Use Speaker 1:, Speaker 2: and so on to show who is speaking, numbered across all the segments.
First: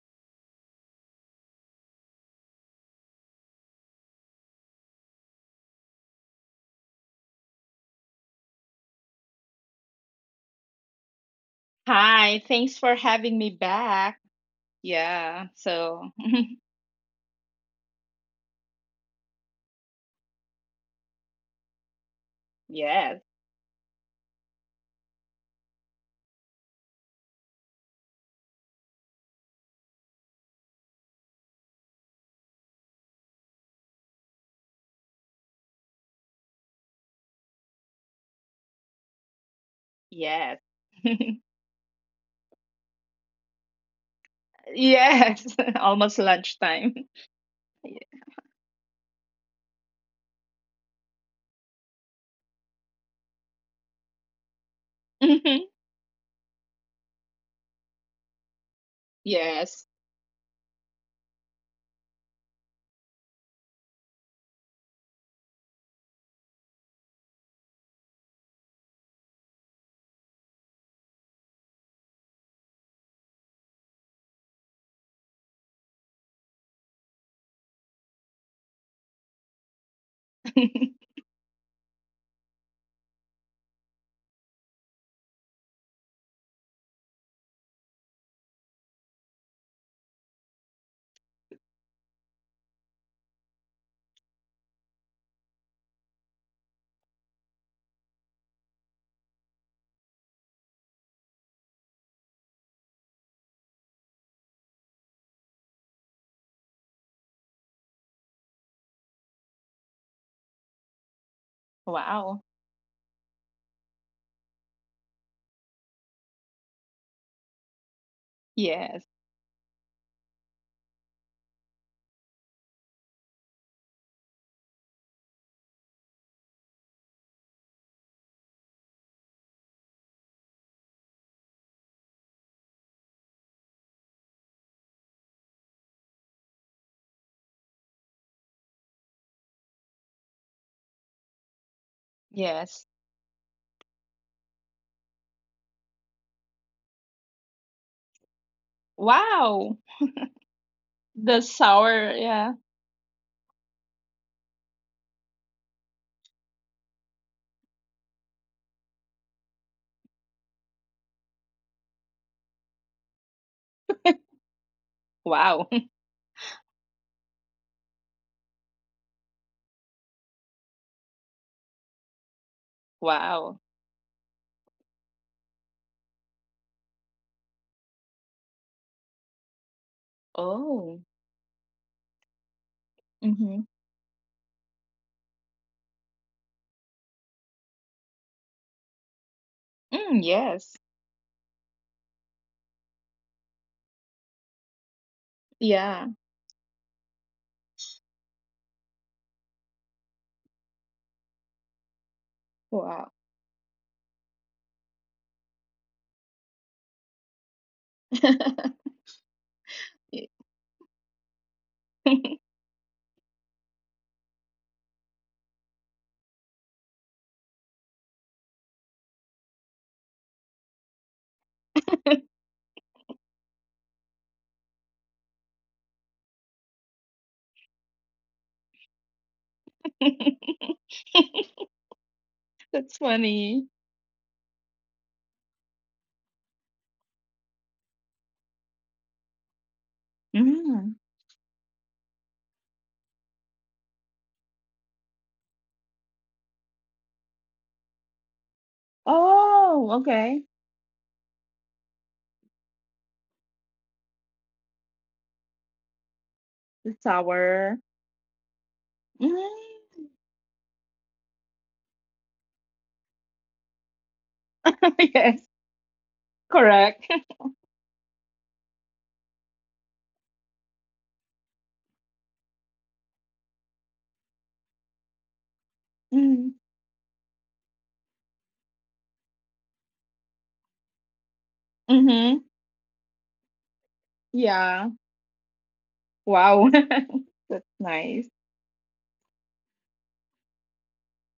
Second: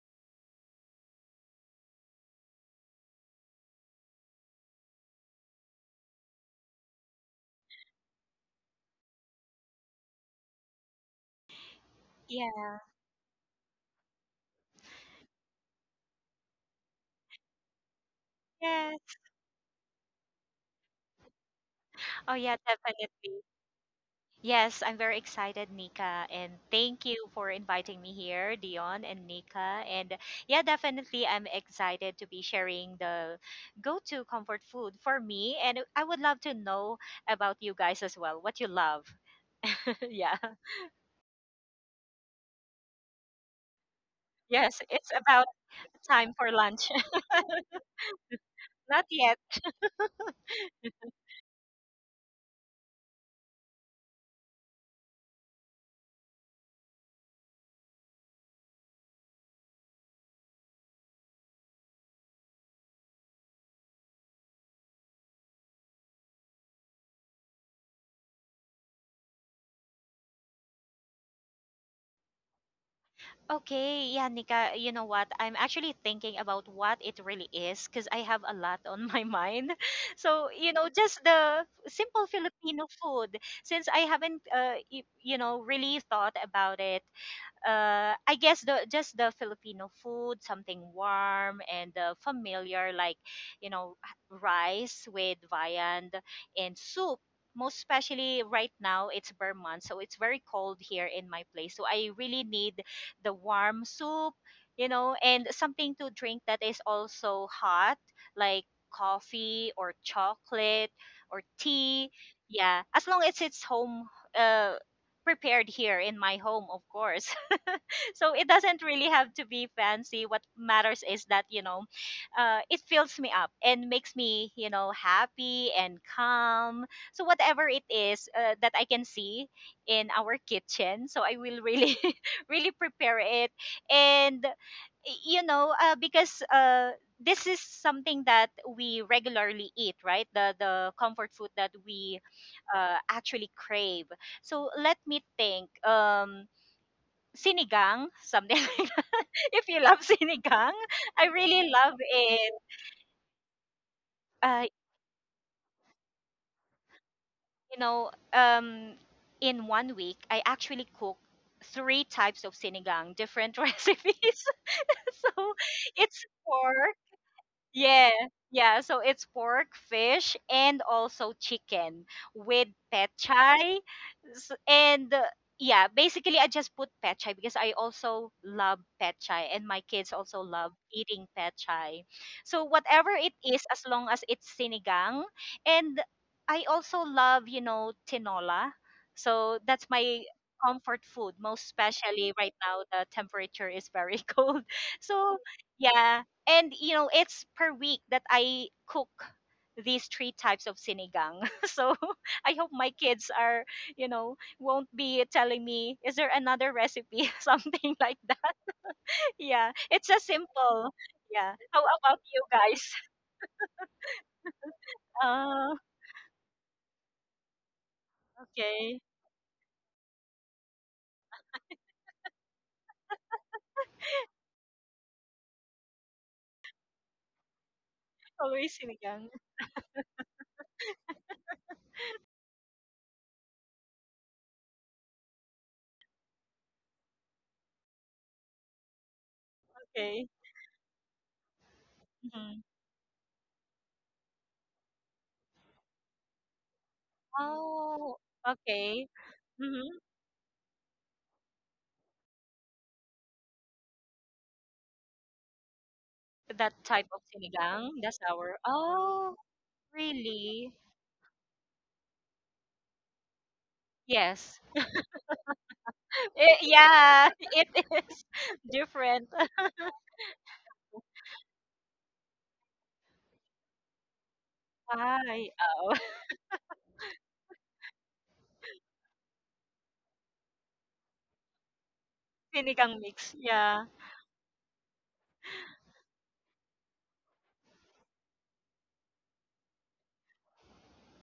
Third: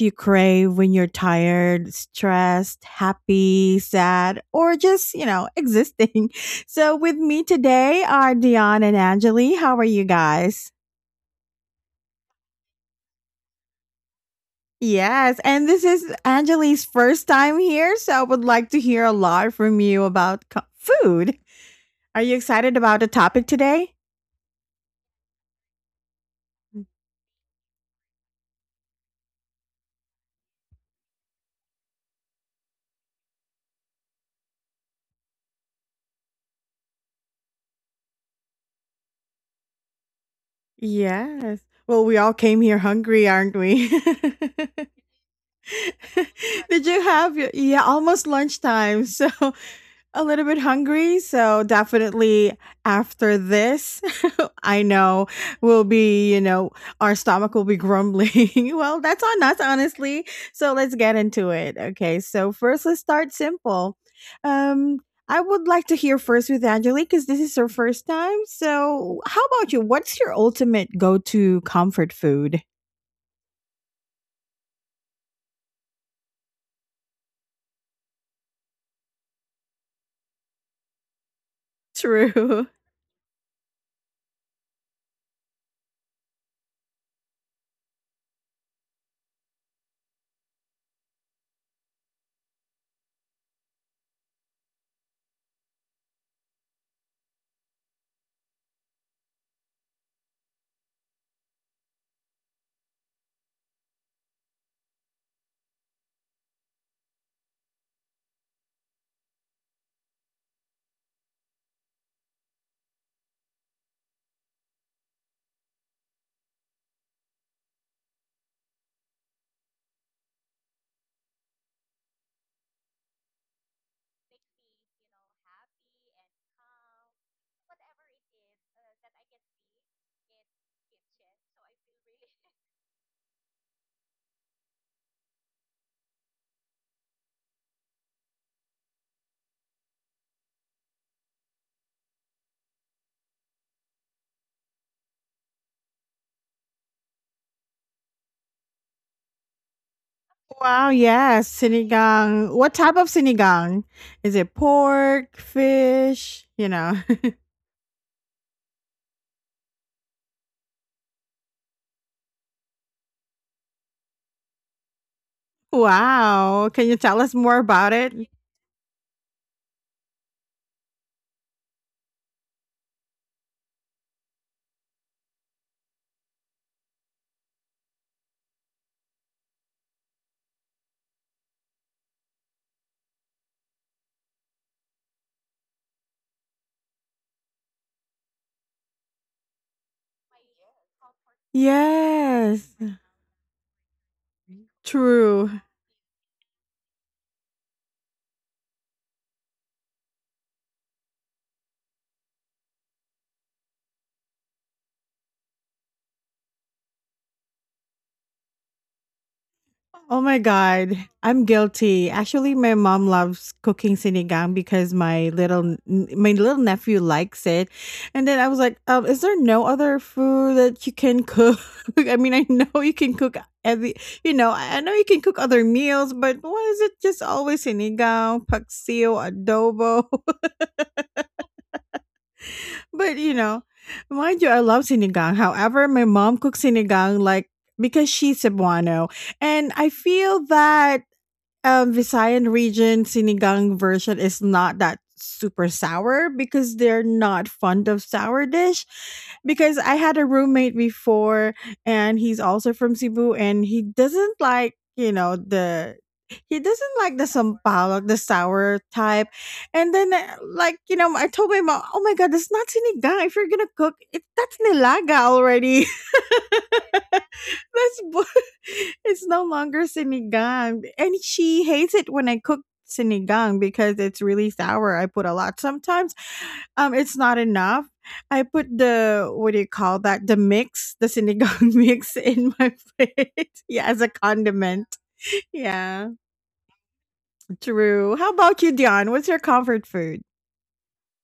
Speaker 1: you crave when you're tired, stressed, happy, sad, or just, existing. So, with me today are Dion and Anjali. How are you guys?
Speaker 2: Hi.
Speaker 3: Yeah.
Speaker 2: Thanks for having me back.
Speaker 1: Yes,
Speaker 2: Yeah.
Speaker 1: and this
Speaker 2: So,
Speaker 1: is Anjali's first time here, so I would like to hear a
Speaker 3: Yes.
Speaker 1: lot from you about food. Are
Speaker 3: Oh,
Speaker 1: you
Speaker 3: yeah,
Speaker 1: excited about the
Speaker 2: yes.
Speaker 3: definitely.
Speaker 1: topic today?
Speaker 3: Yes, I'm very excited, Nika, and
Speaker 1: Mm.
Speaker 3: thank you for inviting me here, Dion and Nika. And yeah, definitely, I'm excited to be sharing the go-to comfort food for me, and I would love to know about you guys as well, what you love. Yeah.
Speaker 2: Yes.
Speaker 1: Yes. Well, we all came here hungry, aren't we?
Speaker 3: Yes, it's
Speaker 2: yes.
Speaker 3: about
Speaker 2: Almost
Speaker 3: time for
Speaker 2: lunchtime.
Speaker 1: Did
Speaker 3: lunch.
Speaker 1: you have your, yeah, almost lunchtime.
Speaker 3: Not
Speaker 1: So
Speaker 3: yet.
Speaker 1: a little bit hungry. So definitely after this, I know
Speaker 2: Mhm.
Speaker 1: we'll be, our stomach will be grumbling. Well, that's on us,
Speaker 2: yes.
Speaker 1: honestly. So let's get into it. Okay. So first, let's start simple. Um, I would like to hear first with Angelique because this is her first time. So, how about you? What's your ultimate go to comfort food?
Speaker 3: Okay, yeah, Nika, you know what? I'm actually thinking about what it really is because I have a lot on my mind. So, you know, just the simple
Speaker 1: True.
Speaker 3: Filipino food, since I haven't, y- you know, really thought about it. I guess the just the Filipino food, something warm and familiar, like, you know, rice with viand and soup. Most especially right now, it's Burr month, so it's very cold here in my place. So I really need the warm soup, you know, and something to drink that is also hot, like coffee or chocolate or tea.
Speaker 2: wow.
Speaker 3: Yeah, as long as it's home uh, prepared here in my home, of course, so it doesn't
Speaker 2: Yes.
Speaker 3: really have to be fancy. What matters is that, you know, it fills me up and makes me, you know, happy and calm. So whatever it is, that I can see in our kitchen, so I will really really prepare it. And you know, because this is something that we regularly eat, right? The comfort food that we
Speaker 2: Yes.
Speaker 3: actually crave. So let me think. Sinigang, something like that.
Speaker 2: Wow.
Speaker 3: If you love sinigang,
Speaker 1: Wow,
Speaker 3: I
Speaker 2: The
Speaker 1: yes,
Speaker 3: really love
Speaker 2: sour. Yeah.
Speaker 1: sinigang.
Speaker 3: it.
Speaker 1: What type of sinigang? Is it
Speaker 3: Uh,
Speaker 1: pork, fish, you know?
Speaker 3: you know, in one week, I actually cook three types of sinigang, different recipes. So
Speaker 2: Wow.
Speaker 3: it's
Speaker 1: Wow.
Speaker 3: four.
Speaker 1: Can you tell us more about
Speaker 3: Yeah,
Speaker 1: it?
Speaker 3: yeah. So it's pork, fish, and also chicken with
Speaker 2: wow.
Speaker 3: pechay. And yeah, basically, I just put pechay because I also love pechay, and my kids also love
Speaker 2: Oh.
Speaker 3: eating pechay. So whatever it
Speaker 2: Mm-hmm.
Speaker 3: is, as long as it's sinigang, and I also love, you know, tinola. So that's
Speaker 2: Mm,
Speaker 3: my
Speaker 2: yes.
Speaker 3: comfort food, most especially right now
Speaker 1: Yes.
Speaker 3: the temperature is very cold. So
Speaker 1: True.
Speaker 2: Yeah.
Speaker 3: yeah, and you know it's per week that I cook these three types of sinigang. So I hope my
Speaker 2: Wow.
Speaker 3: kids are, you know, won't be telling me, is there another recipe? Something like that. Yeah, it's a
Speaker 1: Oh my god,
Speaker 3: simple,
Speaker 1: I'm
Speaker 3: yeah, how
Speaker 1: guilty.
Speaker 3: about you
Speaker 1: Actually, my
Speaker 3: guys?
Speaker 1: mom loves cooking sinigang because my little
Speaker 3: Ah.
Speaker 1: my little nephew likes it. And then I was like,
Speaker 3: Okay.
Speaker 1: is there no other food that you can cook? I mean, I know you can cook every, I know you can cook other meals, but why is it just always sinigang,
Speaker 3: Always
Speaker 1: paksiw,
Speaker 3: sinigang.
Speaker 1: adobo?
Speaker 2: That's
Speaker 1: But you
Speaker 2: funny.
Speaker 1: know, mind you, I love sinigang. However, my mom cooks sinigang like, because she's Cebuano, and I
Speaker 3: Okay.
Speaker 1: feel
Speaker 2: Mm.
Speaker 1: that Visayan
Speaker 3: Hmm.
Speaker 1: region sinigang version is not that super sour because they're not fond of
Speaker 3: Oh,
Speaker 1: sour dish
Speaker 3: okay.
Speaker 2: Oh,
Speaker 1: because
Speaker 3: Mm-hmm.
Speaker 1: I had a
Speaker 2: okay.
Speaker 1: roommate before and he's also from Cebu and he doesn't like, you know, the he
Speaker 3: That
Speaker 2: The
Speaker 1: doesn't
Speaker 3: type
Speaker 1: like
Speaker 3: of
Speaker 1: the
Speaker 2: tower.
Speaker 3: sinigang,
Speaker 1: sampalok,
Speaker 3: that's
Speaker 1: the
Speaker 3: our.
Speaker 1: sour type.
Speaker 3: Oh,
Speaker 2: Hmm
Speaker 1: And then
Speaker 3: really?
Speaker 1: like, you know, I told my mom, "Oh my god, that's not sinigang. If you're going to cook it, that's
Speaker 3: Yes.
Speaker 1: nilaga
Speaker 2: yes,
Speaker 1: already."
Speaker 3: Eh,
Speaker 2: correct.
Speaker 3: yeah, it
Speaker 1: That's
Speaker 3: is
Speaker 1: it's
Speaker 3: different.
Speaker 1: no longer sinigang. And she hates it when I cook sinigang because it's really sour. I put a
Speaker 3: Ay,
Speaker 1: lot.
Speaker 3: oo.
Speaker 1: Sometimes it's not enough. I put the, what do you call that? The mix, the sinigang mix
Speaker 2: Mm-hmm.
Speaker 1: in my
Speaker 3: Sinigang mix,
Speaker 1: plate.
Speaker 3: yeah.
Speaker 1: Yeah, as a
Speaker 2: Yeah.
Speaker 1: condiment. Yeah.
Speaker 2: Wow. That's nice.
Speaker 1: True. How about you, Dion? What's your comfort food?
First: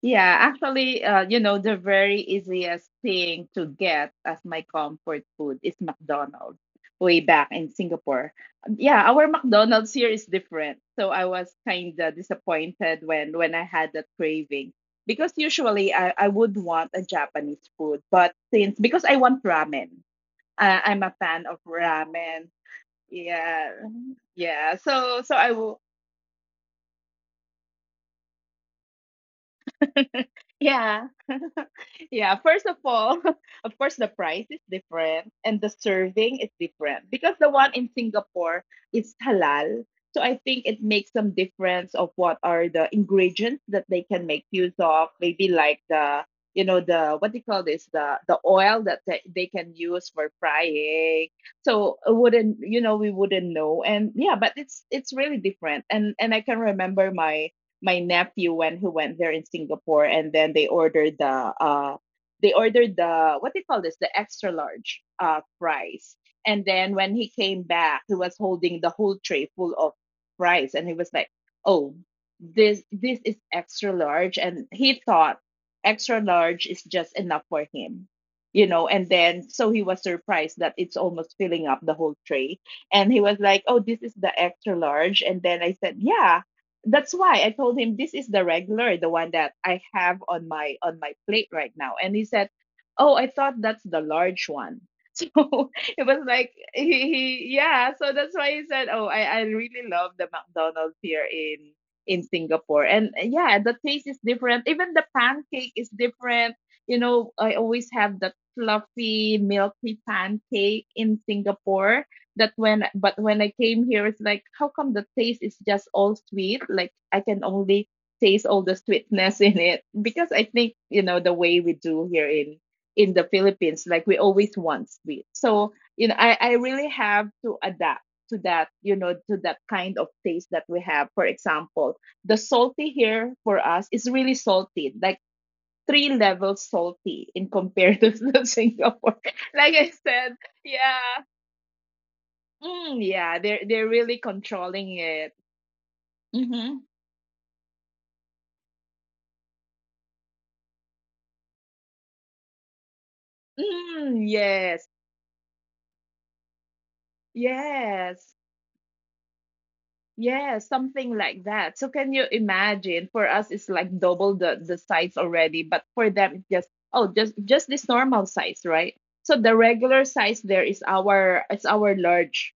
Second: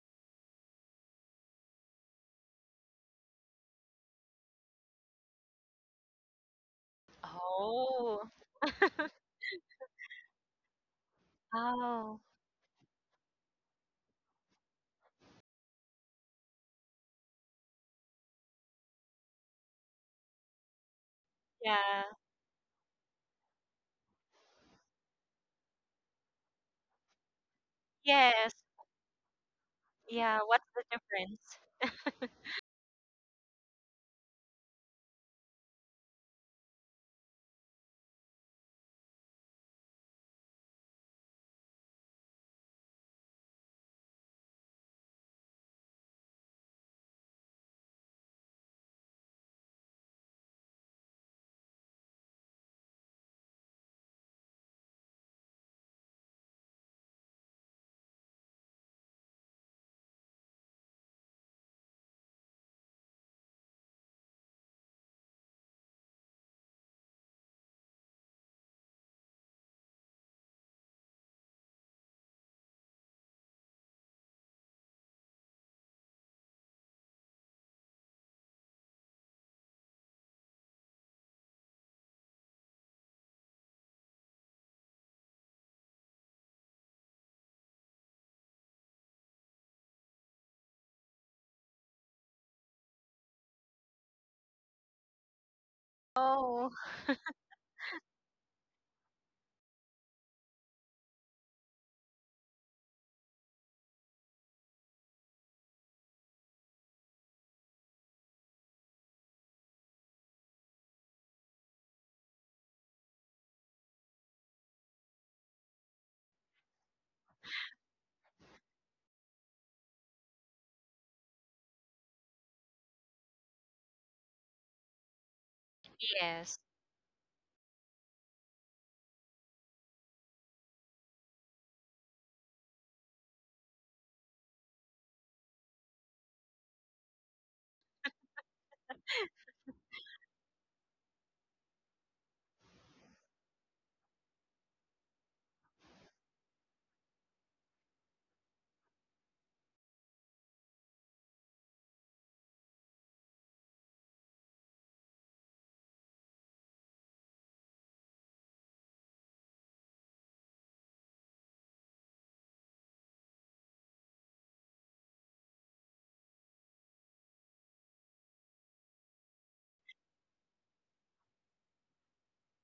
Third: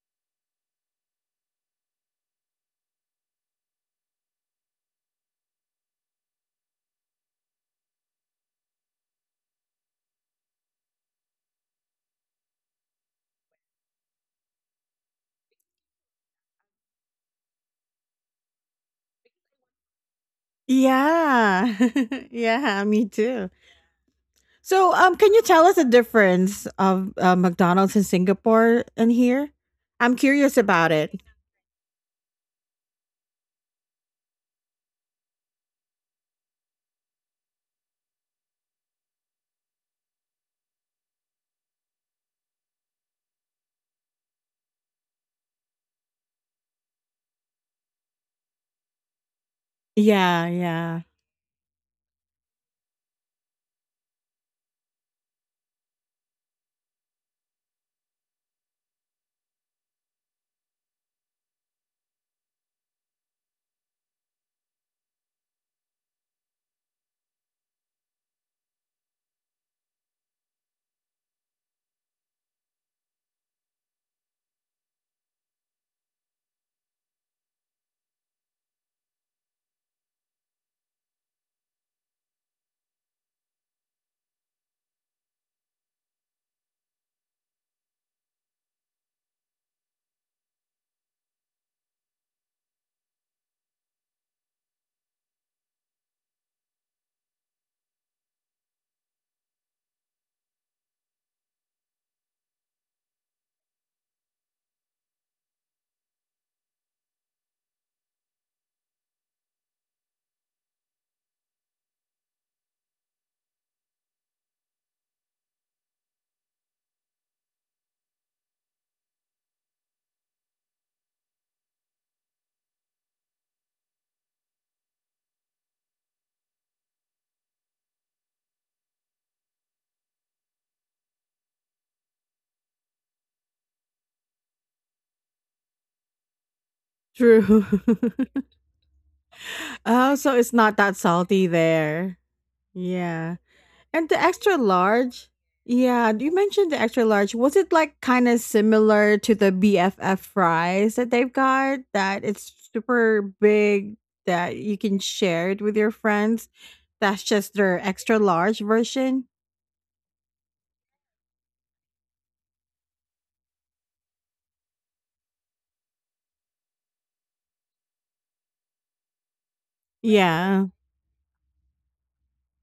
Speaker 2: Yeah, actually, you know, the very easiest thing to get as my comfort food is McDonald's way back in
Speaker 3: Oh,
Speaker 2: Singapore. Yeah, our McDonald's here is different. So I was kind of
Speaker 3: oh,
Speaker 2: disappointed when I had that craving because usually I would want a Japanese food, but since because I want ramen, I'm a fan of
Speaker 1: Yeah.
Speaker 3: yeah.
Speaker 2: ramen.
Speaker 1: Yeah, me too.
Speaker 2: Yeah, yeah.
Speaker 1: So,
Speaker 2: So
Speaker 1: can
Speaker 2: so
Speaker 1: you
Speaker 2: I
Speaker 1: tell us
Speaker 2: will.
Speaker 1: the difference of McDonald's in
Speaker 3: Yes,
Speaker 1: Singapore and here? I'm
Speaker 3: yeah.
Speaker 1: curious
Speaker 3: What's the
Speaker 1: about
Speaker 2: Yeah,
Speaker 1: it.
Speaker 3: difference?
Speaker 2: Yeah, first of all, of course, the price is different and the serving is different because the one in Singapore is halal. So I think it makes some difference of what are the ingredients that they can make use of. Maybe like you know, the what do you call this? The oil that they can use for
Speaker 1: Yeah, yeah.
Speaker 2: frying. So I wouldn't, you know, we wouldn't know. And yeah, but it's really different. And I can remember my nephew when who went there in Singapore, and then they ordered the what they call this, the extra large fries, and then when he came back, he was holding the whole tray full of fries, and he was like, "Oh, this is extra large," and he thought extra large is just enough for him, you know. And then so he was surprised that it's almost filling up the whole tray, and he was like, "Oh, this is the extra large." And then I said, "Yeah, that's why I told him, this is the regular, the one that I have on my plate right now." And he said, "Oh, I thought that's the large one." So it was like
Speaker 3: Oh,
Speaker 2: he yeah. So that's why he said, "Oh, I really love the McDonald's here in Singapore." And yeah, the taste is different. Even the pancake is different. You know, I always have that fluffy, milky pancake in Singapore that when I came here, it's like, how come the taste is just all sweet? Like I can only taste all the sweetness in it, because I think, you know, the way we do here in the Philippines, like we always want sweet. So you know, I
Speaker 3: yes.
Speaker 2: I really have to adapt to that, you know, to that kind of taste that we have. For example, the salty here for us is really salty, like three levels salty in
Speaker 1: True.
Speaker 2: compared to Singapore. Like I
Speaker 1: Oh, so
Speaker 2: said,
Speaker 1: it's not that
Speaker 2: yeah,
Speaker 1: salty there.
Speaker 2: mm,
Speaker 1: Yeah.
Speaker 2: yeah, they're
Speaker 1: And the
Speaker 2: really
Speaker 1: extra
Speaker 2: controlling
Speaker 1: large,
Speaker 2: it.
Speaker 1: yeah, you mentioned the
Speaker 2: Mm-hmm.
Speaker 1: extra large. Was it like kind of similar to the BFF fries that they've got? That it's super big
Speaker 2: Mm,
Speaker 1: that you can
Speaker 2: yes,
Speaker 1: share it with your friends. That's just their extra
Speaker 2: yes,
Speaker 1: large version.
Speaker 2: yes, something like that. So can you imagine? For us, it's like double the size already, but for them, it's just, oh, just this normal size, right? So the regular size
Speaker 1: Yeah,
Speaker 2: there is our, it's our large.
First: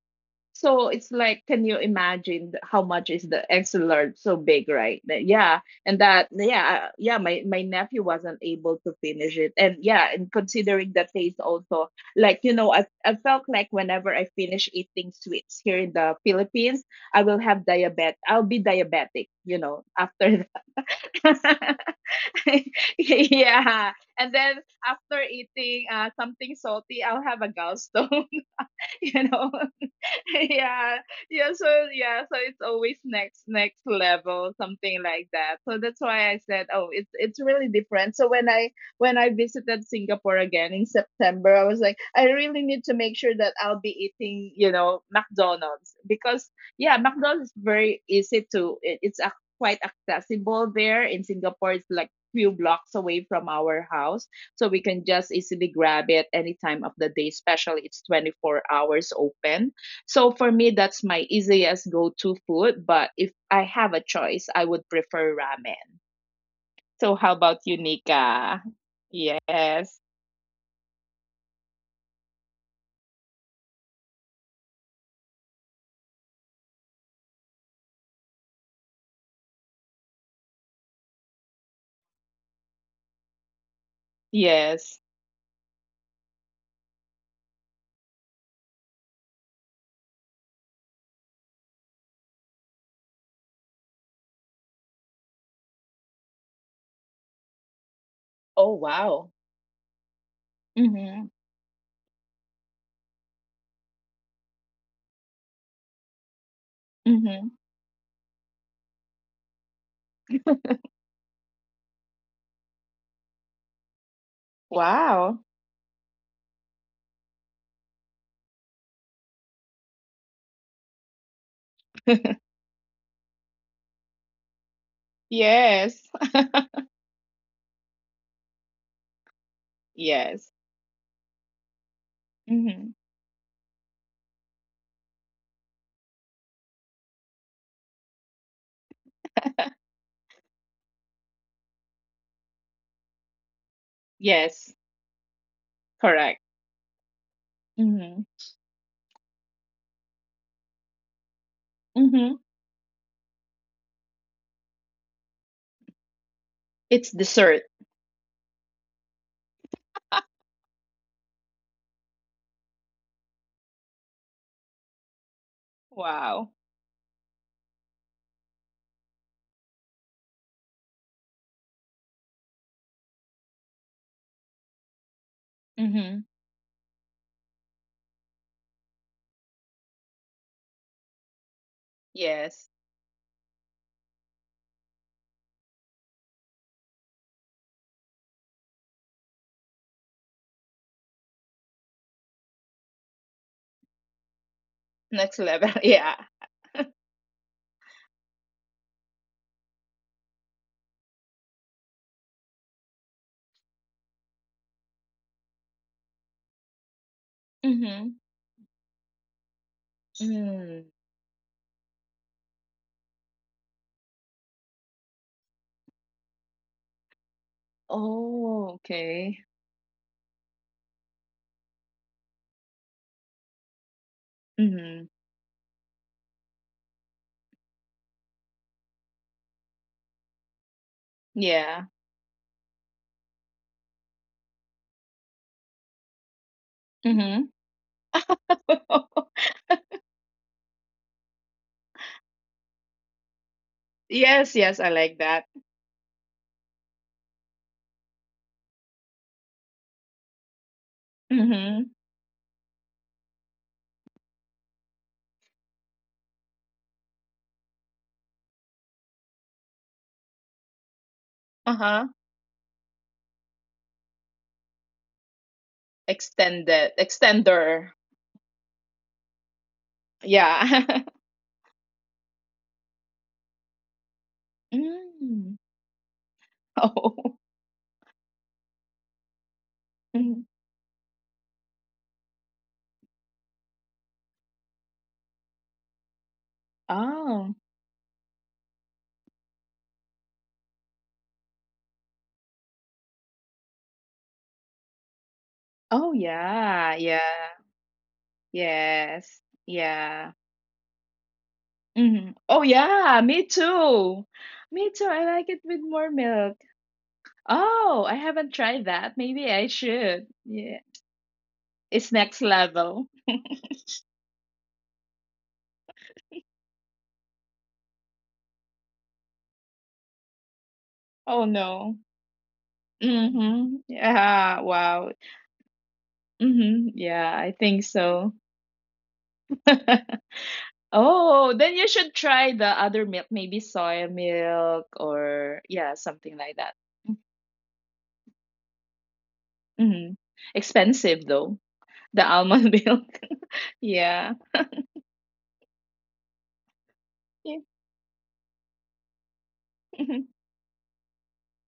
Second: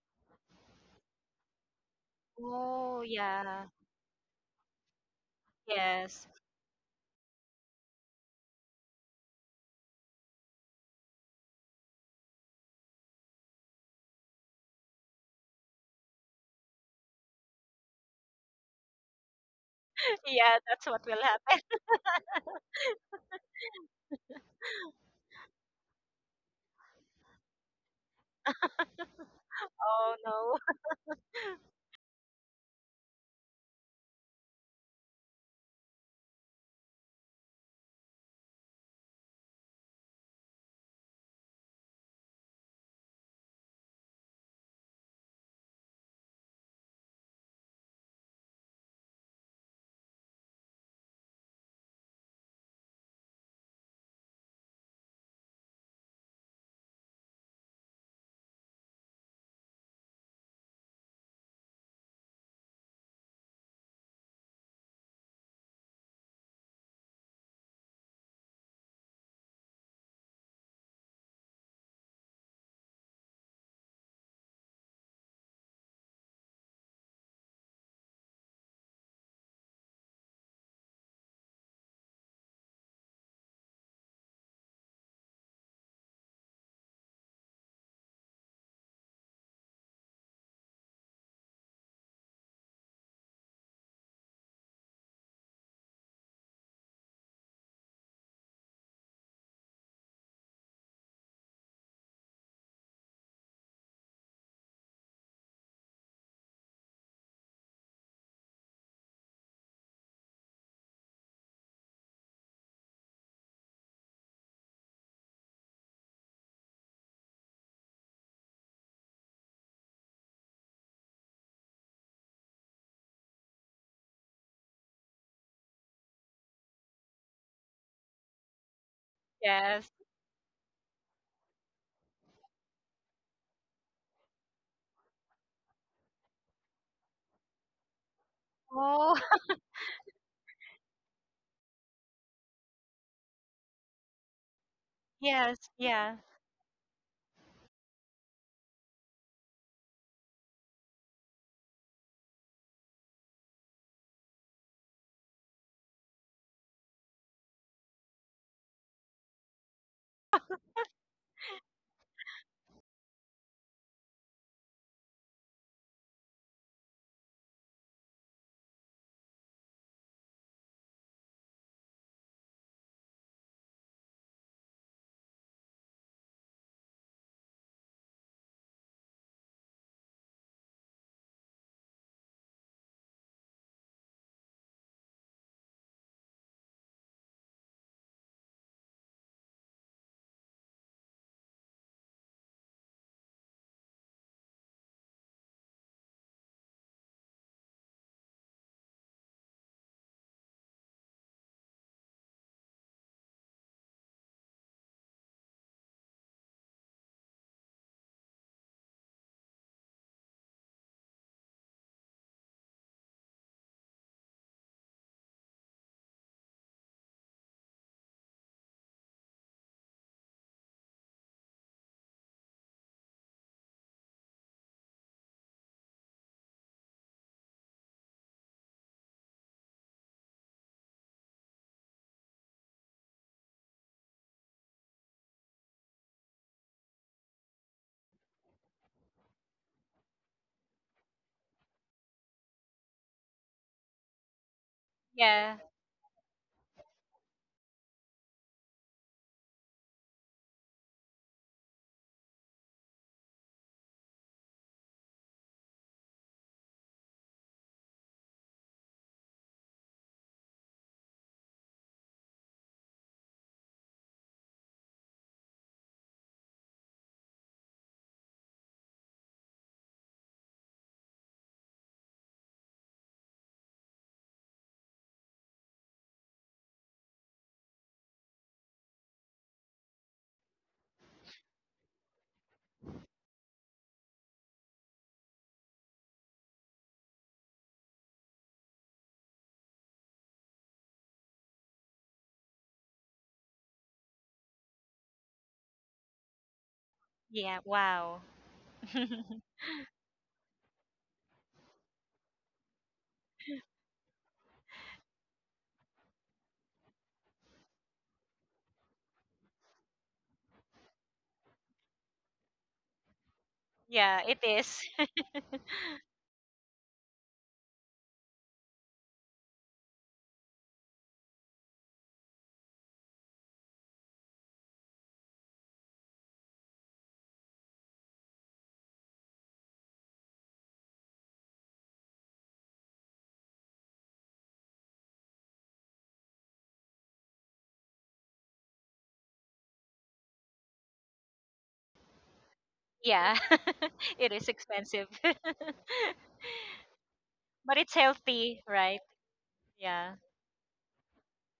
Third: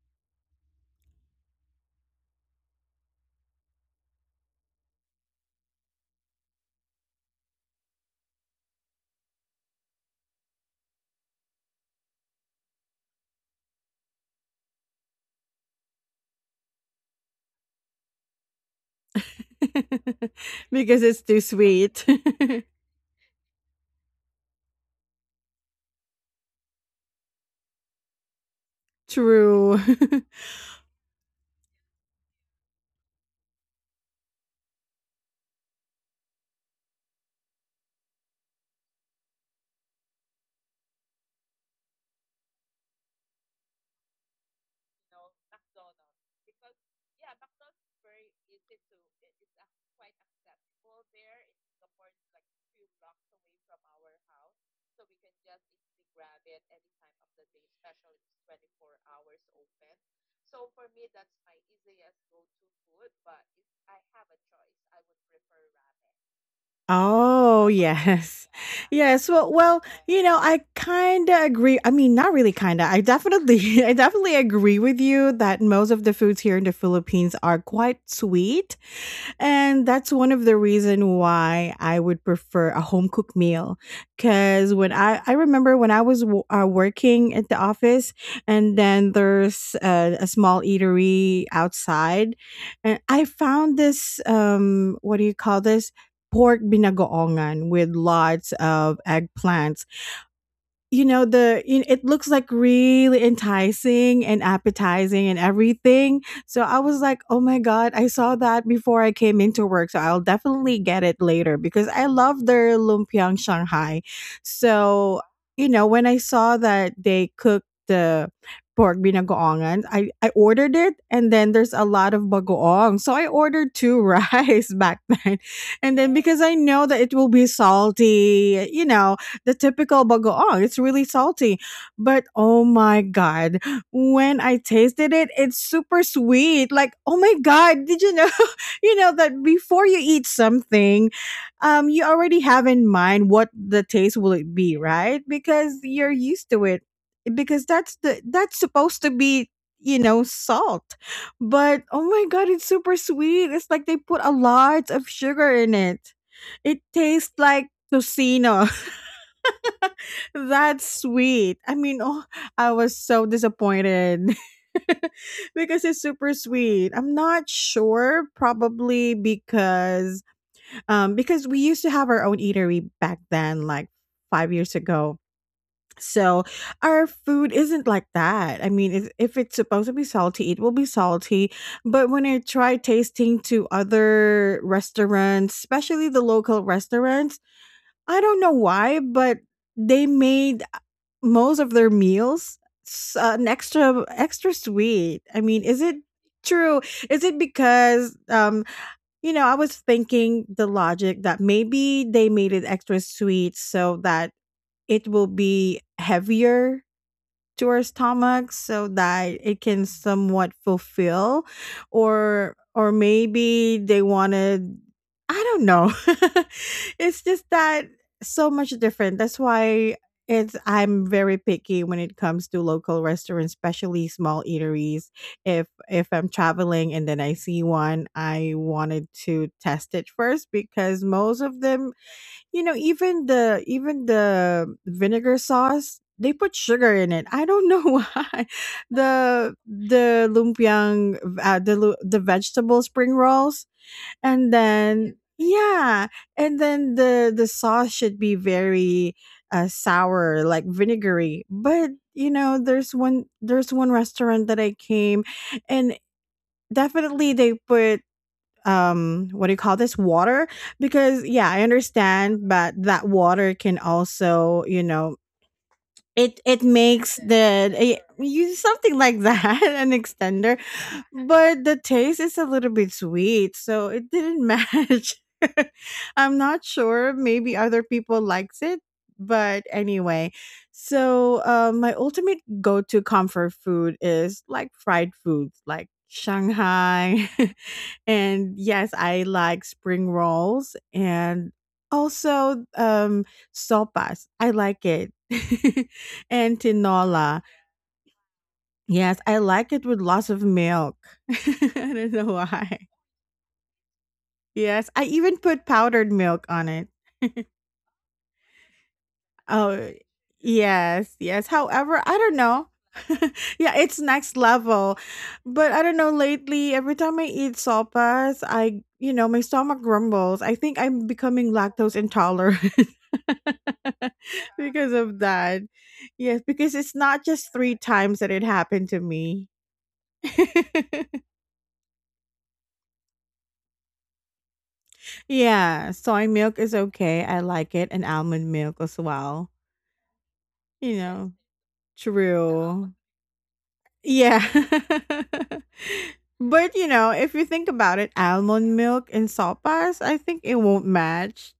Speaker 2: So it's like, can you imagine how
Speaker 3: Oh,
Speaker 2: much is the
Speaker 3: yeah.
Speaker 2: extra large, so big, right? That- yeah, and
Speaker 3: Yes.
Speaker 2: that yeah, yeah. My nephew wasn't able to finish it, and yeah, and considering the taste also, like you know, I felt like whenever I finish eating sweets here in the Philippines, I will have diabetes. I'll be diabetic, you know, after
Speaker 3: Yeah, that's
Speaker 1: because
Speaker 3: what will
Speaker 1: it's too
Speaker 3: happen.
Speaker 2: that.
Speaker 1: sweet.
Speaker 2: Yeah, and then after eating something salty, I'll have a gallstone, you know.
Speaker 1: True.
Speaker 3: Oh, no.
Speaker 2: Yeah, yeah. So yeah, so it's always next next level, something like that. So that's why I said, oh, it's really different. So when I visited Singapore again in September, I was like, I really need to make sure that I'll be eating, you know, McDonald's because, yeah, McDonald's is very easy to, quite accessible there in Singapore. It's like few blocks away from our house, so we can just easily grab it any time of the day, especially it's 24 hours open. So for me, that's my easiest go to food. But if I have a choice, I would prefer ramen. So how about
Speaker 1: Oh,
Speaker 2: you,
Speaker 1: yes.
Speaker 2: Nika?
Speaker 1: Yes. Well,
Speaker 2: Yes.
Speaker 1: you know, I kind of agree. I mean, not really kind of. I definitely I definitely agree with you that most of the foods here in the Philippines are quite sweet and that's one of the reason why I would prefer a home cooked meal because when
Speaker 2: Yes.
Speaker 1: I I remember when I was working at the office and then there's a small eatery outside and I found this what do you call this, pork binagoongan with lots
Speaker 2: Oh,
Speaker 1: of
Speaker 2: wow.
Speaker 1: eggplants. You
Speaker 2: Mm-hmm.
Speaker 1: know, the you, it looks like really enticing and appetizing and everything, so I was like, oh
Speaker 2: Mm-hmm.
Speaker 1: my god, I saw that before I came into work, so I'll definitely get it later because I love their lumpiang shanghai. So
Speaker 2: Wow.
Speaker 1: you know, when I saw that they cooked the pork binagoongan, I ordered it, and then there's a lot of bagoong, so I ordered two rice back then, and
Speaker 2: Yes.
Speaker 1: then because I know that it will be salty, you know, the
Speaker 3: Yes.
Speaker 1: typical
Speaker 2: Yes.
Speaker 1: bagoong. It's really salty. But oh
Speaker 2: Mm-hmm.
Speaker 1: my god, when I tasted it, it's super sweet. Like, oh my god, did you know you know
Speaker 3: Oh,
Speaker 1: that before you eat something, you already have in mind what the taste will it
Speaker 2: Yes.
Speaker 1: be, right?
Speaker 3: yes.
Speaker 1: Because you're
Speaker 3: Yeah.
Speaker 2: Correct.
Speaker 1: used to it. Because that's the
Speaker 2: Mm-hmm.
Speaker 1: that's supposed to be, you know, salt, but oh my
Speaker 2: Mm-hmm.
Speaker 1: god, it's super sweet. It's like they put a lot of sugar in it. It
Speaker 2: It's
Speaker 1: tastes
Speaker 2: dessert.
Speaker 1: like tocino, that's sweet. I mean, oh, I was so disappointed because it's super
Speaker 2: Wow.
Speaker 1: sweet. I'm not sure, probably because we used to have our own eatery back then, like 5 years ago.
Speaker 2: Mm-hmm.
Speaker 1: So, our food isn't like that. I mean, if it's supposed to be salty, it will be salty. But when I
Speaker 2: Yes.
Speaker 1: try tasting to other restaurants, especially the local restaurants, I don't know why, but they made most of their meals an extra extra sweet. I
Speaker 2: Next
Speaker 1: mean,
Speaker 2: level.
Speaker 1: is it
Speaker 2: Yeah.
Speaker 1: true? Is it because you know, I was thinking the logic that maybe they made it extra sweet so that it will be heavier to our
Speaker 2: Mm-hmm.
Speaker 1: stomachs so that it can somewhat
Speaker 2: Mm.
Speaker 1: fulfill, or maybe they wanted, I don't know. It's just that so much
Speaker 2: Oh,
Speaker 1: different. That's
Speaker 2: okay.
Speaker 1: why it's, I'm very picky when it comes to local restaurants, especially small
Speaker 2: Mm-hmm.
Speaker 1: eateries. If I'm traveling and then I see one, I wanted to test it first because most of
Speaker 2: Yeah.
Speaker 1: them, you know, even the vinegar sauce, they put sugar in it.
Speaker 2: Mm-hmm.
Speaker 1: I don't know why. The lumpiang, the vegetable spring rolls, and
Speaker 2: Yes, yes, I
Speaker 1: then
Speaker 2: like that.
Speaker 3: Yeah.
Speaker 1: yeah, and then the sauce should be very sour, like vinegary.
Speaker 2: Mm-hmm.
Speaker 1: But you know, there's one restaurant that I came, and definitely they put what do you call this, water, because yeah, I
Speaker 2: Uh-huh.
Speaker 1: understand, but that water can also, you know, it
Speaker 2: Extended,
Speaker 1: makes the
Speaker 2: extender.
Speaker 1: you, something like that, an extender,
Speaker 2: Yeah.
Speaker 1: but the taste is a little bit sweet, so it didn't match.
Speaker 2: Mm.
Speaker 1: I'm not sure,
Speaker 2: Oh.
Speaker 1: maybe other people likes it, but anyway,
Speaker 2: Mhm.
Speaker 1: so my ultimate go-to comfort food is like fried foods like shanghai.
Speaker 2: Oh.
Speaker 1: And yes, I like spring rolls and also sopas. I like it.
Speaker 2: Oh
Speaker 1: And
Speaker 2: yeah. Yeah.
Speaker 1: tinola.
Speaker 3: Yeah. Wow.
Speaker 1: Yes, I
Speaker 2: Yes.
Speaker 1: like it with lots
Speaker 2: Yeah.
Speaker 1: of milk. I don't know
Speaker 2: hmm Oh
Speaker 1: why.
Speaker 2: yeah, me too.
Speaker 1: Yes,
Speaker 2: Me
Speaker 1: I
Speaker 2: too. I
Speaker 1: even
Speaker 2: like it
Speaker 1: put
Speaker 2: with more
Speaker 1: powdered milk
Speaker 2: milk.
Speaker 1: on it.
Speaker 2: Oh, I haven't tried that. Maybe I
Speaker 1: Oh,
Speaker 2: should. Yeah.
Speaker 1: yes, yes. However,
Speaker 2: It's
Speaker 1: I don't
Speaker 2: next
Speaker 1: know.
Speaker 2: level.
Speaker 1: Yeah, it's
Speaker 3: Yeah,
Speaker 1: next
Speaker 3: it is.
Speaker 1: level. But I don't know, lately, every time I eat sopas, my stomach grumbles. I think I'm
Speaker 2: Oh
Speaker 1: becoming
Speaker 2: no.
Speaker 1: lactose intolerant
Speaker 2: Mm-hmm. Yeah.
Speaker 1: because
Speaker 2: Wow.
Speaker 1: of that. Yes, because
Speaker 2: Mm-hmm.
Speaker 1: it's not
Speaker 2: Yeah, I
Speaker 1: just
Speaker 2: think
Speaker 1: three times
Speaker 2: so.
Speaker 1: that it happened to me.
Speaker 2: Oh, then you should try the other milk, maybe soy milk or yeah,
Speaker 1: Yeah, soy
Speaker 2: something like
Speaker 1: milk
Speaker 2: that.
Speaker 1: is okay. I like it. And almond milk as well.
Speaker 2: Hmm
Speaker 1: You
Speaker 2: Expensive
Speaker 1: know,
Speaker 2: though, the almond
Speaker 1: true.
Speaker 2: milk.
Speaker 3: Yeah.
Speaker 2: Yeah.
Speaker 3: It
Speaker 1: Yeah.
Speaker 3: is expensive.
Speaker 1: But you know, if you
Speaker 2: Yeah,
Speaker 1: think
Speaker 3: But it's
Speaker 1: about it,
Speaker 3: healthy,
Speaker 1: almond
Speaker 3: right?
Speaker 1: milk in sopas,
Speaker 2: mhm,
Speaker 3: Yeah.
Speaker 1: I think it won't match.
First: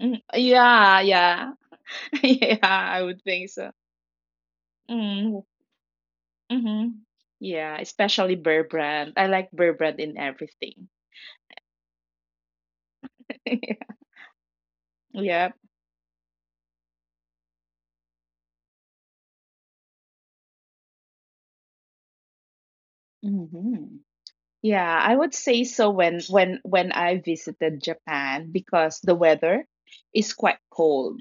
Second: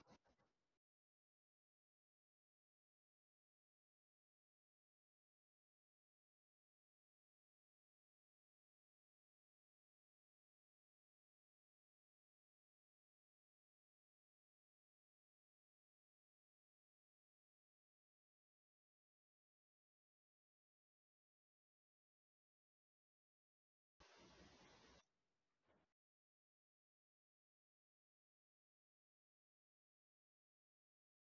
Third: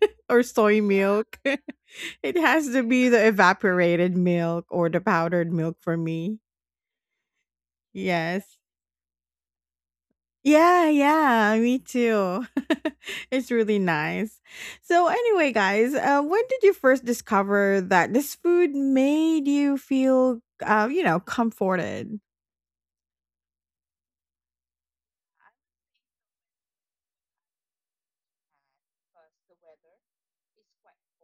Speaker 2: mhm.
Speaker 1: Or soy
Speaker 2: Yeah,
Speaker 1: milk.
Speaker 2: yeah.
Speaker 1: It
Speaker 2: Yeah,
Speaker 1: has to
Speaker 2: I
Speaker 1: be
Speaker 2: would
Speaker 1: the
Speaker 2: think so.
Speaker 1: evaporated milk or the
Speaker 2: Mm,
Speaker 1: powdered milk for me.
Speaker 2: mm-hmm. Yeah, especially
Speaker 1: Yes.
Speaker 2: Burr brand. I like Burr brand in everything.
Speaker 1: Yeah, yeah, me too. It's really nice. So,
Speaker 2: Yeah.
Speaker 1: anyway,
Speaker 2: Yep.
Speaker 1: guys, when did you first discover that this food made you feel, you know, comforted?
Speaker 2: hmm Yeah, I would say so, when when I visited Japan because the weather is quite cold.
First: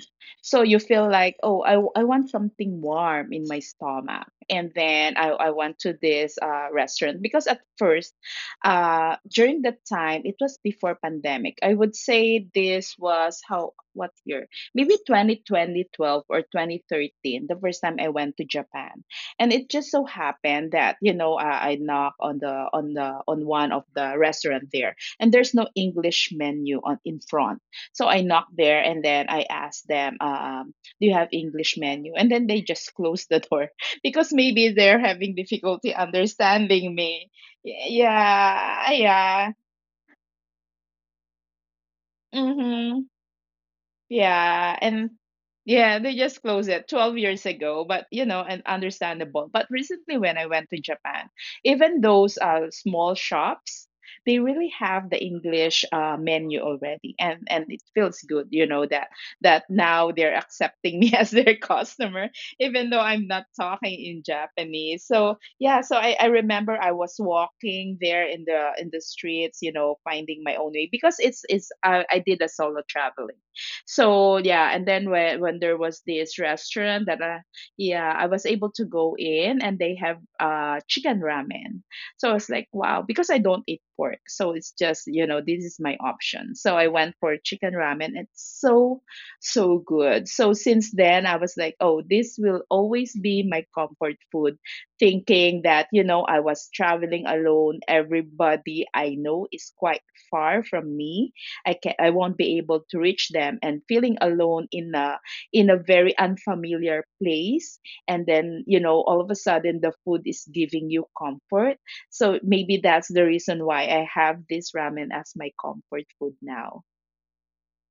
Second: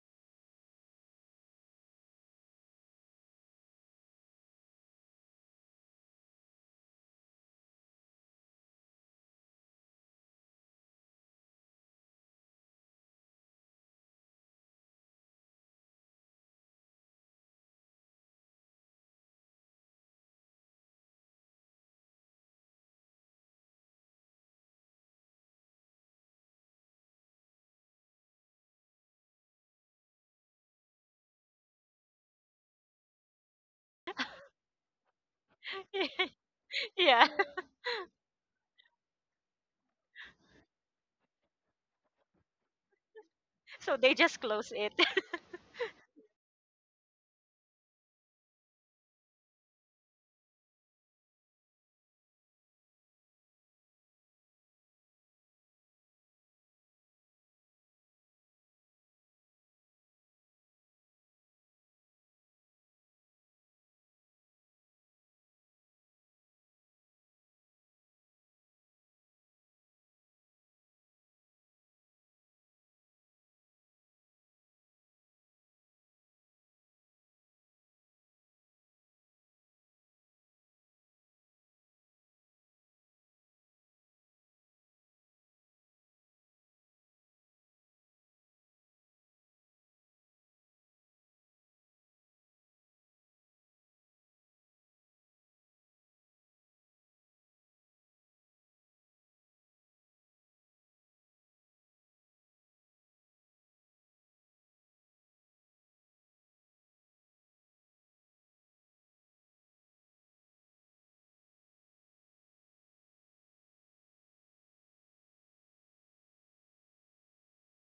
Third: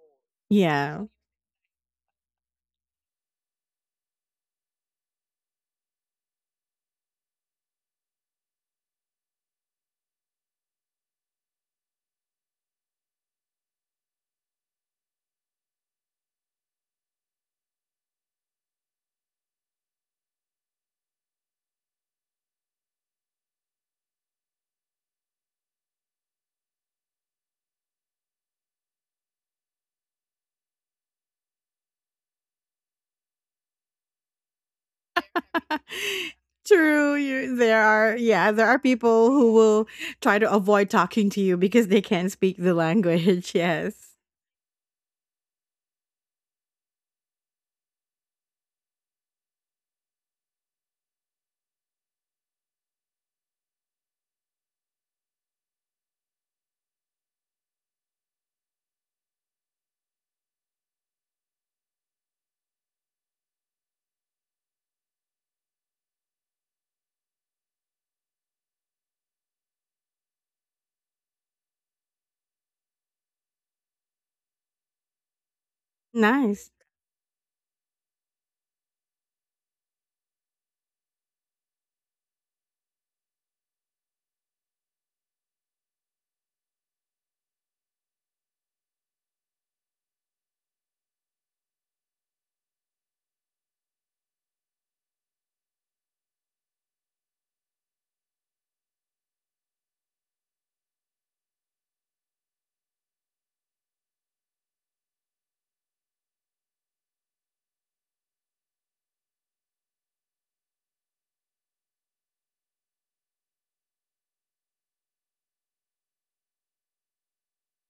Speaker 2: So you
Speaker 1: Yeah.
Speaker 2: feel like, oh, I want something warm in my stomach. And then I went to this restaurant because at first, during that time, it was before pandemic. I would say this was how, what year? Maybe 2020 12 or 2013, the first time I went to Japan. And it just so happened that you know I knock on the on the on one of the restaurant there and there's no English menu on in front. So I knocked there and then I asked them, do you have English menu? And then they just closed the door because maybe they're having difficulty understanding
Speaker 1: True,
Speaker 3: Yeah.
Speaker 2: me.
Speaker 1: you, there
Speaker 2: Y-
Speaker 1: are, yeah, there are
Speaker 2: yeah
Speaker 1: people
Speaker 2: yeah
Speaker 1: who will try to avoid talking to you because they can't speak the
Speaker 2: Hmm
Speaker 1: language.
Speaker 3: So they
Speaker 1: Yes.
Speaker 3: just close
Speaker 2: Yeah,
Speaker 3: it.
Speaker 2: and yeah, they just closed it 12 years ago, but you know, and understandable. But recently, when I went to Japan, even those small shops, they really have the English menu already, and it feels good, you know, that that now they're accepting me as their customer, even though I'm not talking in Japanese. So yeah, so I remember I was walking there in the streets, you know, finding my own way because it's I did a solo traveling. So yeah, and then when there was this
Speaker 1: Nice.
Speaker 2: restaurant that yeah, I was able to go in, and they have chicken ramen. So I was like, wow, because I don't eat pork. So it's just, you know, this is my option. So I went for chicken ramen. It's so good. So since then I was like, oh, this will always be my comfort food, thinking that you know I was traveling alone. Everybody I know is quite far from me. I won't be able to reach them, and feeling alone in a very unfamiliar place, and then you know all of a sudden the food is giving you comfort. So maybe that's the reason why I have this ramen as my comfort food now,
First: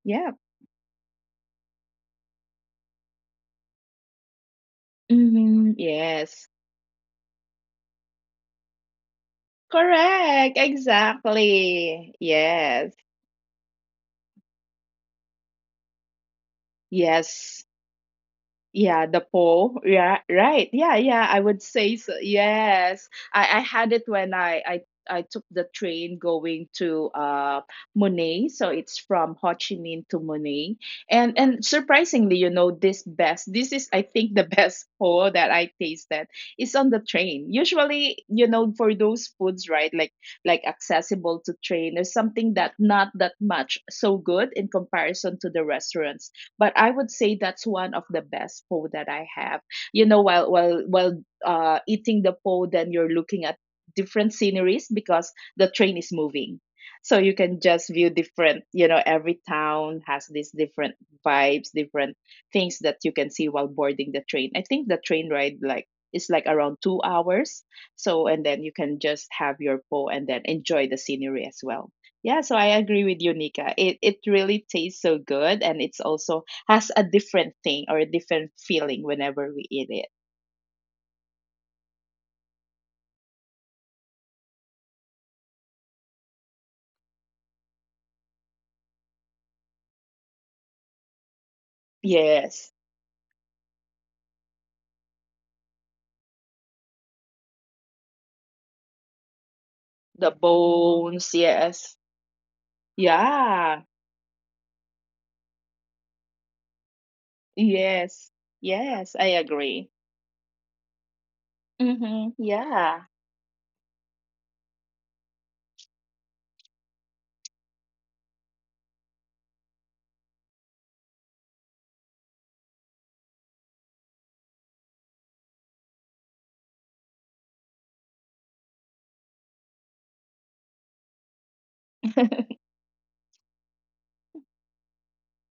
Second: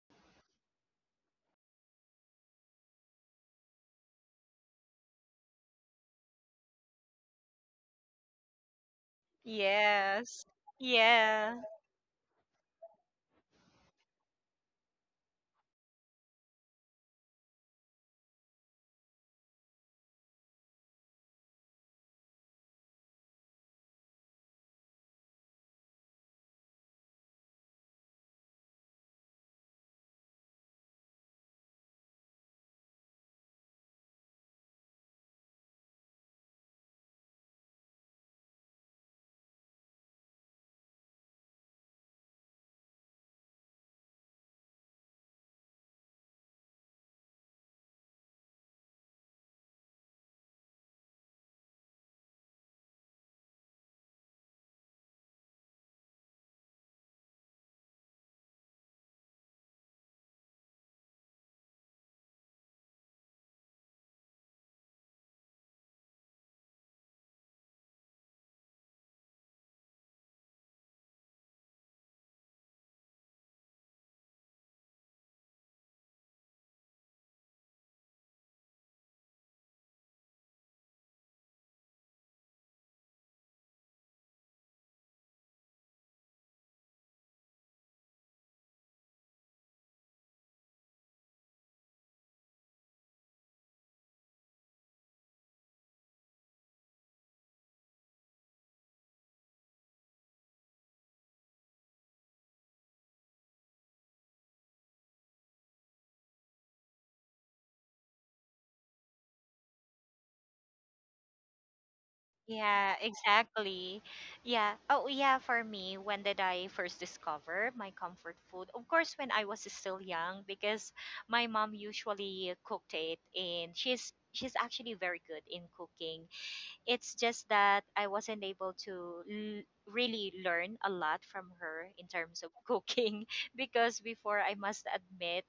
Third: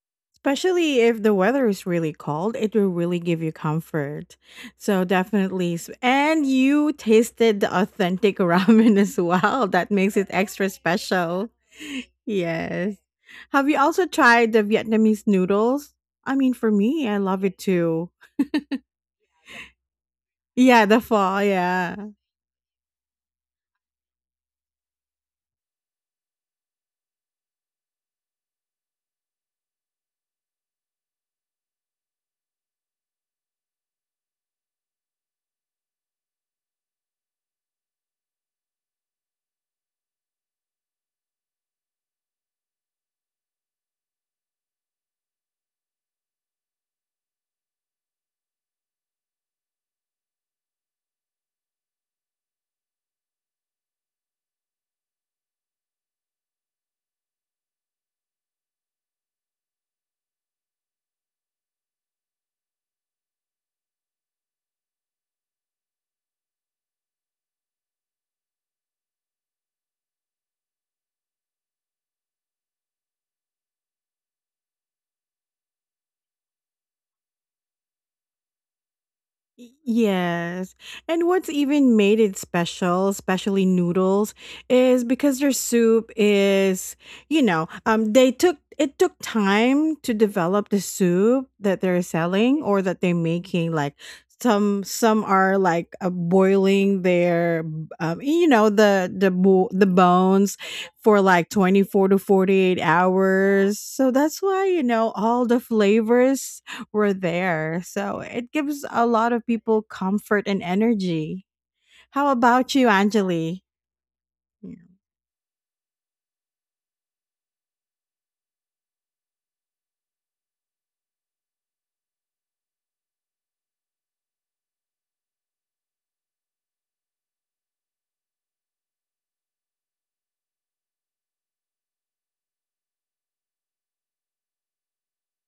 Speaker 2: yeah.
Speaker 1: Especially if the weather is really cold, it will really give you comfort. So
Speaker 2: hmm
Speaker 1: definitely and
Speaker 2: Yes,
Speaker 1: you tasted the authentic ramen as well. That makes it
Speaker 3: Yes.
Speaker 2: correct,
Speaker 1: extra special.
Speaker 3: Yeah.
Speaker 2: exactly, yes,
Speaker 1: Yes. Have you also tried the Vietnamese noodles? I mean, for me, I love it
Speaker 2: yes.
Speaker 1: too.
Speaker 2: Yeah, the pole. Yeah, right.
Speaker 1: Yeah,
Speaker 2: Yeah,
Speaker 1: the
Speaker 2: yeah. I
Speaker 1: pho,
Speaker 2: would say
Speaker 1: yeah.
Speaker 2: so. Yes, I had it when I I took the train going to Monet. So it's from Ho Chi Minh to Monet, and surprisingly, you know, this best. This is I think the best pole that I tasted is on the train. Usually, you know, for those foods, right? Like accessible to train or something that not that much so good in comparison to the restaurants, but I would say that's one of the best po that I have. You know, while eating the po, then you're looking at different sceneries because the train is moving. So you can just view different, you know, every town has these different vibes, different things that you can see while boarding the train. I think the train ride like is like around 2 hours. So and then you can just have your po and then enjoy the scenery as well. Yeah, so I agree with you, Nika. It really tastes so good, and it's also has a different thing or a different feeling whenever we
Speaker 1: Y-
Speaker 2: eat it.
Speaker 1: Yes. And what's even made it special, especially noodles, is because their soup is, you know, they took, it took time to develop the soup that they're selling
Speaker 2: Yes.
Speaker 1: or that they're making, like some are like boiling their you know, the the
Speaker 2: The
Speaker 1: bones for
Speaker 2: bones,
Speaker 1: like
Speaker 2: yes.
Speaker 1: 24 to 48
Speaker 2: Yeah.
Speaker 1: hours. So that's why, you know, all the flavors were there. So
Speaker 2: Yes.
Speaker 1: it gives a
Speaker 2: Yes, I
Speaker 1: lot of people
Speaker 2: agree.
Speaker 1: comfort and energy.
Speaker 2: Mm-hmm.
Speaker 1: How about you,
Speaker 3: Yeah,
Speaker 2: Yeah.
Speaker 1: Angeli?
Speaker 3: exactly. Yeah. Oh, yeah, for me, when did I first discover my comfort food? Of course, when I was still young because my mom usually cooked it and she's actually very good in cooking. It's just that I wasn't able to really learn a lot from her in terms of cooking because before I must admit,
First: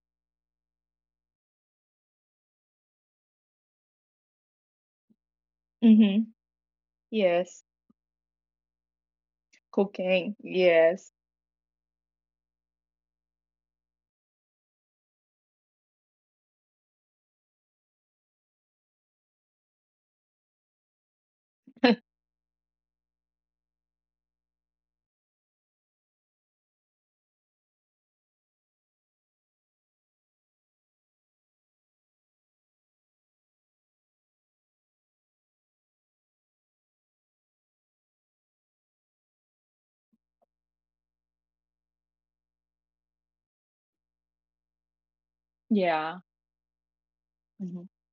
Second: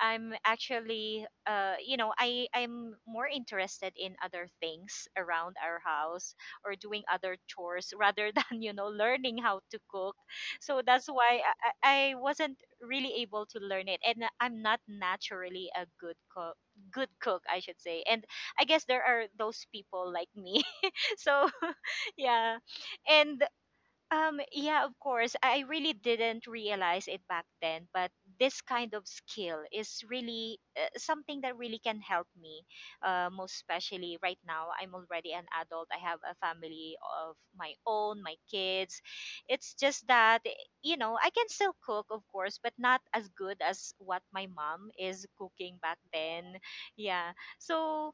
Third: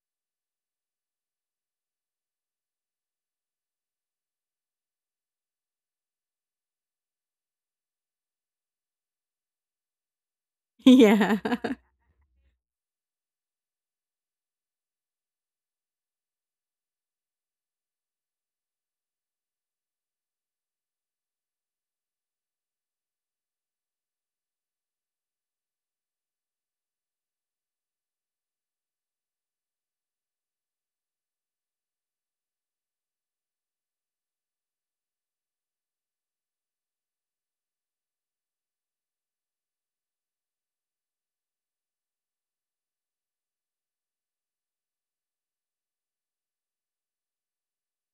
Speaker 3: I'm actually, you know, I'm more interested in other things around our
Speaker 2: Mm-hmm.
Speaker 3: house or doing other
Speaker 2: Yes.
Speaker 3: chores rather than, you know, learning how to cook.
Speaker 2: Cooking.
Speaker 3: So that's
Speaker 2: Yes.
Speaker 1: Yeah.
Speaker 3: why I, I I wasn't really able to learn it, and I'm not naturally a good cook. Good cook, I should say. And I guess there are those people like me. So, yeah. And yeah, of course. I really didn't realize it back then, but this kind of skill is really something that really can help me. Most especially right now, I'm already an adult. I have a family of my own, my kids. It's just that, you know, I can still cook, of course, but not as good as what my mom is cooking back
Speaker 2: Yeah.
Speaker 3: then. Yeah.
Speaker 2: hmm
Speaker 3: So,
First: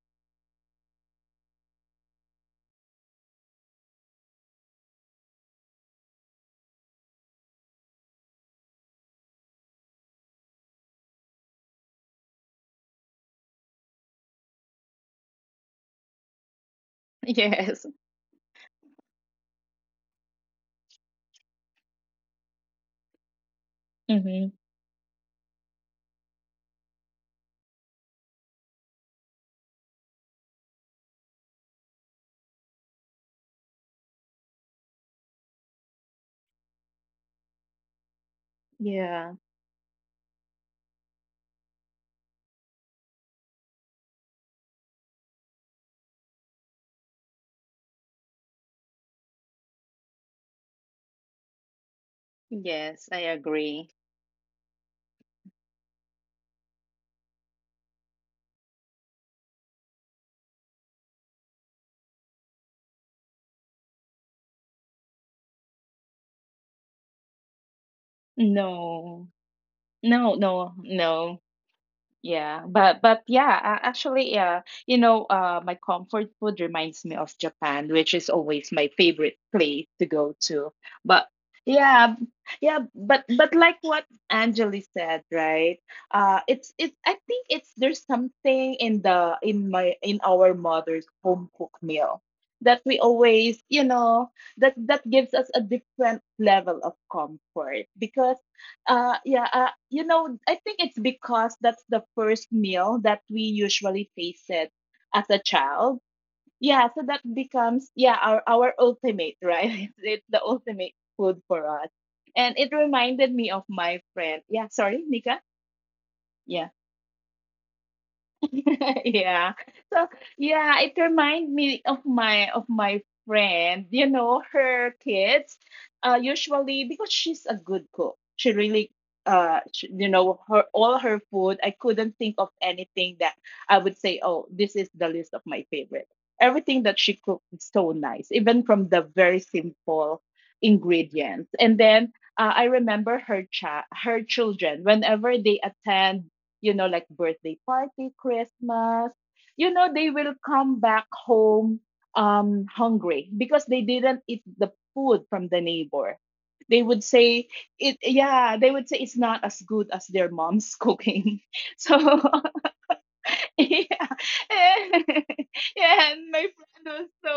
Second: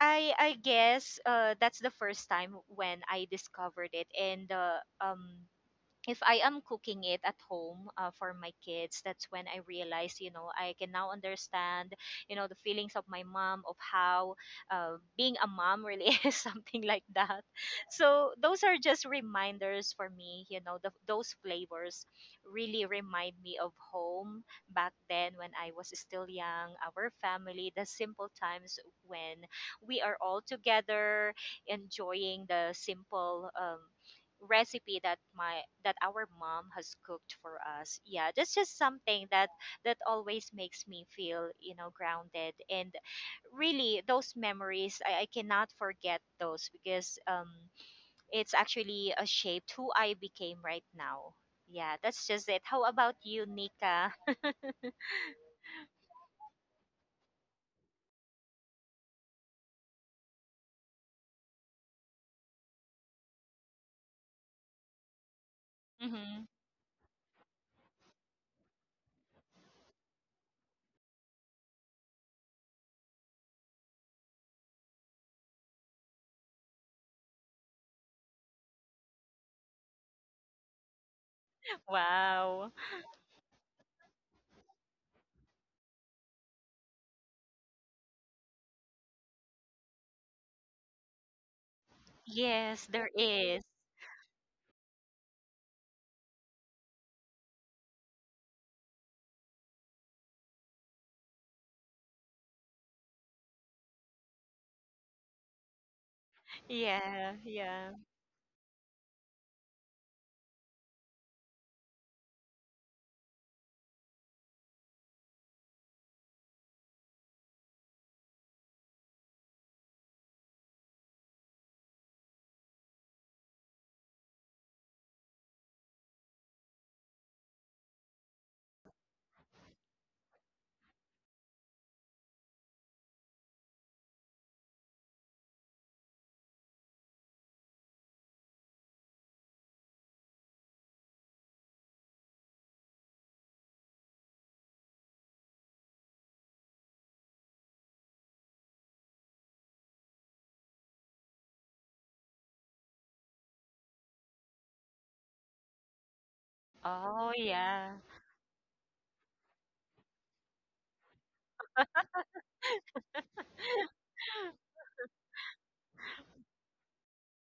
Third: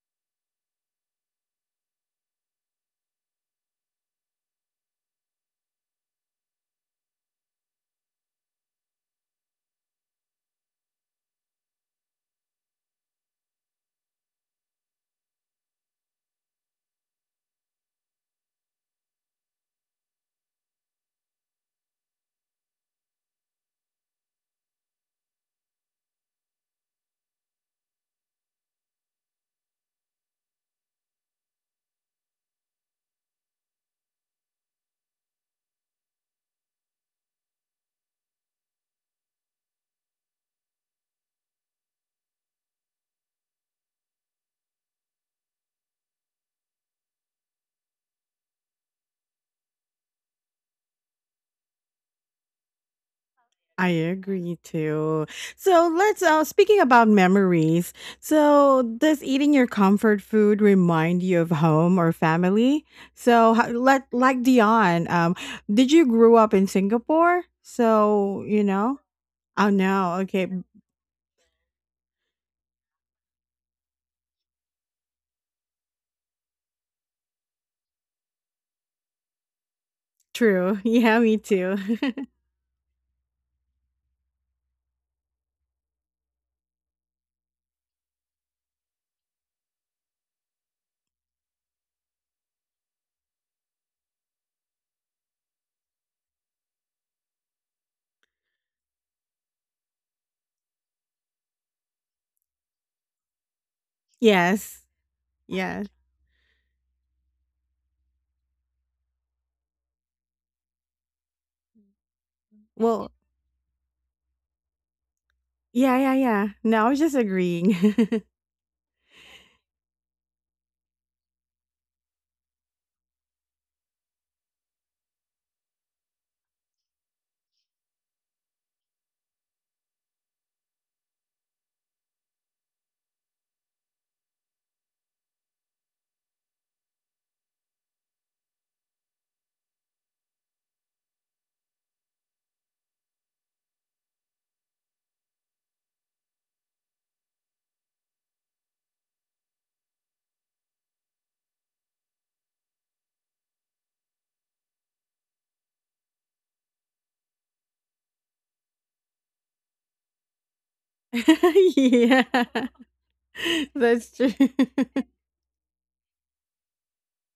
Speaker 3: I guess that's the first time when I discovered it, and if I am cooking it at home for my kids, that's when I realized, you know, I can now understand, you know, the feelings of my mom, of how being a mom really is something like that.
Speaker 2: Yes.
Speaker 3: So those are just reminders for me, you know, those flavors really remind me of home
Speaker 2: Mm-hmm.
Speaker 3: back then when I was still young, our family, the simple times when we are all together enjoying the simple recipe that my that our mom has cooked for us. Yeah, that's just something
Speaker 2: Yeah.
Speaker 3: that that always makes me feel, you know, grounded, and really those memories I cannot forget those because it's actually shaped who I became right now. Yeah, that's just it. How
Speaker 2: Yes,
Speaker 3: about
Speaker 2: I
Speaker 3: you,
Speaker 1: I
Speaker 2: agree.
Speaker 3: Nika?
Speaker 1: agree too. So let's speaking about memories. So does eating your comfort food remind you of home or family? So let, like Dion, did you grew
Speaker 3: Hmm.
Speaker 1: up in Singapore? So, you know?
Speaker 2: No.
Speaker 1: Oh no.
Speaker 2: No,
Speaker 1: Okay.
Speaker 2: no, no. Yeah, but yeah, actually, yeah, you know, my comfort food reminds me of Japan, which is always my favorite place to go to.
Speaker 1: True. Yeah,
Speaker 2: But
Speaker 1: me too.
Speaker 2: yeah,
Speaker 3: Wow.
Speaker 2: yeah, but like what Angeli said, right? It's I think it's there's something in the in my in our mother's home cooked meal that
Speaker 3: Yes,
Speaker 2: we
Speaker 3: there
Speaker 2: always,
Speaker 3: is.
Speaker 2: you know, that gives us a different level of comfort because I think it's because that's the first meal that we usually tasted
Speaker 1: Yes.
Speaker 2: as a
Speaker 1: Yes.
Speaker 2: child. Yeah, so that
Speaker 3: Yeah.
Speaker 2: becomes
Speaker 3: Yeah.
Speaker 2: our ultimate, right? It's the ultimate food for us, and it
Speaker 1: Well,
Speaker 2: reminded me of my friend. Yeah, sorry, Nika.
Speaker 1: yeah, yeah, yeah.
Speaker 2: Yeah.
Speaker 1: No, I was just agreeing.
Speaker 2: yeah. So yeah, it reminds me of my friend. Her kids, usually because she's a good cook. She really, sh you know, her all her food. I couldn't think of anything that I would say, oh, this is the list of my favorite. Everything that she cooked is so nice, even from the very simple ingredients. And then I remember her children whenever they attend like birthday party, Christmas, they will come back home hungry because they didn't eat the food from the neighbor. They would
Speaker 3: Oh, yeah.
Speaker 2: say it's not as good as their mom's cooking. So
Speaker 1: Yeah.
Speaker 2: Yeah.
Speaker 1: That's true.
Speaker 2: Yeah, and my friend was so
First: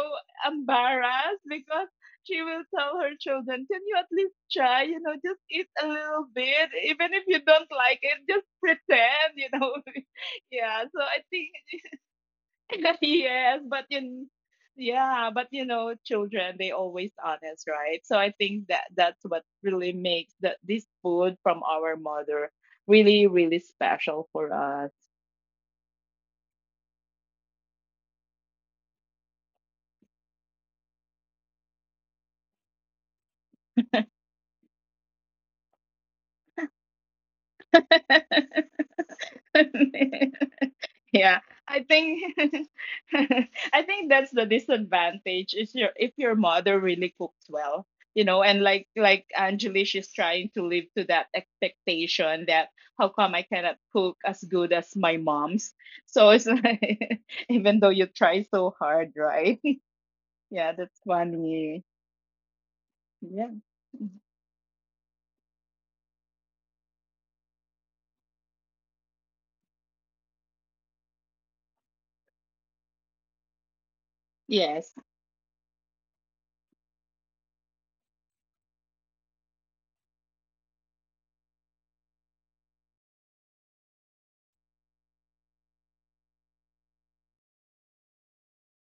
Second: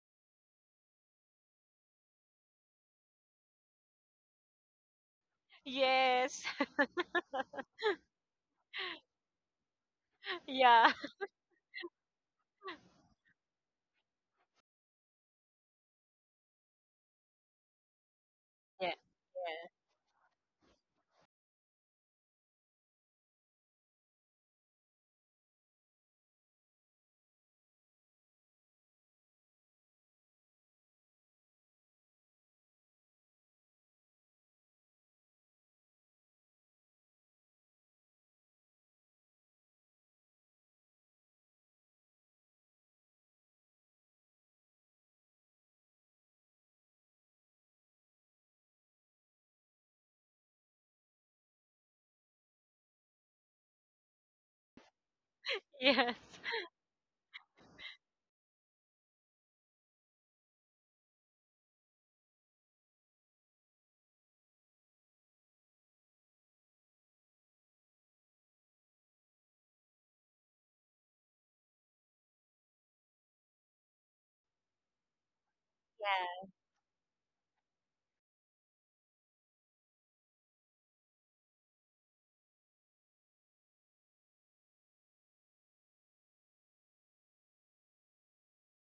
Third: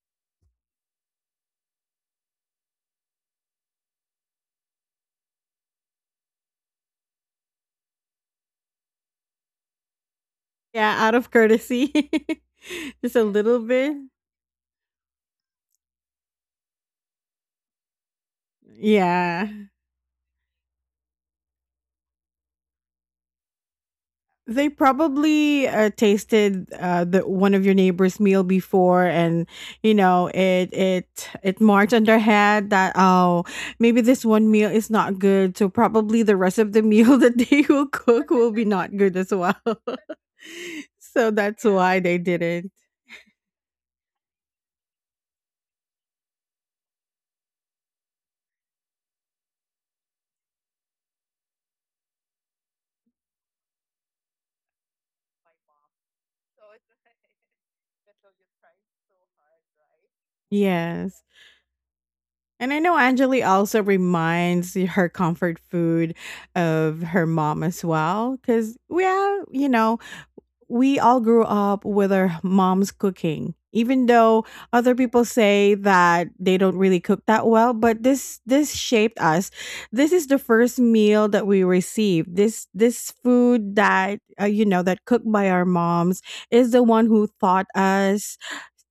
Speaker 2: embarrassed because she will tell her children, "Can you at least try? You know, just eat a little
Speaker 3: Yes.
Speaker 2: bit. Even if you don't like it, just pretend, you know. Yeah.
Speaker 3: Yeah.
Speaker 2: So
Speaker 1: Yeah, out
Speaker 2: I
Speaker 1: of
Speaker 2: think,
Speaker 1: courtesy. Just a little
Speaker 2: yes, but
Speaker 1: bit.
Speaker 2: you. Yeah, but children, they always honest, right? So I think that
Speaker 3: Yeah.
Speaker 2: that's what
Speaker 1: Yeah.
Speaker 2: really makes this food from our mother really, really special for
Speaker 1: They
Speaker 2: us.
Speaker 1: probably tasted the one of your neighbor's meal before, and you know it marked on their head that oh, maybe this one meal is not good, so probably the rest of the meal that they will cook will be not good as well. So
Speaker 2: yeah,
Speaker 1: that's
Speaker 2: I
Speaker 1: why they
Speaker 2: think
Speaker 1: didn't.
Speaker 2: I think that's the disadvantage is your if your mother really cooks well, and like Angeli, she's trying to live to that expectation that how come I cannot cook as good as my mom's.
Speaker 3: Yes.
Speaker 2: So it's like even though you try so hard, right? Yeah, that's
Speaker 1: Yes.
Speaker 2: funny.
Speaker 1: And I know Anjali
Speaker 2: Yeah.
Speaker 1: also reminds her comfort food of her mom as well. Cause, yeah, you know, we all grew up with our moms cooking even though
Speaker 2: Yes.
Speaker 1: other people say that
Speaker 3: Yes.
Speaker 1: they don't really cook that well, but this shaped us. This is the first meal that we received, this food that you know that cooked by our moms, is the one who taught us,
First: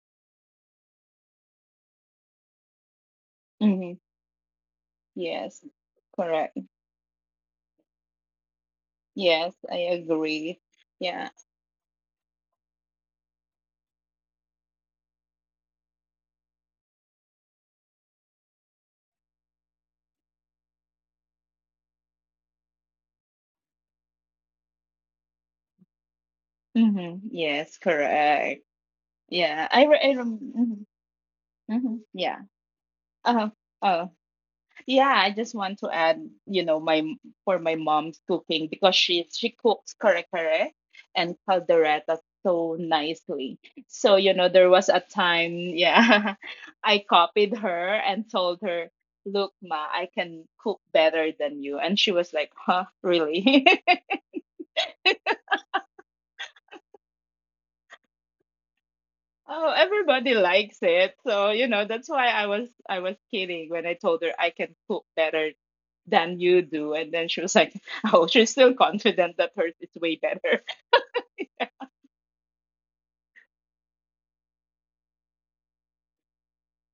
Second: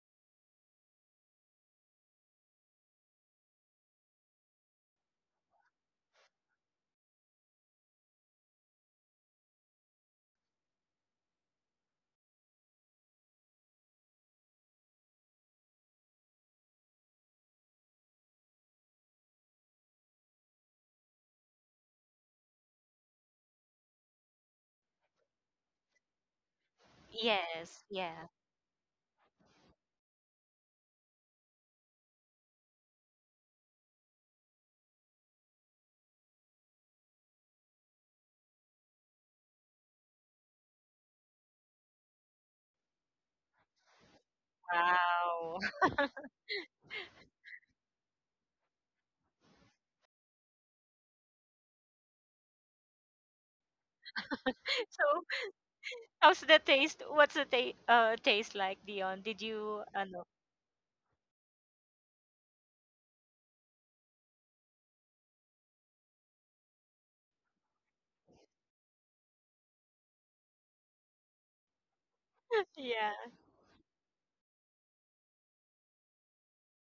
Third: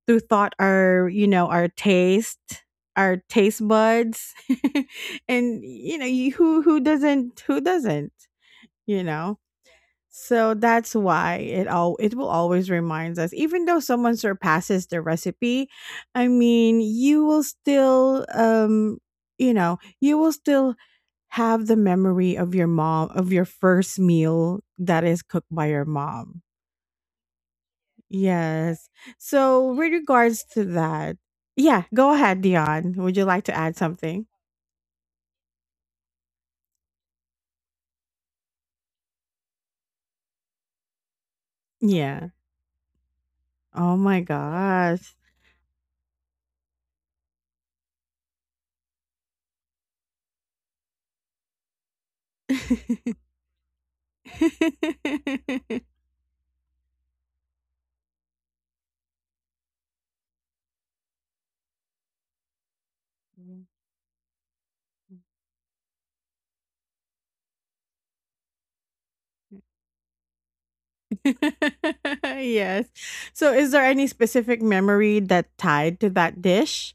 Speaker 1: who taught our, you know, our taste, our taste
Speaker 2: Hmm.
Speaker 1: buds. And
Speaker 2: Yes,
Speaker 1: you know you-
Speaker 2: correct.
Speaker 1: who who doesn't who doesn't you know.
Speaker 2: Yes, I
Speaker 1: So
Speaker 2: agree.
Speaker 1: that's
Speaker 2: Yeah.
Speaker 1: why it all, it will always reminds us. Even though someone surpasses the recipe, I mean, you will still you know, you will still have the memory of your mom, of your first meal that is cooked by your mom.
Speaker 2: Mhm. Yes,
Speaker 3: Yes. Yeah.
Speaker 2: correct.
Speaker 1: Yes.
Speaker 2: Yeah,
Speaker 1: So
Speaker 2: I
Speaker 1: with
Speaker 2: re- I rem-
Speaker 1: regards to
Speaker 2: mhm,
Speaker 1: that, yeah,
Speaker 2: mhm,
Speaker 1: go
Speaker 2: yeah.
Speaker 1: ahead, Dion. Would you like
Speaker 2: Uh,
Speaker 1: to add
Speaker 2: oh,
Speaker 1: something?
Speaker 2: Yeah, I just want to add, for my mom's cooking because she cooks kare kare and caldereta
Speaker 1: Yeah.
Speaker 2: so nicely.
Speaker 1: Oh
Speaker 2: So
Speaker 1: my
Speaker 2: there was a
Speaker 1: gosh.
Speaker 2: time,
Speaker 3: Wow.
Speaker 2: yeah, I copied her and told her, "Look, ma, I can cook better than you," and she was like, "Huh, really?"
Speaker 3: So, how's the taste? What's the ta taste like, Dion? Did
Speaker 2: Oh,
Speaker 3: you no?
Speaker 2: everybody likes it. So, that's why I was kidding when I told her I can cook better than you do. And then she was like, oh, she's still confident that hers is way better.
Speaker 1: Yes.
Speaker 3: Yeah.
Speaker 1: So, is there any specific memory that tied to that dish?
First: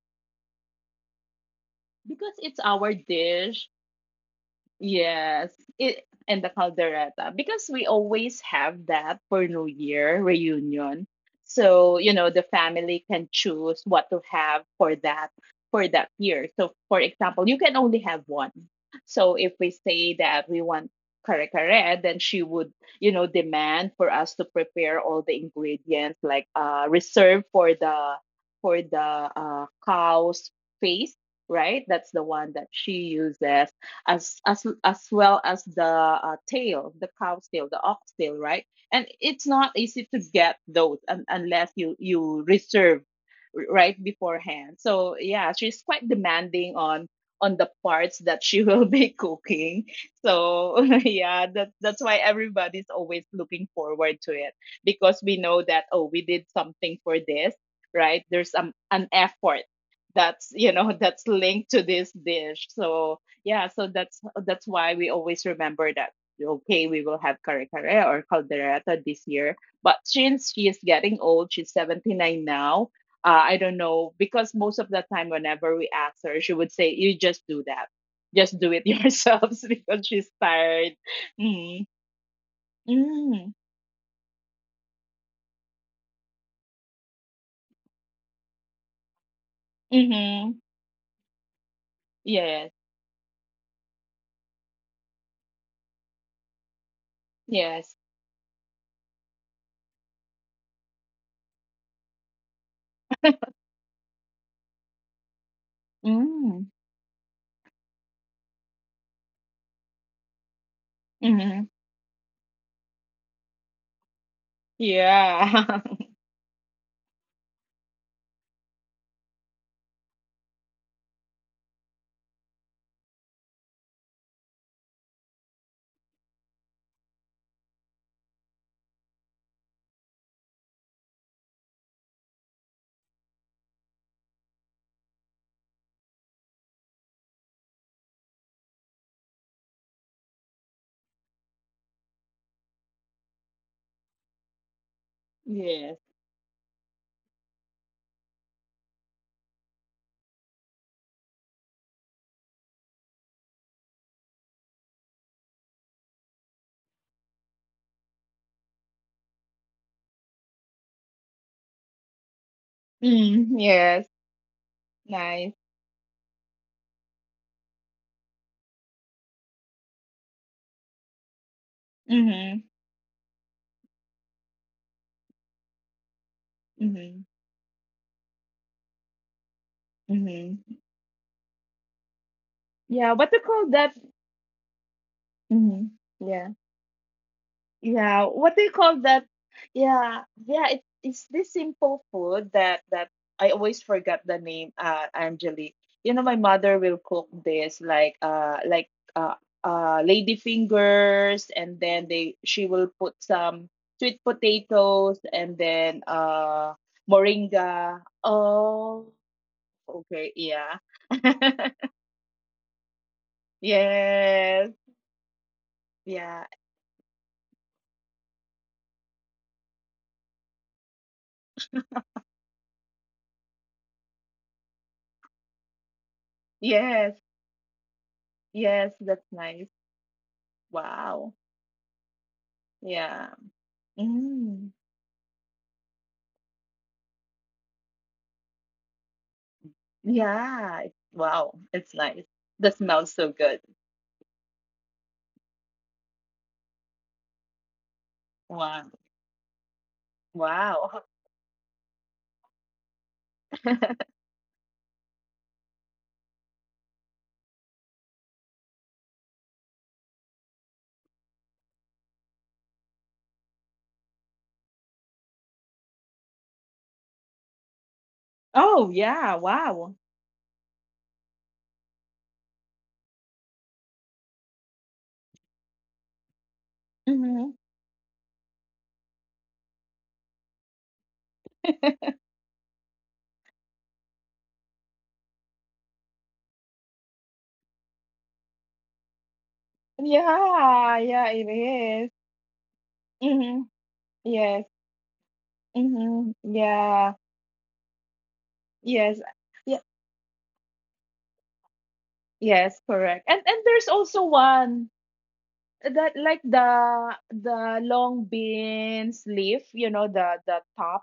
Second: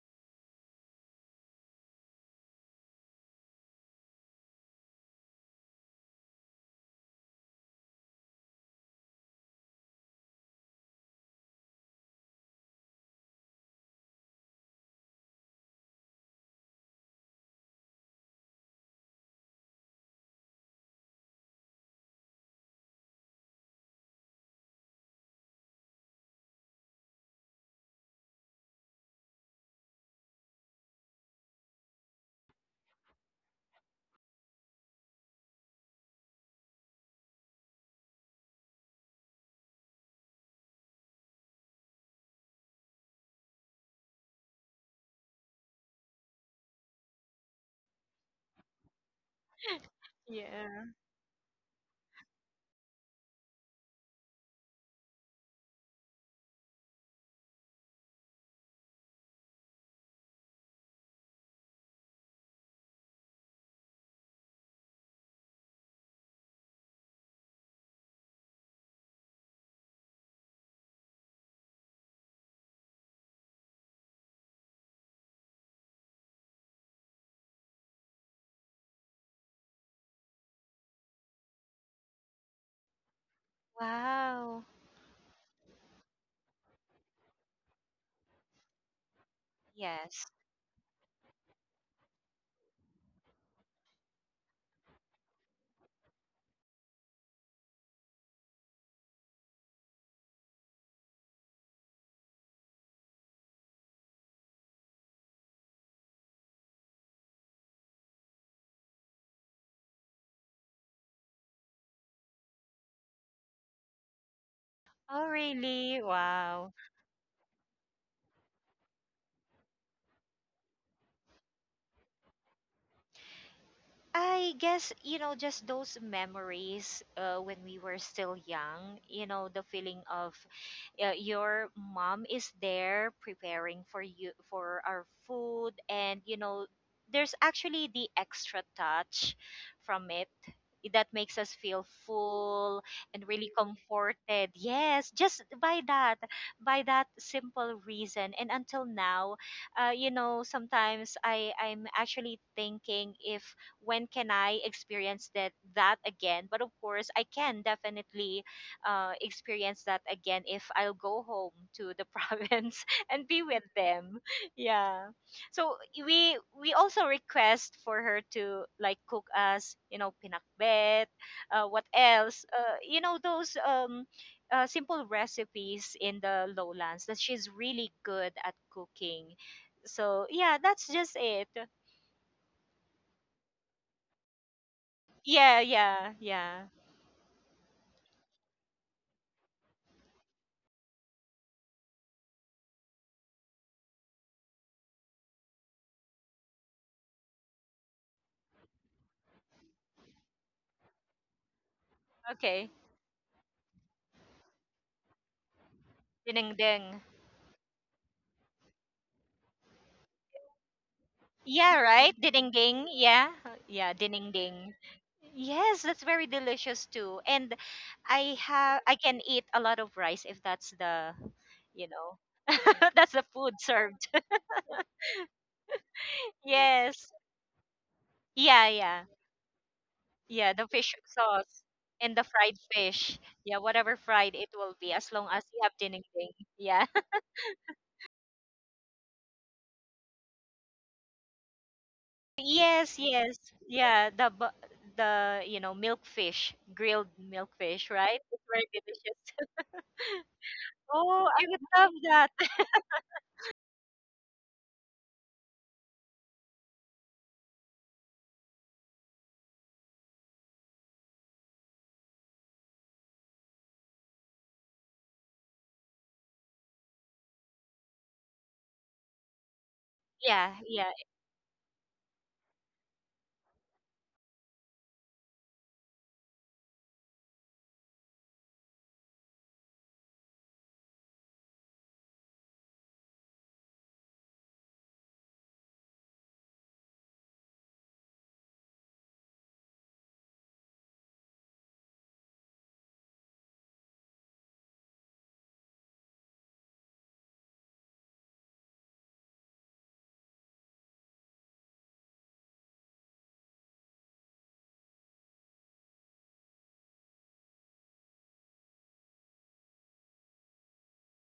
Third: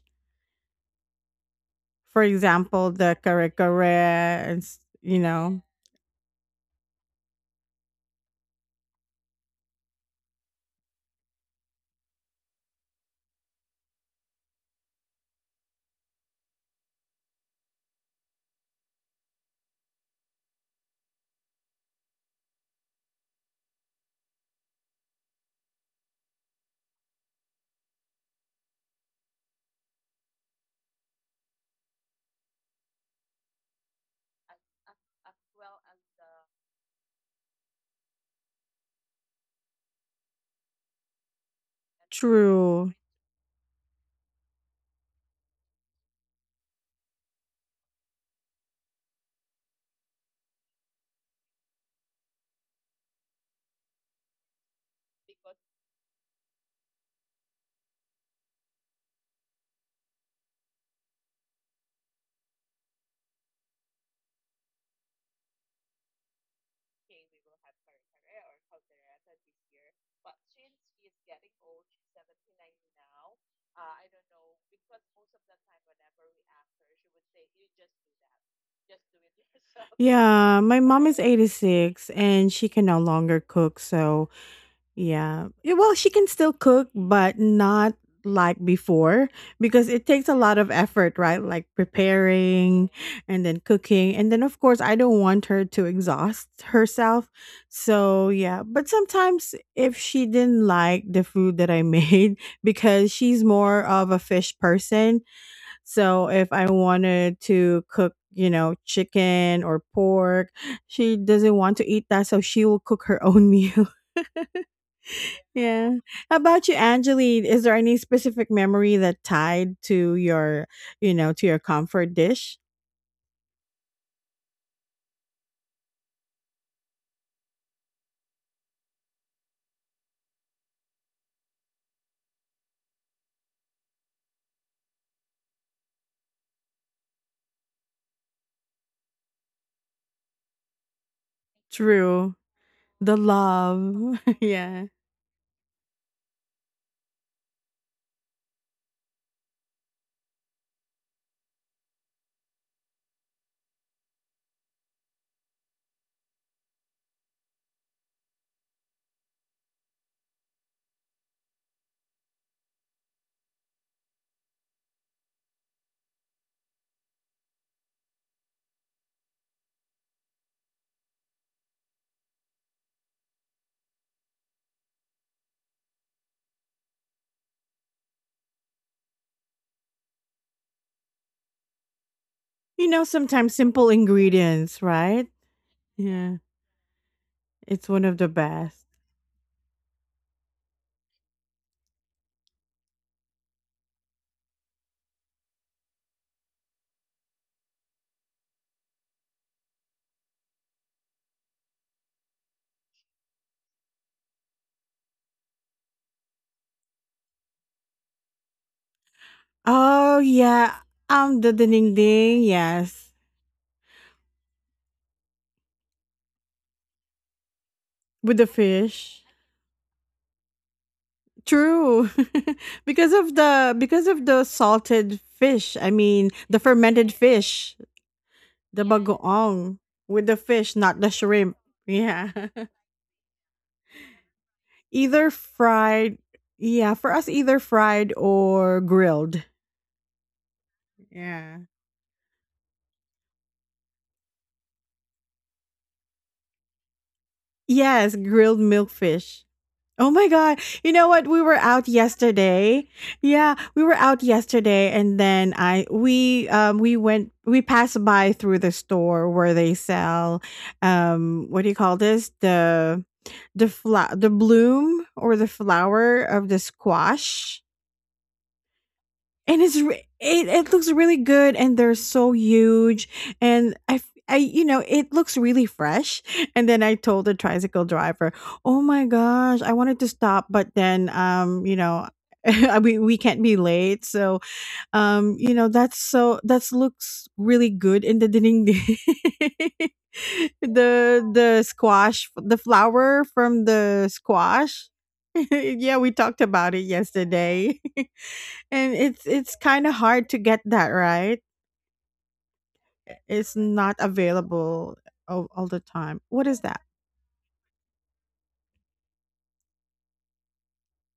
Speaker 1: For
Speaker 2: Because it's
Speaker 1: example,
Speaker 2: our
Speaker 1: the kare
Speaker 2: dish.
Speaker 1: kare, and s- you
Speaker 2: Yes,
Speaker 1: know,
Speaker 2: it and the caldereta, because we always have that for New Year reunion. So, the family can choose what to have for that year. So, for example, you can only have one. So, if we say that we want kare kare, then she would, demand for us to prepare all the ingredients, like reserve for the cow's face, right? That's the one that she uses as well as the tail, the cow's tail, the ox tail, right? And it's not easy to get those unless you
Speaker 1: true.
Speaker 2: reserve right beforehand. So yeah, she's quite demanding on the parts that she will be cooking. So
Speaker 3: Yeah.
Speaker 2: yeah, that's why everybody's always looking forward to it because we know that oh, we did something for this, right? There's an effort that's that's linked to this dish. So yeah, so that's why we always remember that okay, we will have kare kare or caldereta this year. But since she is getting old, she's 79 now. I don't know, because most of the time whenever we ask her she would say, "You just do that, just do it yourselves," because she's
Speaker 1: Yeah, my mom
Speaker 2: tired.
Speaker 1: is
Speaker 2: mm,
Speaker 1: 86 and she can no longer
Speaker 2: mm,
Speaker 1: cook. So,
Speaker 3: Wow.
Speaker 1: yeah. Yeah, well, she can still cook, but not like before, because it
Speaker 3: Yes.
Speaker 1: takes a lot
Speaker 2: mm-hmm.
Speaker 1: of effort, right? Like
Speaker 2: Yes,
Speaker 1: preparing and then cooking. And then, of course, I don't want her to exhaust herself.
Speaker 2: yes.
Speaker 1: So, yeah. But sometimes if she didn't like the food that I made, because she's more of a fish person. So, if I
Speaker 2: mm,
Speaker 1: wanted to cook, you know, chicken or pork, she doesn't
Speaker 2: mm-hmm.
Speaker 1: want to eat that. So, she will cook her own meal.
Speaker 3: Oh,
Speaker 2: Yeah.
Speaker 1: Yeah.
Speaker 3: really?
Speaker 1: How about
Speaker 3: Wow.
Speaker 1: you, Angeline? Is there any specific memory that tied to your, you know, to your comfort dish?
Speaker 3: I guess, you know, just those memories when we were still young, you know, the feeling of your mom is there preparing for you for our food, and you know there's actually the extra touch from it that makes us feel
Speaker 1: True.
Speaker 3: full
Speaker 1: The
Speaker 3: and really
Speaker 1: love.
Speaker 3: comforted.
Speaker 1: Yeah.
Speaker 3: Yes, just
Speaker 2: Yes.
Speaker 3: by that simple reason. And until now, you know, sometimes I'm actually thinking if when can I experience that that again. But of course, I can definitely experience that again if I'll go home to the province and be with them.
Speaker 2: Yes.
Speaker 3: Yeah.
Speaker 2: Nice.
Speaker 3: So we also request for her to like cook us, you know, pinakbet, what else?
Speaker 2: Mm-hmm.
Speaker 3: You know those simple recipes in the lowlands that
Speaker 2: Mm-hmm.
Speaker 3: she's really good at cooking. So yeah, that's
Speaker 2: Mm-hmm.
Speaker 3: just it.
Speaker 1: You know,
Speaker 2: Yeah, what they
Speaker 1: sometimes
Speaker 2: call
Speaker 1: simple
Speaker 2: that.
Speaker 1: ingredients, right?
Speaker 3: Yeah,
Speaker 2: Mhm.
Speaker 3: yeah,
Speaker 1: Yeah.
Speaker 2: Yeah.
Speaker 3: yeah.
Speaker 1: It's one of the
Speaker 2: Yeah, what they
Speaker 1: best.
Speaker 2: call that. Yeah, yeah, it, it's this simple food that I always forgot the name, uh, Angeli. You know, my mother will cook this like uh lady fingers, and then they
Speaker 3: Okay.
Speaker 2: she will put some sweet potatoes and then
Speaker 3: Dinengdeng.
Speaker 2: moringa. Oh,
Speaker 1: Oh
Speaker 2: okay,
Speaker 1: yeah.
Speaker 2: yeah.
Speaker 1: Um, the
Speaker 3: Yeah,
Speaker 1: ding
Speaker 3: right?
Speaker 1: ding,
Speaker 3: Dinding,
Speaker 1: yes.
Speaker 3: yeah. Yeah,
Speaker 2: Yes.
Speaker 3: dinding. Yes, that's very
Speaker 2: Yeah.
Speaker 3: delicious too. And I
Speaker 1: With the
Speaker 3: have, I can
Speaker 1: fish.
Speaker 3: eat a lot of rice if that's the, you
Speaker 1: True.
Speaker 3: know,
Speaker 1: Because
Speaker 3: that's the
Speaker 1: of
Speaker 3: food
Speaker 1: the,
Speaker 3: served.
Speaker 1: because of the salted fish. I mean the
Speaker 3: Yes.
Speaker 1: fermented
Speaker 2: Yes.
Speaker 1: fish.
Speaker 3: Yeah,
Speaker 1: The yeah,
Speaker 2: Yes,
Speaker 3: yeah.
Speaker 2: that's nice.
Speaker 1: bagoong with the
Speaker 3: Yeah, the
Speaker 1: fish,
Speaker 3: fish
Speaker 1: not the
Speaker 2: Wow.
Speaker 1: shrimp.
Speaker 3: sauce and the
Speaker 1: Yeah.
Speaker 3: fried fish.
Speaker 2: Yeah.
Speaker 3: Yeah, whatever fried it will
Speaker 2: Mm.
Speaker 3: be as long
Speaker 1: Either
Speaker 3: as you have dinding.
Speaker 1: fried,
Speaker 3: Yeah.
Speaker 1: yeah, for us either fried or grilled.
Speaker 2: Yeah.
Speaker 1: Yeah.
Speaker 2: Wow. It's nice. The
Speaker 3: Yes,
Speaker 2: smells so
Speaker 3: yes.
Speaker 2: good.
Speaker 3: Yeah, the the, you know, milkfish, grilled milkfish,
Speaker 1: Yes,
Speaker 3: right? It's
Speaker 1: grilled
Speaker 3: very
Speaker 2: Wow.
Speaker 3: delicious.
Speaker 1: milkfish. Oh my god. You
Speaker 2: Wow.
Speaker 1: know
Speaker 3: Oh,
Speaker 1: what? We
Speaker 3: I
Speaker 1: were
Speaker 3: would
Speaker 1: out
Speaker 3: love that.
Speaker 1: yesterday. Yeah, we were out yesterday and then I, we, um, we went, we passed by through the store where they sell, um, what do you call this? The flower, the bloom or the flower of the squash,
Speaker 2: Oh, yeah.
Speaker 1: and it's
Speaker 2: Wow.
Speaker 1: re- it,
Speaker 3: Yeah,
Speaker 1: it
Speaker 3: yeah.
Speaker 1: looks really good and they're so huge, and I f- I, you know, it looks really fresh, and then I told the
Speaker 2: Hmm.
Speaker 1: tricycle driver, oh my gosh, I wanted to stop, but then, um, you know, we can't be late, so, um, you know, that's so that's looks really good in the ding ding."
Speaker 2: Yeah.
Speaker 1: the
Speaker 2: Yeah, it
Speaker 1: the
Speaker 2: is.
Speaker 1: squash, the flower from
Speaker 2: Mm-hmm.
Speaker 1: the
Speaker 2: Yes.
Speaker 1: squash. Yeah, we talked
Speaker 2: Mm-hmm.
Speaker 1: about it
Speaker 2: Yeah.
Speaker 1: yesterday. And it's
Speaker 2: Yes.
Speaker 1: it's kind of
Speaker 2: Yeah.
Speaker 1: hard to get that, right?
Speaker 2: Yes, correct.
Speaker 1: It's
Speaker 2: And
Speaker 1: not
Speaker 2: there's also
Speaker 1: available
Speaker 2: one
Speaker 1: all the time.
Speaker 2: that
Speaker 1: What
Speaker 2: like
Speaker 1: is that?
Speaker 2: the long beans leaf, you know, the top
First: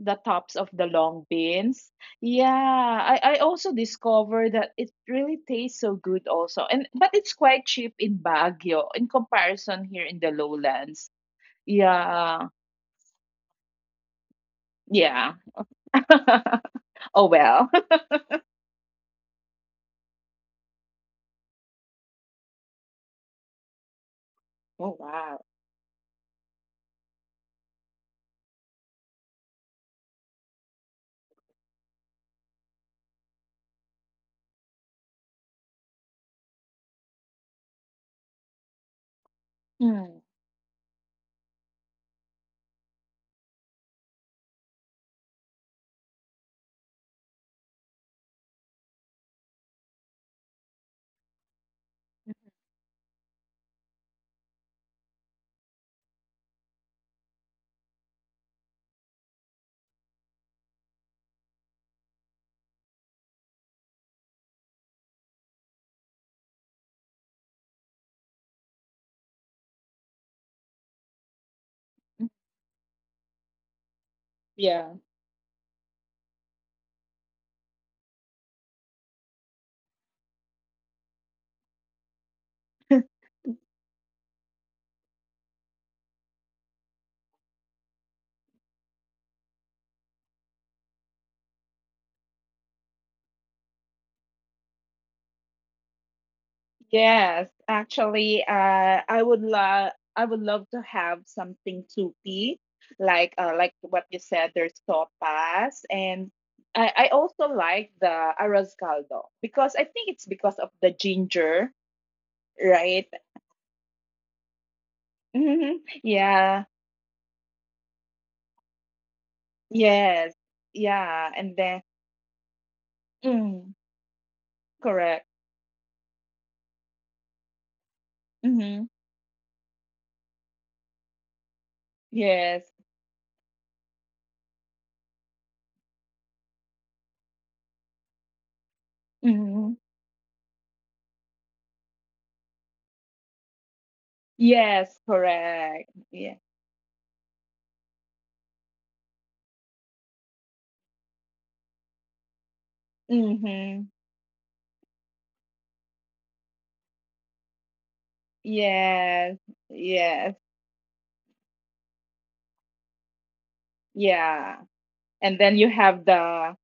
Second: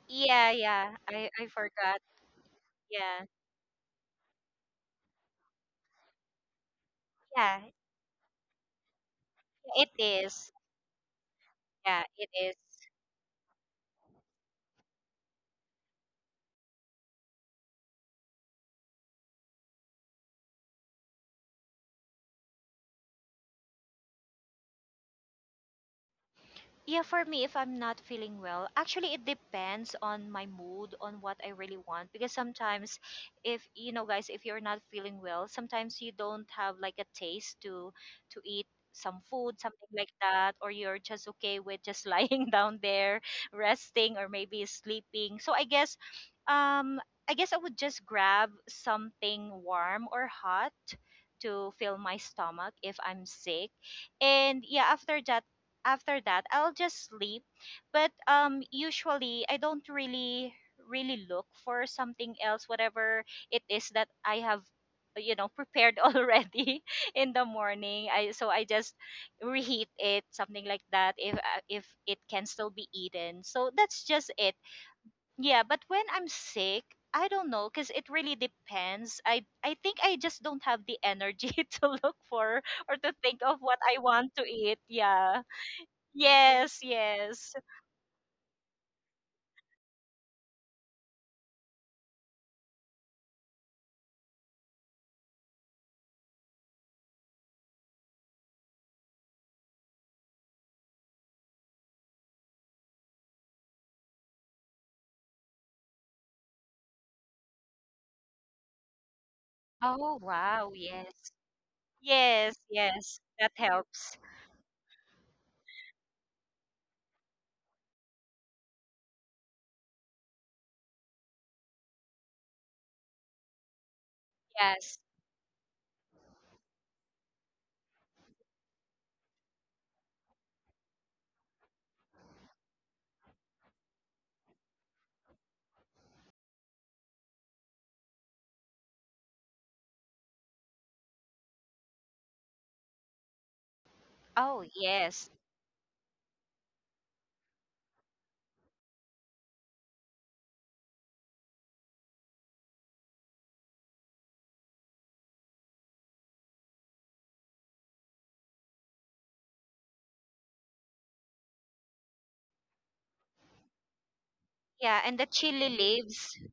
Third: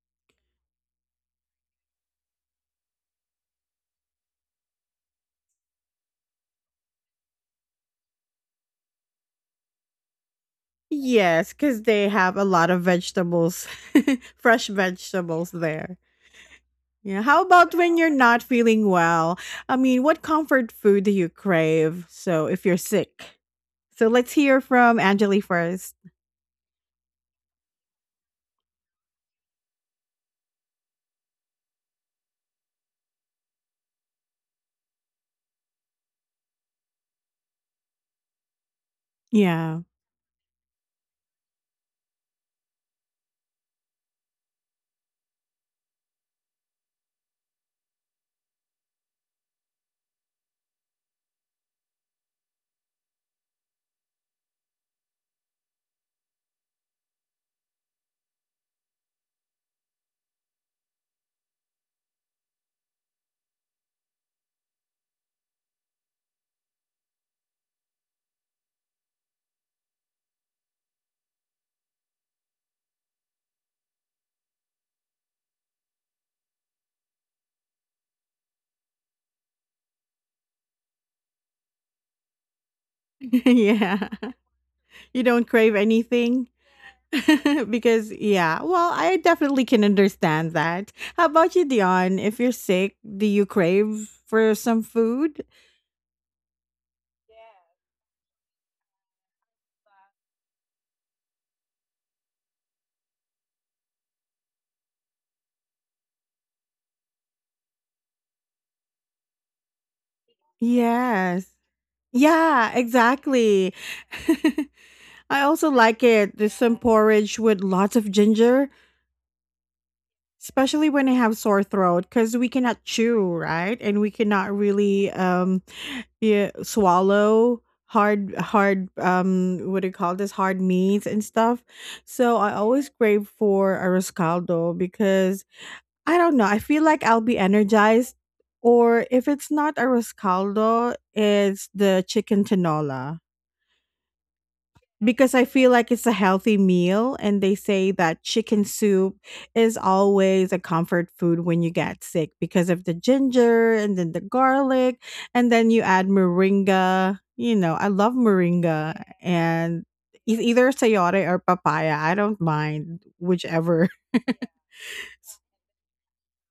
Speaker 2: the
Speaker 3: Yeah,
Speaker 2: tops of the
Speaker 3: yeah.
Speaker 2: long
Speaker 3: I
Speaker 2: beans.
Speaker 3: forgot.
Speaker 2: Yeah,
Speaker 3: Yeah.
Speaker 2: I also discovered that it really tastes so good also. And but it's quite
Speaker 3: Yeah,
Speaker 2: cheap in Baguio in comparison
Speaker 3: it
Speaker 2: here in the
Speaker 3: is.
Speaker 2: lowlands.
Speaker 1: Yes, because
Speaker 3: Yeah,
Speaker 1: they
Speaker 3: it
Speaker 1: have
Speaker 2: Yeah.
Speaker 1: a
Speaker 3: is.
Speaker 1: lot of vegetables, fresh
Speaker 2: Yeah.
Speaker 1: vegetables there.
Speaker 2: oh
Speaker 1: Yeah. How
Speaker 2: well.
Speaker 1: about when you're not feeling well? I mean, what comfort food do you crave? So if you're sick. So let's hear
Speaker 2: Oh
Speaker 1: from
Speaker 2: wow.
Speaker 1: Angeli first.
Speaker 3: Yeah, for me, if I'm not feeling well, actually, it depends on my mood, on what I really want. Because sometimes, if you know, guys, if you're not feeling well, sometimes you don't have like a taste to eat some food,
Speaker 1: Yeah.
Speaker 3: something like
Speaker 2: Hmm.
Speaker 3: that, or you're just okay with just lying down there, resting, or maybe sleeping. So I guess, um, I guess I would just grab something warm or hot to fill my stomach if I'm sick. And yeah, after that I'll just sleep. But usually I don't really look for something else. Whatever it is that I have, you know, prepared already in the morning. I So I just reheat it, something like that, if it can still be eaten. So that's just it.
Speaker 2: Yeah.
Speaker 3: Yeah, but when I'm sick, I don't know because it really depends. I think I just don't have the energy to look for or to think of what I
Speaker 1: Yeah.
Speaker 3: want to eat.
Speaker 1: You
Speaker 3: Yeah.
Speaker 1: don't crave anything?
Speaker 3: Yes, yes.
Speaker 1: Because yeah, well, I definitely can understand that. How about you, Dion? If you're sick, do you crave for some food?
Speaker 2: Yes, actually, I would love to have something soupy, like what you said. There's sopas, and I also like the arroz caldo, because I think it's
Speaker 3: Oh,
Speaker 2: because of
Speaker 3: wow.
Speaker 2: the
Speaker 3: Yes.
Speaker 1: Yes.
Speaker 2: ginger,
Speaker 3: Yes,
Speaker 1: Yeah,
Speaker 2: right?
Speaker 3: yes. That
Speaker 1: exactly.
Speaker 3: helps.
Speaker 1: I also
Speaker 2: Mhm.
Speaker 1: like it. There's
Speaker 2: Yeah.
Speaker 1: some porridge with lots of ginger.
Speaker 2: Yes.
Speaker 1: Especially when I
Speaker 2: Yeah.
Speaker 1: have
Speaker 2: And
Speaker 1: sore
Speaker 2: then,
Speaker 1: throat, because we cannot chew,
Speaker 2: mm,
Speaker 1: right? And we cannot
Speaker 3: Yes.
Speaker 1: really,
Speaker 2: correct.
Speaker 1: yeah, swallow hard
Speaker 2: Hmm.
Speaker 1: hard, what do you call this? Hard meats and stuff. So I
Speaker 2: Yes.
Speaker 1: always crave for a Rescaldo because I don't know, I feel like I'll be energized, or if it's
Speaker 2: Hmm.
Speaker 1: not a Rescaldo, it's the chicken tinola,
Speaker 3: Oh,
Speaker 2: Yes.
Speaker 3: yes.
Speaker 1: because I feel
Speaker 2: Correct.
Speaker 1: like it's a
Speaker 2: Yeah.
Speaker 1: healthy meal. And they say that chicken soup is always a comfort food when you get sick because of the ginger
Speaker 2: Hmm.
Speaker 1: and then the garlic. And then you add moringa. You know, I love moringa
Speaker 2: Yes.
Speaker 1: and
Speaker 2: Yes.
Speaker 1: e- either sayote or papaya. I don't mind whichever.
Speaker 2: Yeah.
Speaker 3: Yeah, and the
Speaker 2: And then you
Speaker 3: chili
Speaker 2: have
Speaker 3: leaves,
Speaker 2: the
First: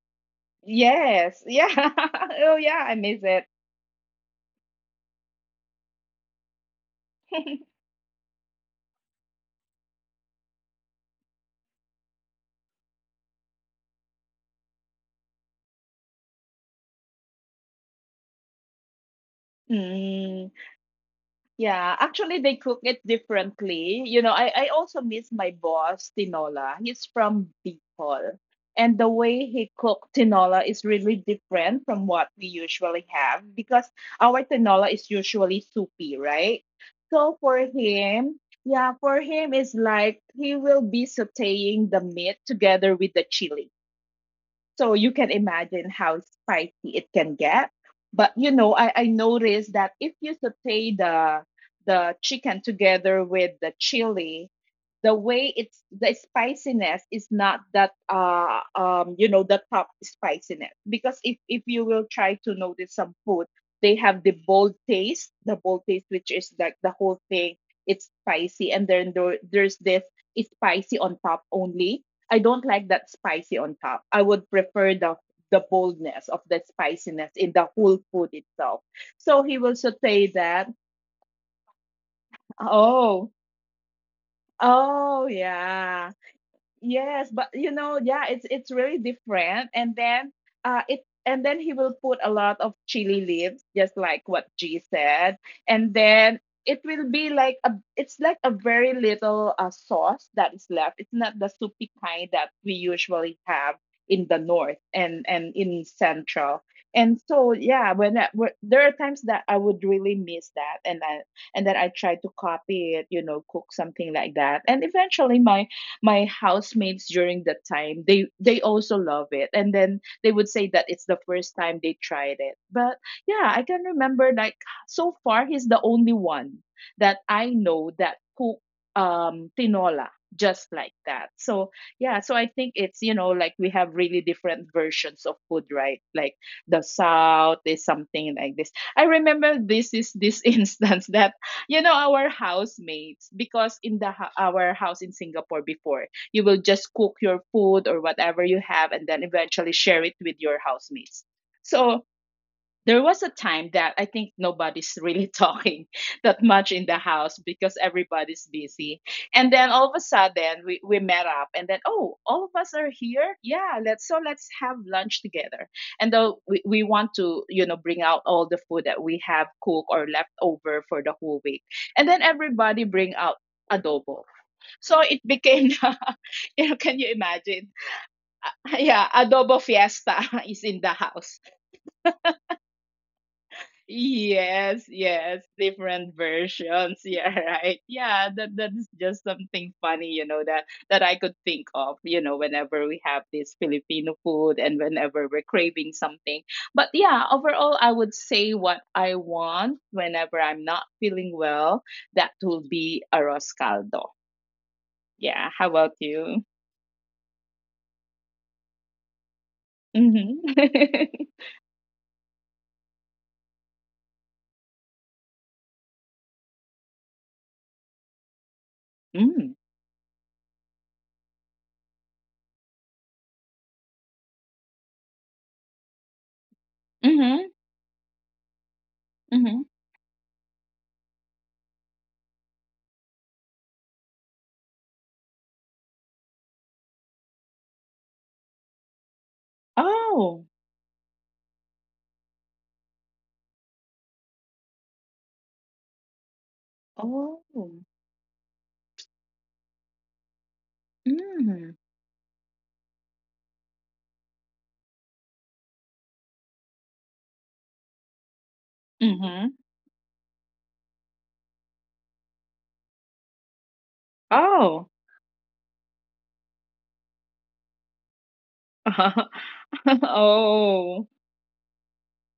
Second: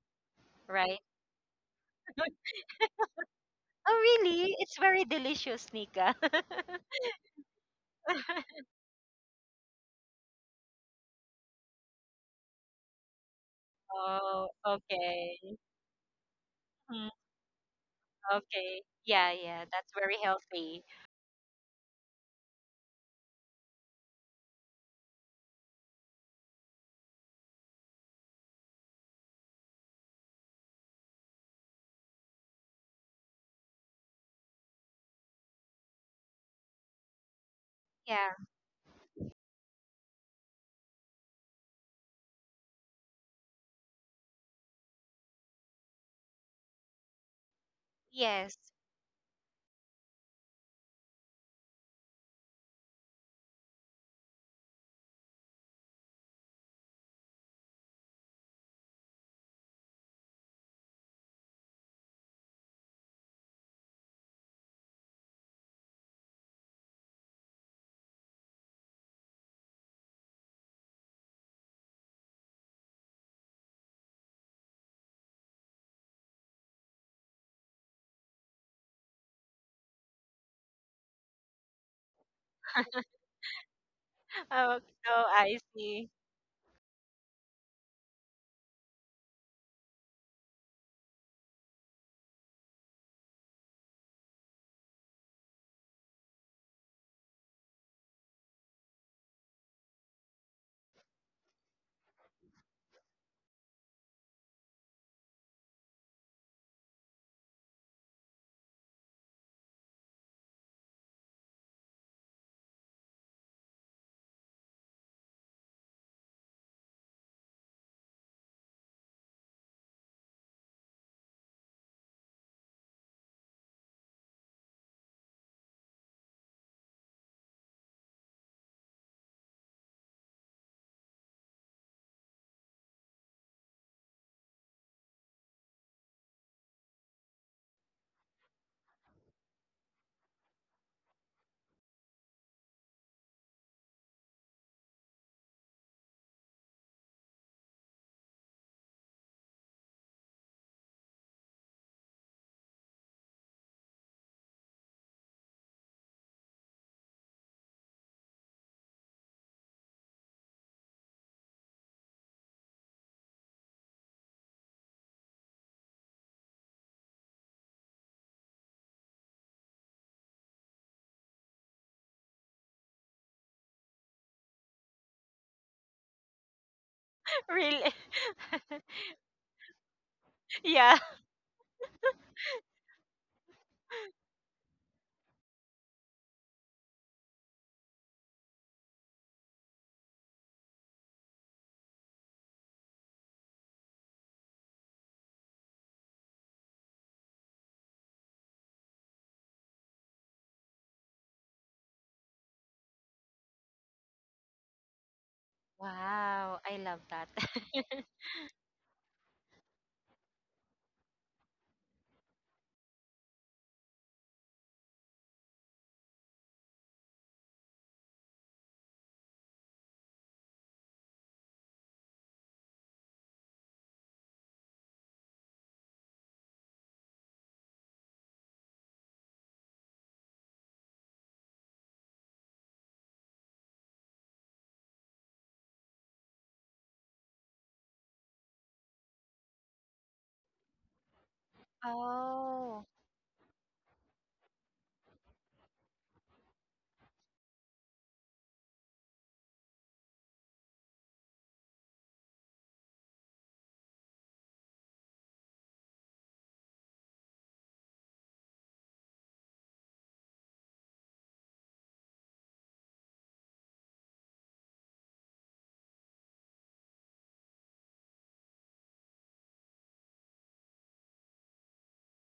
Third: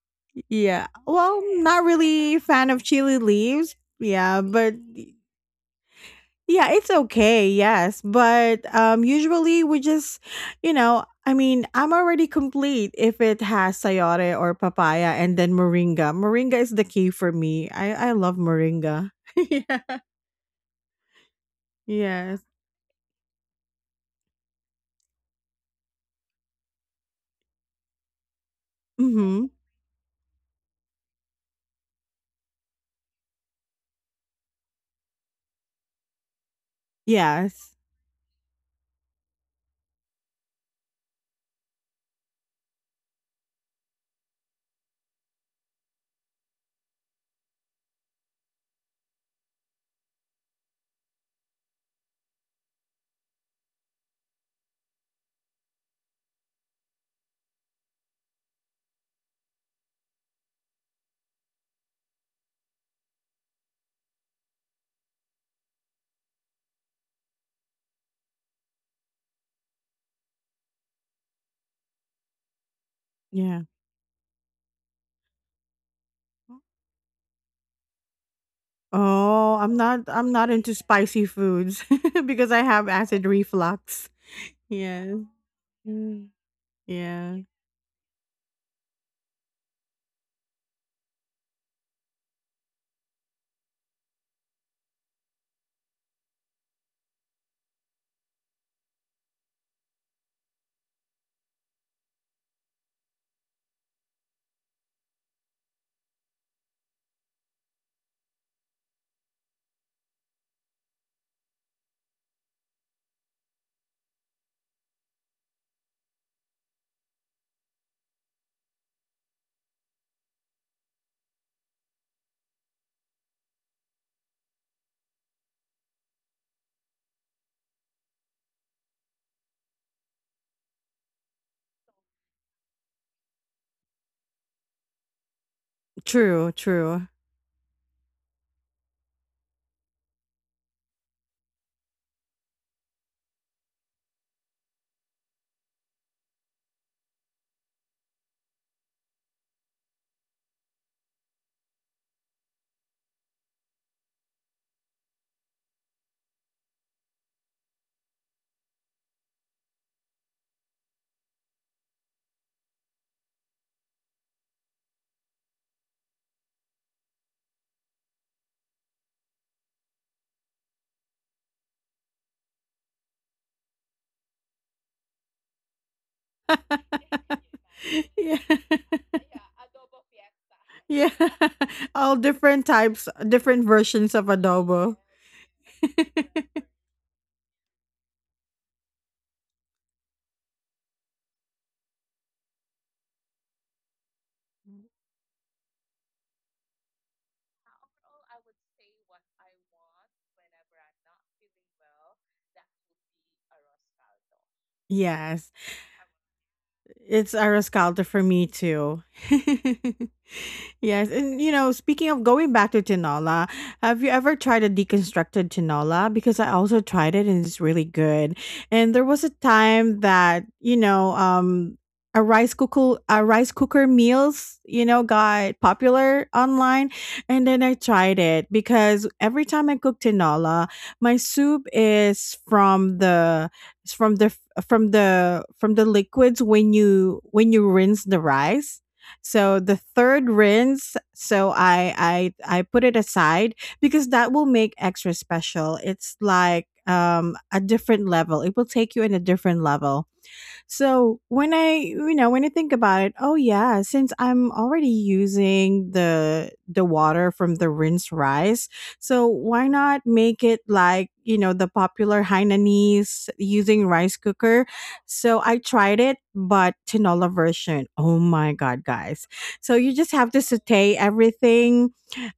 Speaker 1: Yeah.
Speaker 3: right?
Speaker 1: Well,
Speaker 2: yes,
Speaker 1: not
Speaker 2: yeah.
Speaker 1: really
Speaker 2: Oh
Speaker 1: fan of
Speaker 2: yeah, I
Speaker 1: chili
Speaker 2: miss it.
Speaker 1: leaves.
Speaker 3: Oh,
Speaker 1: Yeah,
Speaker 3: really?
Speaker 1: but
Speaker 3: It's very delicious, Nika.
Speaker 1: yeah, it's okay, yes. But um, usually we just, you know, I mean, I'm already complete if it has sayote
Speaker 3: Oh,
Speaker 1: or papaya and then
Speaker 3: okay.
Speaker 1: moringa. Moringa is the key
Speaker 3: Mm,
Speaker 1: for me. I love
Speaker 3: okay.
Speaker 1: moringa.
Speaker 3: Yeah, yeah, that's
Speaker 1: Yeah.
Speaker 3: very
Speaker 2: mm,
Speaker 3: healthy.
Speaker 2: yeah, actually
Speaker 1: Yes.
Speaker 2: they cook it differently. I I also miss my boss tinola, he's from Bicol, and the way
Speaker 1: Mhm.
Speaker 2: he cooked tinola is really different from what we usually have because our tinola is usually soupy, right? So for
Speaker 1: Yes.
Speaker 3: Yeah.
Speaker 2: him, it's like he will be sauteing the meat together with the chili. So you can imagine how spicy it can get. But you
Speaker 3: Yes.
Speaker 2: know, I noticed that if you saute the chicken together with the chili, the way it's the spiciness is not that you know the top spiciness, because if you will try to notice some food, they have the bold taste, which is like the whole thing, it's spicy, and then there's this it's spicy on top only. I don't like that spicy
Speaker 1: Yeah.
Speaker 2: on top. I would prefer the boldness of the spiciness in the whole food itself. So
Speaker 1: Oh,
Speaker 2: he
Speaker 1: I'm
Speaker 2: will
Speaker 1: not,
Speaker 2: saute
Speaker 1: I'm not
Speaker 2: that.
Speaker 1: into spicy foods because I have acid
Speaker 2: Oh.
Speaker 1: reflux.
Speaker 3: Oh,
Speaker 1: Yes.
Speaker 3: oh,
Speaker 2: Oh
Speaker 3: I see.
Speaker 2: yeah.
Speaker 1: Mm.
Speaker 2: Yes,
Speaker 1: Yeah.
Speaker 2: but you know, yeah, it's really different. And then it and then he will put a lot of chili leaves, just like what G said. And then it will be like a very little sauce that is left. It's not the soupy kind that we usually have in the north and in central. And so yeah, when there are times that I would really miss that, and I and then I try to copy it, you know, cook something like that. And eventually my housemates during that time, they also love it, and then they would say that it's the first time they tried it. But yeah, I can remember like so far he's the only one that I know that cook tinola just like that. So yeah, so I think it's, you know, like we have really different versions of food, right? Like
Speaker 1: True,
Speaker 2: the
Speaker 1: true.
Speaker 2: south is something like this. I remember this instance that, you know, our housemates, because in our house in Singapore, before, you will just cook your food or whatever you have and then eventually share it with your housemates. So there was a time that I think nobody's really talking that much in the house because everybody's busy. And then all of a sudden we met up, and then oh, all of us are here. Yeah, let's so let's have lunch together. And though we want to, you know, bring out all the food that we have cooked or left over for the whole week. And then everybody bring out adobo. So it became you know, can you imagine?
Speaker 3: Really?
Speaker 1: Yeah.
Speaker 2: Yeah, adobo fiesta is in the
Speaker 3: Yeah.
Speaker 1: Yeah.
Speaker 2: house.
Speaker 1: All different types, different versions of
Speaker 2: Yes,
Speaker 1: adobo.
Speaker 2: yes, different versions. Yeah, right. Yeah, that's just something funny, you know, that I could think of, you know, whenever we have this Filipino food and whenever we're craving something. But yeah, overall, I would say what I want whenever I'm not feeling well, that will be arroz caldo. Yeah,
Speaker 1: Yes.
Speaker 2: how about you?
Speaker 3: Wow, I love that.
Speaker 1: It's a Rescaldo for me too.
Speaker 2: Mm-hmm.
Speaker 1: Yes, and you know, speaking of going back to tinola, have you ever tried a deconstructed tinola? Because I also tried it and it's really good. And there was a
Speaker 2: Mm.
Speaker 1: time that you know, a rice cooker meals, you know, got popular online,
Speaker 2: Mm-hmm.
Speaker 1: and then I tried it because every
Speaker 2: Mm-hmm.
Speaker 1: time I cook tinola, my soup is from the from the from the liquids when you, when you rinse the rice, so the third
Speaker 2: Oh.
Speaker 1: rinse, so I put
Speaker 3: Oh.
Speaker 1: it aside because that will make extra special. It's like um,
Speaker 2: Oh.
Speaker 1: a different level. It will take you in a different level. So when I,
Speaker 2: Mm.
Speaker 1: you know, when I think about it, oh yeah, since I'm already using the water from the rinsed rice, so
Speaker 2: Mm-hmm.
Speaker 1: why not make it like, you know, the popular Hainanese using rice cooker?
Speaker 2: Oh.
Speaker 1: So I tried it, but tinola version. Oh my god, guys!
Speaker 2: Uh-huh.
Speaker 1: So you just have to saute
Speaker 2: Oh.
Speaker 1: everything,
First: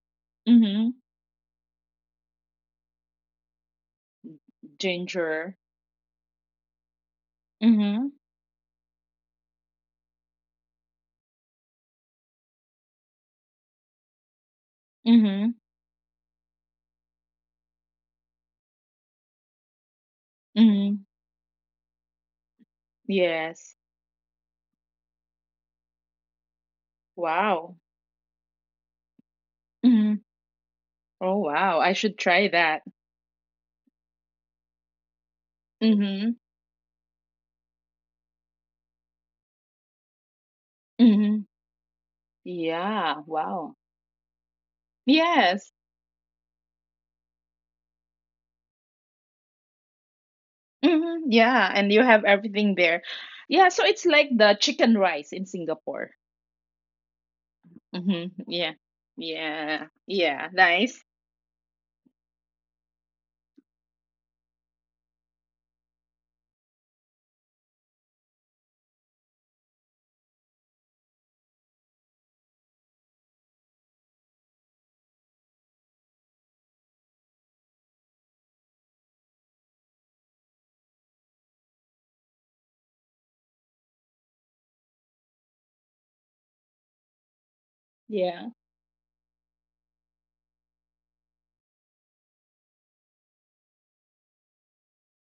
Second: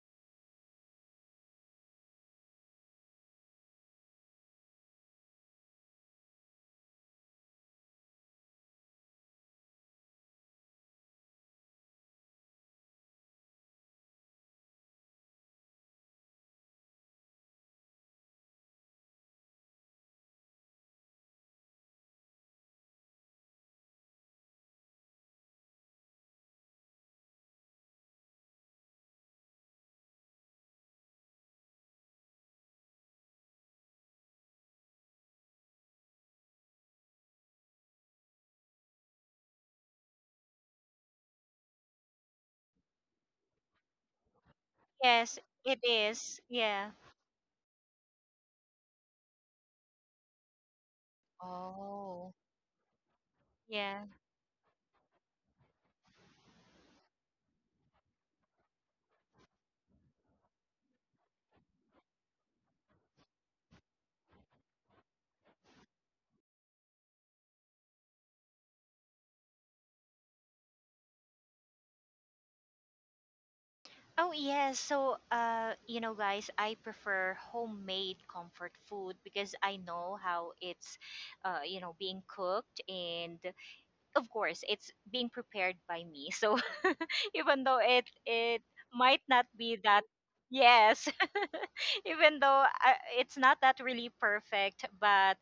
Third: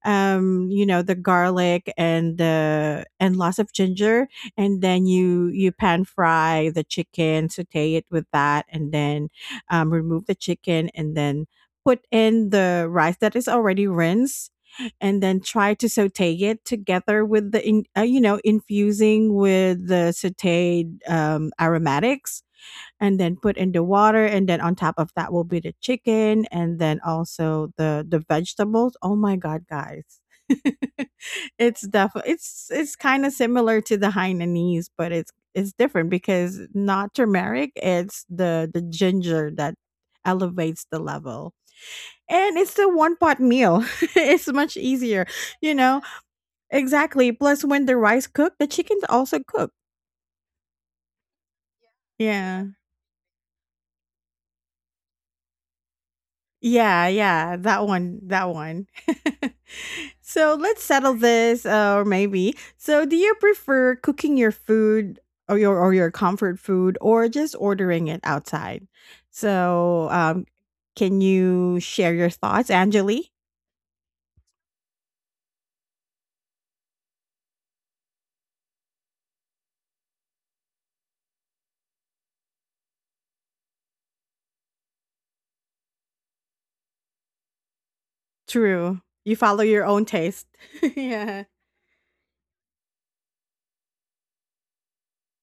Speaker 1: you know,
Speaker 2: Mhm.
Speaker 1: the garlic and the, and lots of ginger, and then you
Speaker 2: Ginger.
Speaker 1: you pan fry the chicken, saute it
Speaker 2: Mhm.
Speaker 1: with that, and then remove the chicken, and then put in the rice that is already rinsed, and then
Speaker 2: Mhm.
Speaker 1: try to saute it together with the in, you know, infusing with the sauteed
Speaker 2: Mhm.
Speaker 1: aromatics, and then put in
Speaker 2: Yes.
Speaker 1: the water, and then on top of that will be the chicken and then also
Speaker 2: Wow.
Speaker 1: the vegetables. Oh my god, guys.
Speaker 2: Mhm. Oh, wow.
Speaker 1: It's
Speaker 2: I should
Speaker 1: definitely,
Speaker 2: try
Speaker 1: it's
Speaker 2: that.
Speaker 1: it's kind of similar to the Hainanese, but it's different
Speaker 2: Mhm.
Speaker 1: because not turmeric, it's the ginger that elevates the
Speaker 2: Mhm.
Speaker 1: level. And it's a one
Speaker 2: Yeah.
Speaker 1: pot
Speaker 2: Wow.
Speaker 1: meal. It's much easier,
Speaker 3: Yes,
Speaker 1: you
Speaker 2: Yes.
Speaker 3: it
Speaker 1: know,
Speaker 3: is. Yeah.
Speaker 1: exactly. Plus when the rice cook, the chicken's also cooked.
Speaker 2: Mhm. Yeah, and you have
Speaker 3: Oh.
Speaker 1: Yeah.
Speaker 2: everything there. Yeah, so
Speaker 3: Yeah.
Speaker 2: it's like the chicken rice in Singapore.
Speaker 1: Yeah, yeah, that one,
Speaker 2: Mhm.
Speaker 1: that
Speaker 2: Yeah.
Speaker 1: one.
Speaker 2: Yeah. Yeah.
Speaker 1: So let's
Speaker 2: Nice.
Speaker 1: settle this, or maybe. So, do you prefer cooking your food or your, or your comfort food, or just ordering it outside? So, can you share your thoughts, Angeli?
Speaker 3: Oh, yes. So, you know, guys, I prefer homemade comfort food because I know how it's, you know, being cooked, and of course it's being prepared by me. So even though it
Speaker 2: Yeah.
Speaker 3: it
Speaker 1: True.
Speaker 3: might
Speaker 1: You
Speaker 3: not
Speaker 1: follow
Speaker 3: be
Speaker 1: your
Speaker 3: that,
Speaker 1: own taste.
Speaker 3: yes,
Speaker 1: Yeah.
Speaker 3: even though it's not that really perfect, but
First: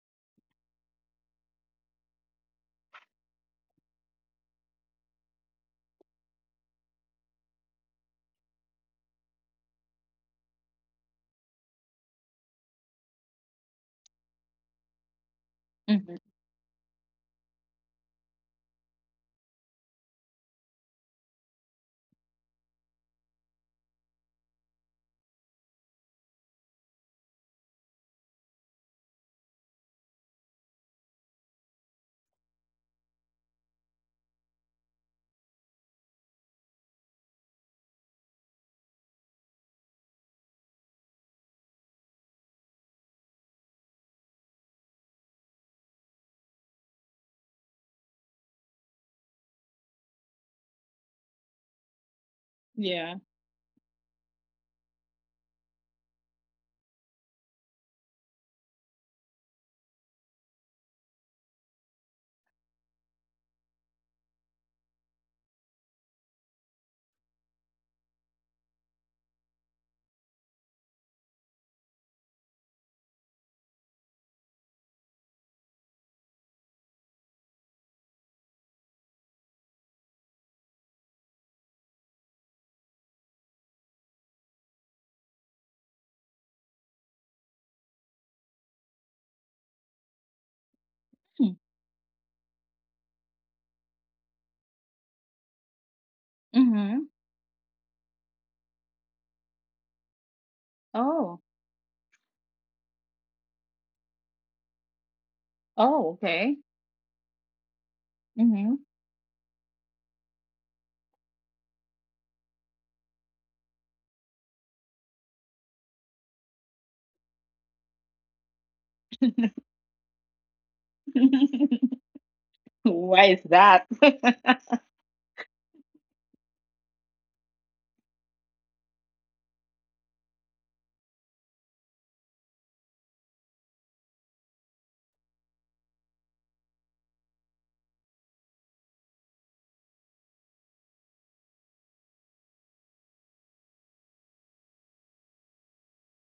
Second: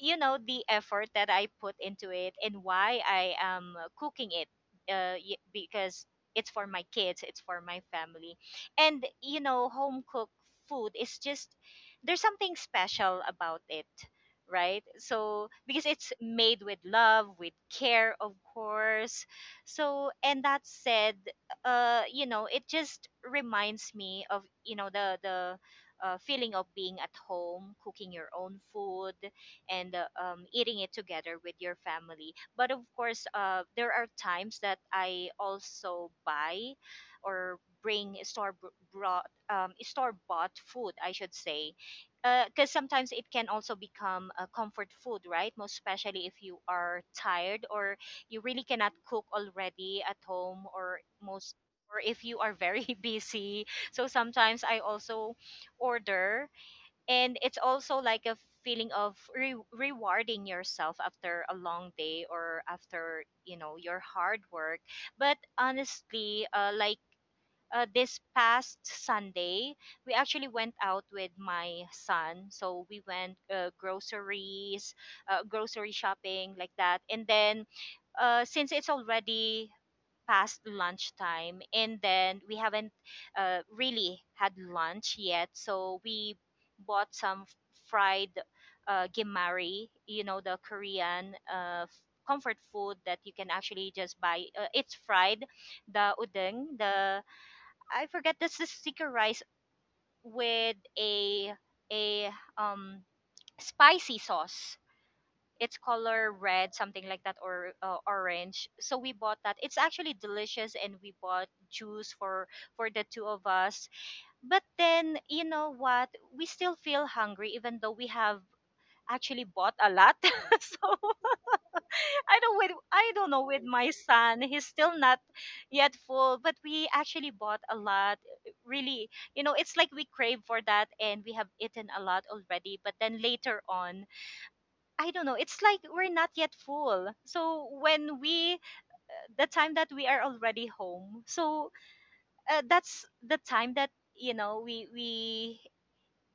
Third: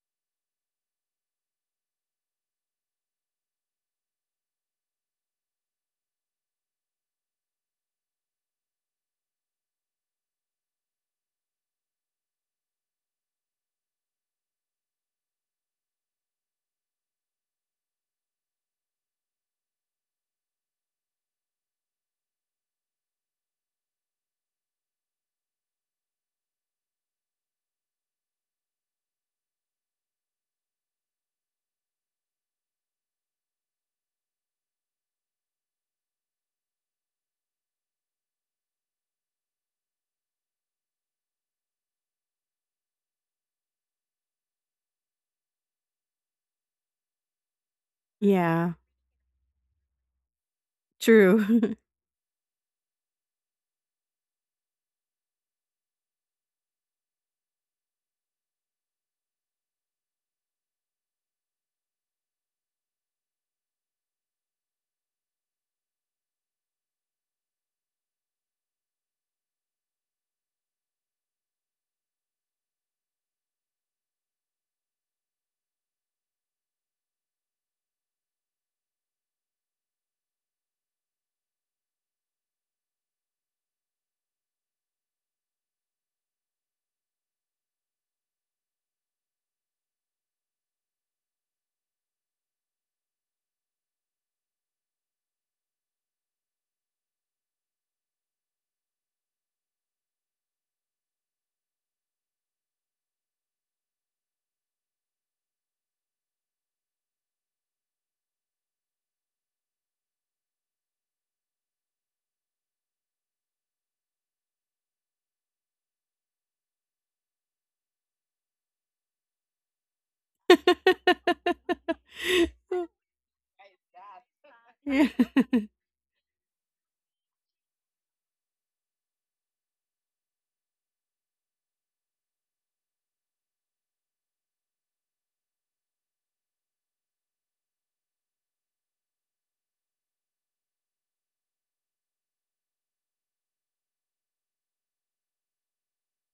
Speaker 3: you know the effort that I put into it and why I am cooking it, because it's for my kids, it's for my family. And you know home cooked food is just, there's something special about it, right? So because it's
Speaker 2: Mhm.
Speaker 3: made with love, with care, of course. So, and that said, you know, it just reminds me of, you know, the, feeling of being at home, cooking your own food, and eating it together with your family. But of course, there are times that I also buy or bring store brought, store bought food, I should say, because sometimes it can also become a comfort food, right? Most especially if you are tired or you really
Speaker 1: Yeah.
Speaker 3: cannot cook already at home or most
Speaker 1: True.
Speaker 3: or if you are very
Speaker 2: Yeah.
Speaker 3: busy. So sometimes I also order, and it's also like a feeling of rewarding yourself after a long day or after your hard work. But honestly, like this past Sunday, we actually went out with my son. So we went groceries, grocery shopping, like that. And then, since it's already past lunchtime, and then we haven't really had lunch yet, so we bought some fried gimari, you know, the Korean. Comfort food that you can actually just buy, it's fried. The udeng,
Speaker 2: Mhm.
Speaker 3: the I forget, this is sticker rice with
Speaker 2: Oh.
Speaker 3: a um spicy sauce. It's
Speaker 2: Oh,
Speaker 3: color
Speaker 2: okay.
Speaker 3: red, something like that, or orange.
Speaker 2: Mhm.
Speaker 3: So we bought that. It's actually delicious, and we bought juice for the two of us. But then, you know what? We still feel hungry, even though we have actually bought a lot. So I
Speaker 2: Why
Speaker 3: don't
Speaker 2: is
Speaker 3: know with
Speaker 2: that?
Speaker 3: my son. He's still
Speaker 1: Yeah.
Speaker 3: not yet full, but we actually bought a lot. Really, you know, it's like we crave for that, and we have eaten a lot already. But then later on, I don't know, it's like we're not yet full. So when we the time that we are already home, so that's the time that you know we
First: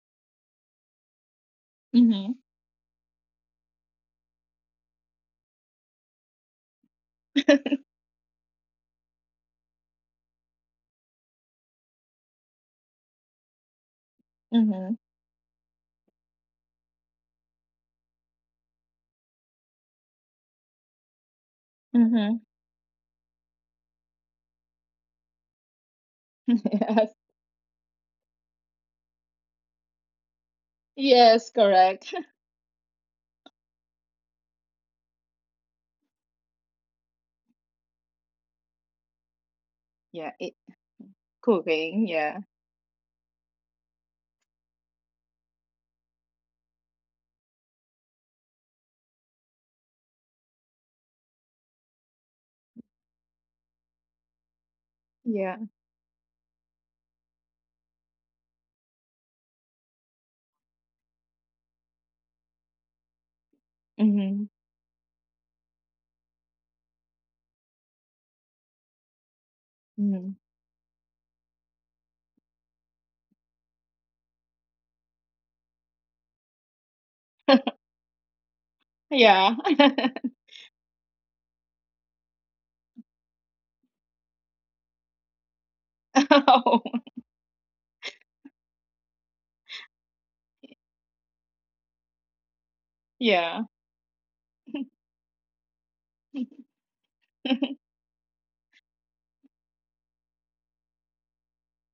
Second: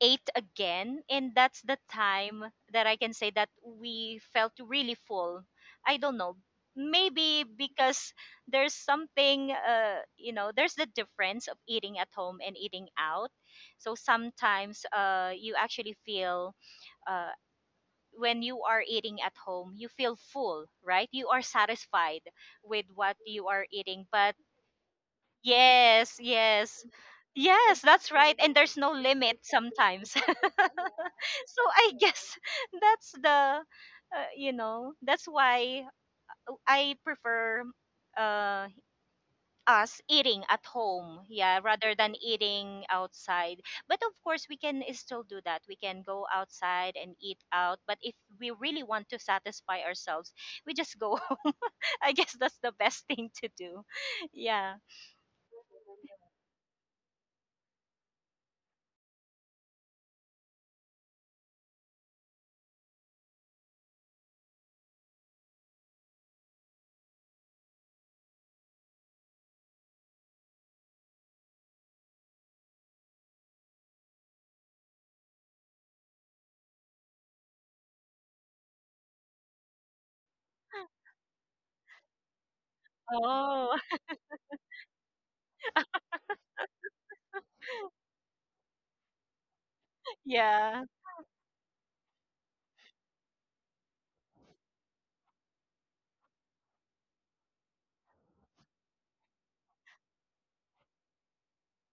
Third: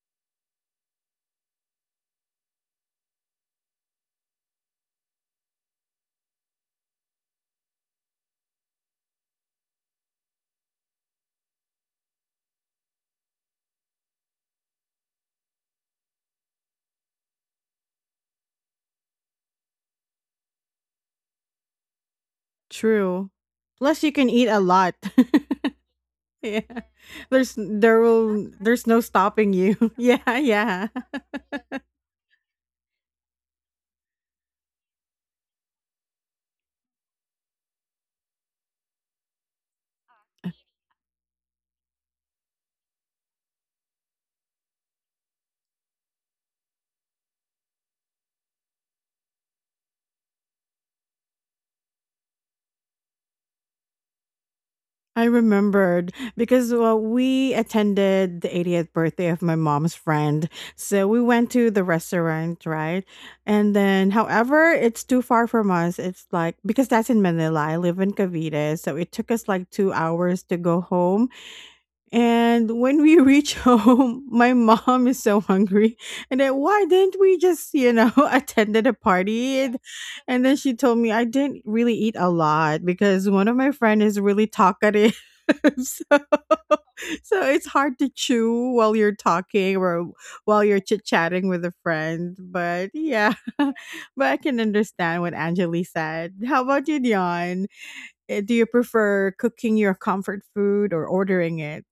Speaker 3: ate again, and that's the
Speaker 2: Hmm.
Speaker 3: time that I can say that we felt really full. I don't know, maybe because there's something, there's the difference of eating at home and eating out. So sometimes
Speaker 2: Hmm.
Speaker 3: you actually feel uh, when you are eating at home, you feel full, right? You are satisfied
Speaker 2: Hmm.
Speaker 3: with what
Speaker 1: True.
Speaker 3: you are
Speaker 1: Plus
Speaker 3: eating.
Speaker 1: you can
Speaker 3: But
Speaker 1: eat a lot.
Speaker 3: yes,
Speaker 1: Yeah.
Speaker 3: yes.
Speaker 2: Yes.
Speaker 1: There's
Speaker 3: Yes,
Speaker 1: there
Speaker 3: that's right,
Speaker 1: will,
Speaker 3: and there's
Speaker 1: there's
Speaker 3: no
Speaker 1: no
Speaker 3: limit
Speaker 1: stopping you.
Speaker 3: sometimes.
Speaker 1: Yeah, yeah.
Speaker 2: Yes,
Speaker 3: So I
Speaker 2: correct.
Speaker 3: guess, that's the, that's why I prefer uh us
Speaker 2: Yeah,
Speaker 3: eating at home, yeah, rather
Speaker 2: cooking.
Speaker 3: than
Speaker 2: Yeah.
Speaker 3: eating outside. But of course, we can still do that, we can go outside and eat out. But if we really want to satisfy ourselves, we just go home. I guess that's the best thing to do. Yeah.
Speaker 1: I
Speaker 2: Yeah.
Speaker 1: remembered because, well, we attended the 80th birthday of my mom's friend. So we went to the restaurant, right? And then,
Speaker 2: Hmm.
Speaker 1: however, it's too far from us. It's like, because that's in Manila, I live in Cavite. So it took us like two
Speaker 2: Hmm.
Speaker 1: hours to go home. And when we reach home, my mom is so hungry. And then why didn't we just, you know, attended a
Speaker 2: Yeah.
Speaker 1: party? And then she told me I didn't really eat a lot because one of my
Speaker 3: Oh.
Speaker 1: friend is really talkative. So,
Speaker 2: Oh,
Speaker 1: so it's hard to chew while you're talking or while you're
Speaker 3: Yeah.
Speaker 1: chit chatting with a friend. But yeah,
Speaker 2: yeah.
Speaker 1: but I can understand what Angeli said. How about you, Dion? Eh, do you prefer cooking your comfort food or ordering it?